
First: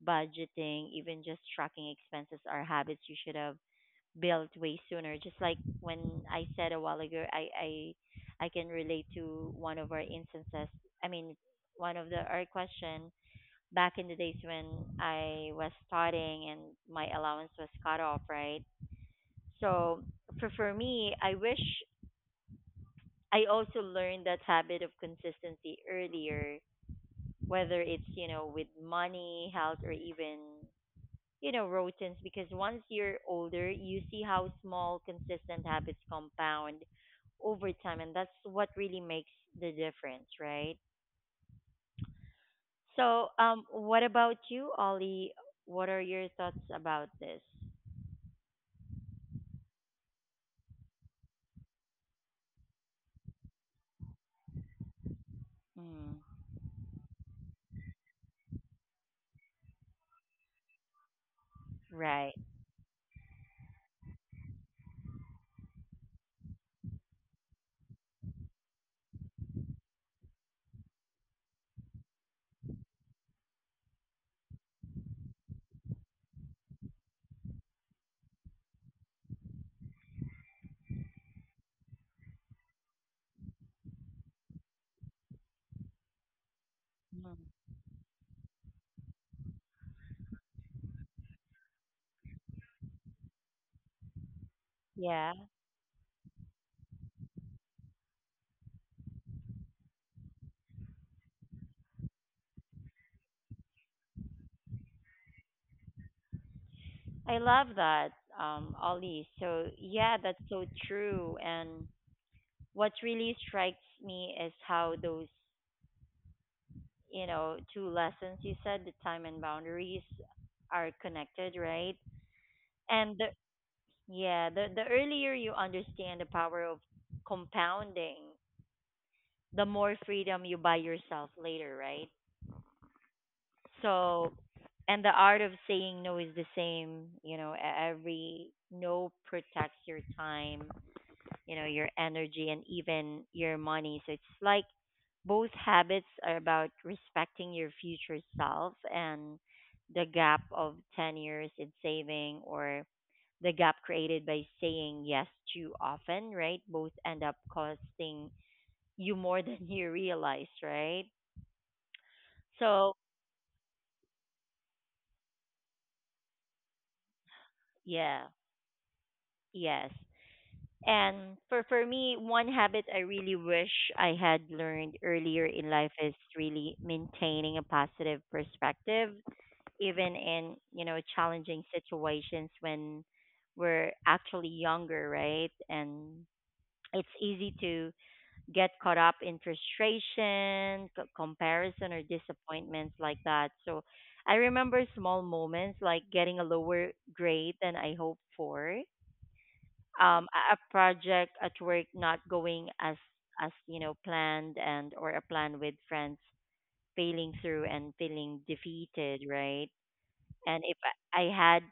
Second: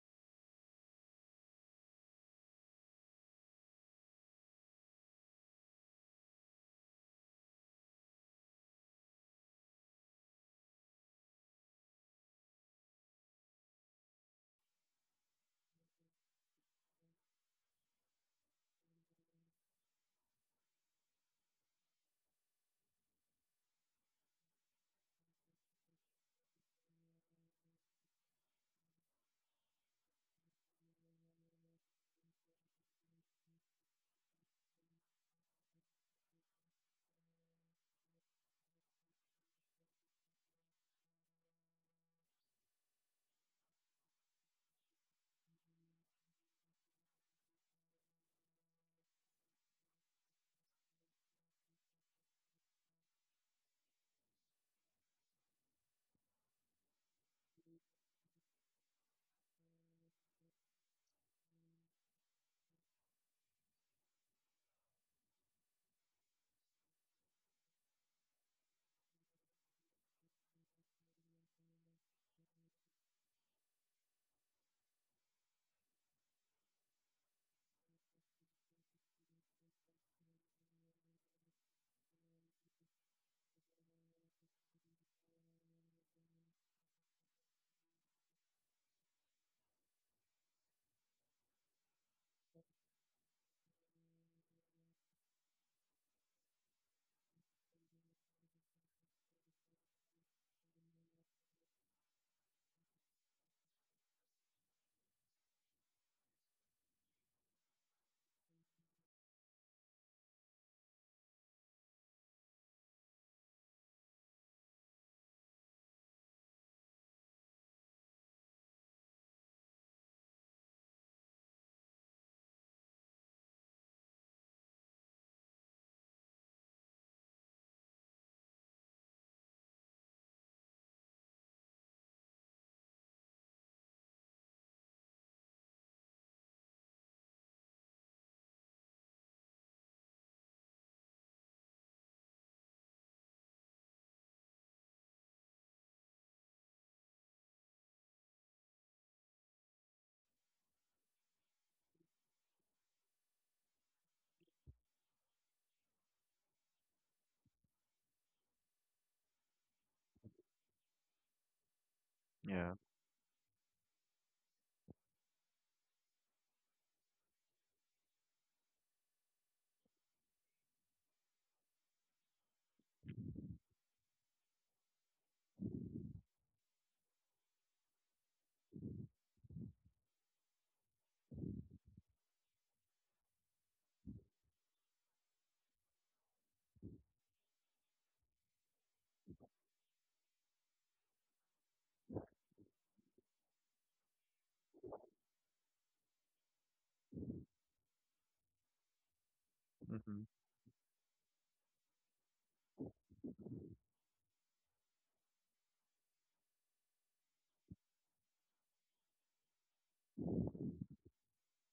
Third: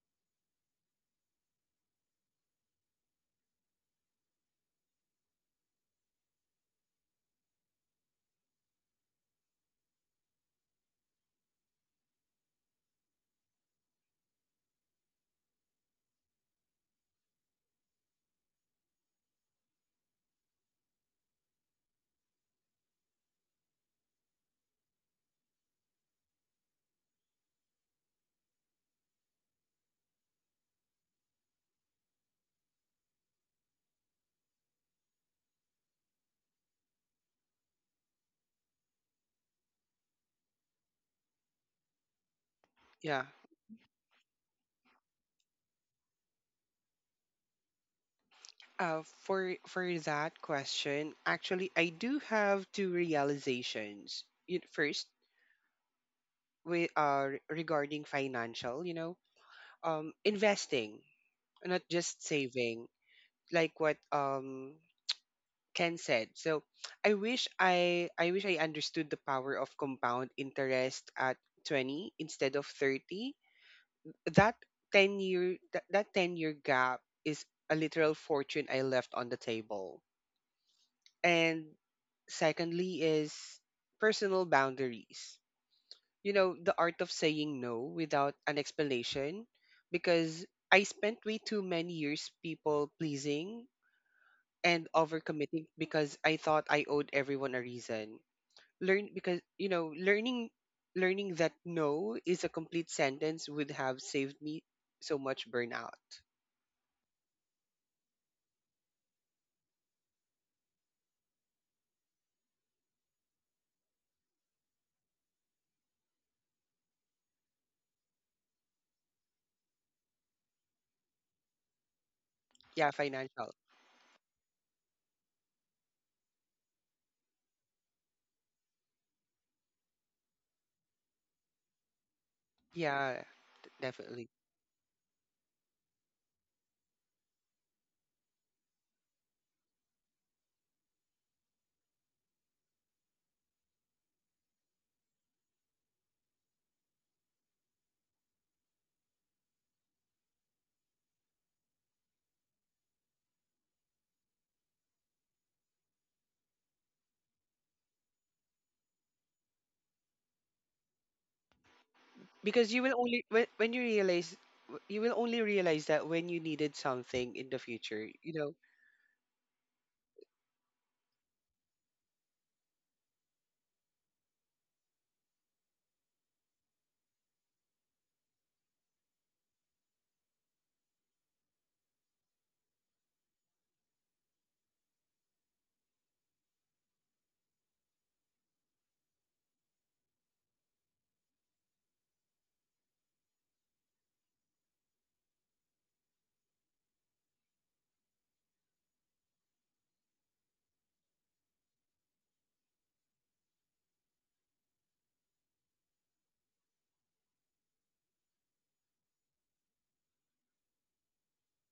budgeting, even just tracking expenses are habits you should have built way sooner. Just like when I said a while ago, I can relate to one of our instances. I mean, one of the our question back in the days when I was studying and my allowance was cut off, right? So for me, I wish I also learned that habit of consistency earlier, whether it's, you know, with money, health, or even, you know, routines, because once you're older, you see how small, consistent habits compound over time, and that's what really makes the difference, right? Yeah. So, what about you, Ollie? What are your thoughts about this? Uh, for that question, actually, I do have two realizations. First, Mm, we are regarding financial. You know, investing, not just right. saving, like what Ken said. So, I wish I understood the power of compound interest at 20 instead of 30. That 10-year gap is a literal fortune I left on the table. And secondly is personal boundaries. You know, the art of Mm, saying no without an explanation, because I spent way too many years people pleasing and yeah, overcommitting because I thought I owed everyone a reason. Learn because, you know, learning that no is a complete sentence would have saved me so much burnout. I love that, Ollie. So, yeah, that's so true. And what really strikes me is how those, you know, two lessons you said, the time and boundaries, are connected, right? Yeah, And financial. yeah, the earlier you understand the power of compounding, the more freedom you buy yourself later, right? Yeah, definitely. So, and the art of saying no is the same, you know, every no protects your time, you know, your energy and even your money. So it's like both habits are about respecting your future self, and the gap of 10 years in saving, or the gap created by saying yes too often, right, both end up costing you more than you realize, right? Yeah. Because you will So only, when you realize, you will only realize that when you needed something in the future, yeah, you know. yes. And for me, one habit I really wish I had learned earlier in life is really maintaining a positive perspective, even in, you know, challenging situations when we're actually younger, right? And it's easy to get caught up in frustration, comparison, or disappointments like that. So I remember small moments like getting a lower grade than I hoped for, Hmm. um, a project at work not going as, you know, planned, and or a plan with friends failing through and feeling defeated, right? And if I had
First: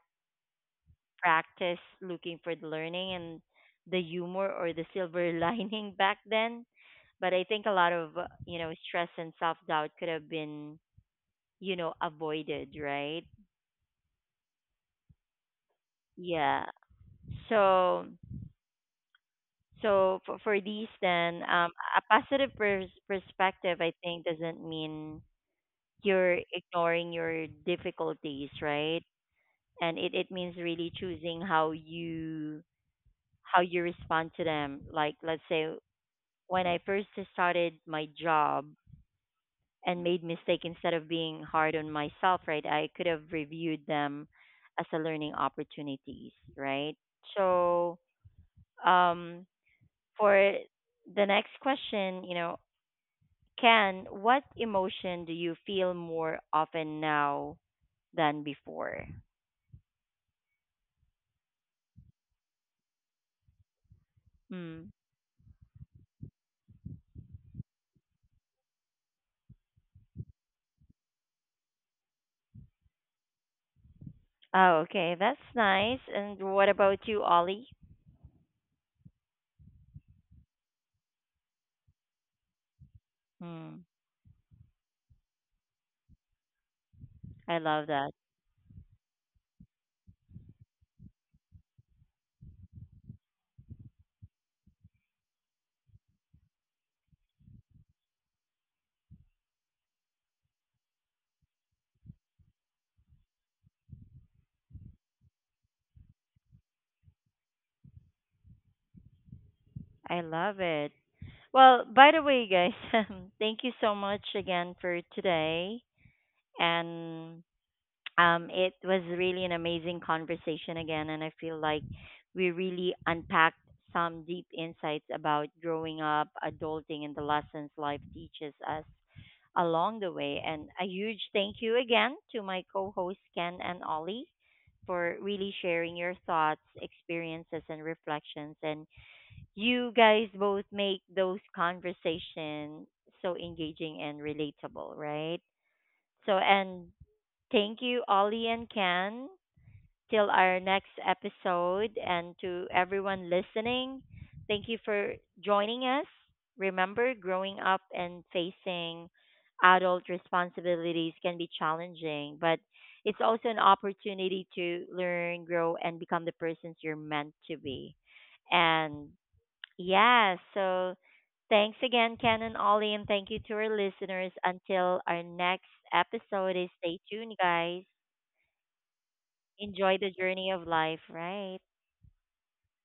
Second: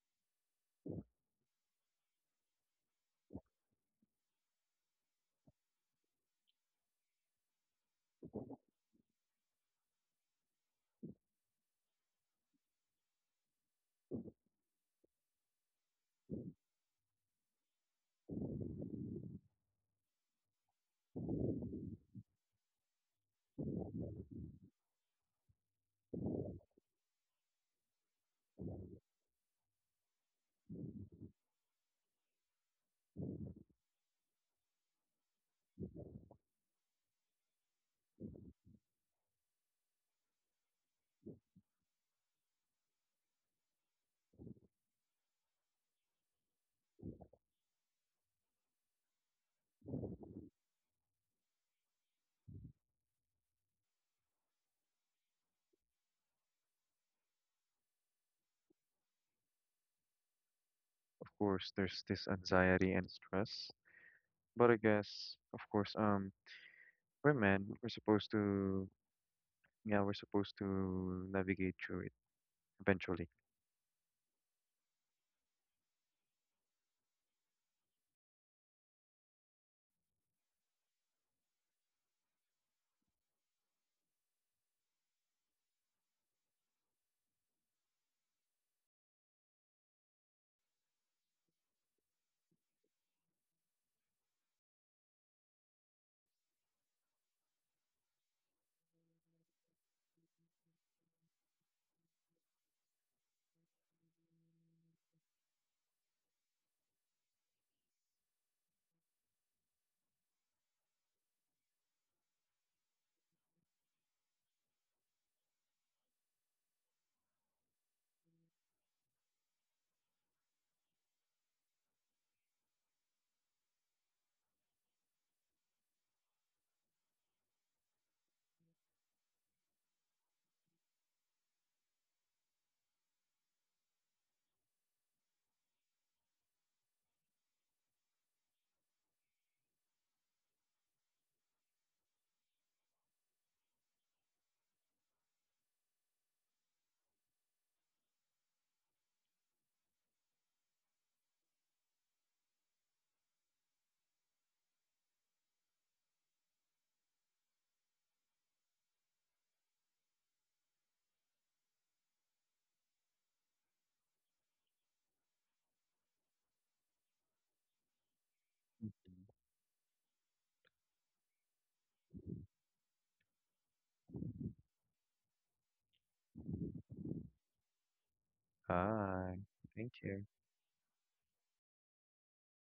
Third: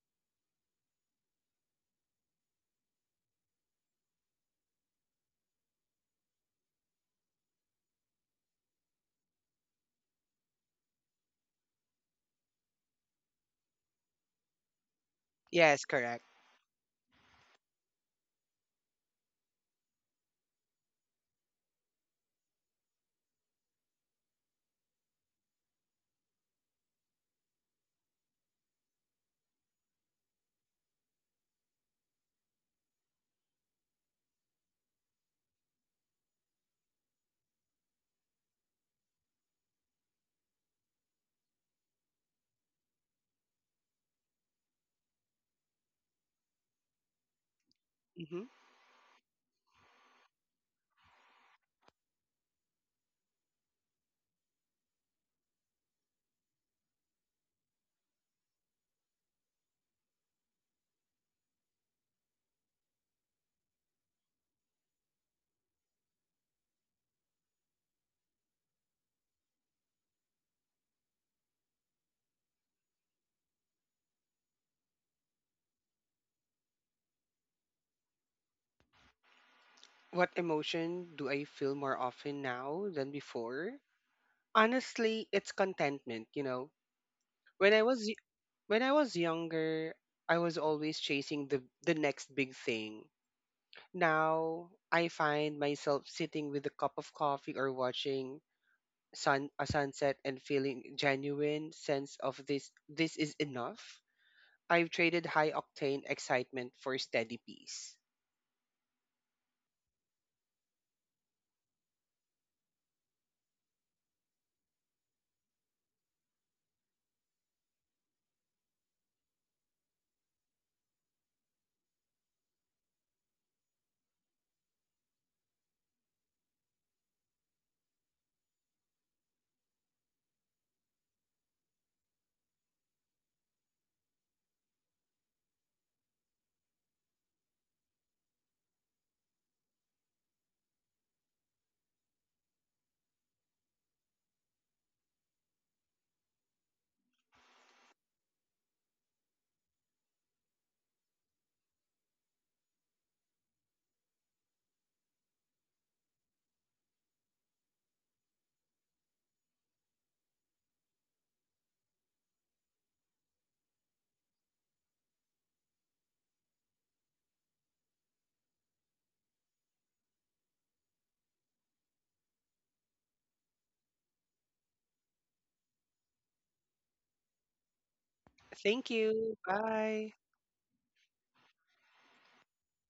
practice looking for the learning and the humor or the silver lining back then, but I think a lot of, you know, stress and self doubt could have been, you know, avoided, right? Yes, correct. Yeah. So so for, these, then, a perspective, I think, doesn't mean you're ignoring your difficulties, right? And it means really choosing how you respond to them. Like let's say when I first started my job and made mistake, instead of being hard on myself, right? I could have reviewed them as a learning opportunities, right? So Hmm. um, for the next question, you know, Ken, what emotion do you feel more often now than before? Of course, there's this anxiety and stress, but I Hmm. guess, of course, we're men. We're supposed to, yeah, we're supposed to navigate through it eventually. Oh, okay. That's nice. And what about you, Ollie? What emotion do I feel more often now than before? Hmm. Honestly, it's contentment, you know. I when i love was that. y- when I was younger, I was always chasing the next big thing. Now I find myself sitting with a cup of coffee or watching sun a sunset and feeling genuine sense of this is enough. I've traded high octane excitement for steady peace. I love it. Well, by the way, guys, thank you so much again for today. And um, it was really an amazing conversation again, and I feel like we really unpacked some deep insights about growing up, adulting, and the lessons life teaches us along the way. And a huge thank you again to my co hosts, Ken and Ollie, for really sharing your thoughts, experiences, and reflections. And you guys both make those conversations so engaging and relatable, right? So, and thank you, Ollie and Ken. Till our next episode, and to everyone listening, thank you for joining us. Remember, growing up and facing adult responsibilities can be challenging, but it's also an opportunity to learn, grow, and become the persons you're meant to be. And yeah, so thanks again, Ken and Ollie, and thank you to our listeners. Until our next episode, stay tuned, guys. Thank Bye. you. Thank Enjoy the Bye. you. journey of life, right?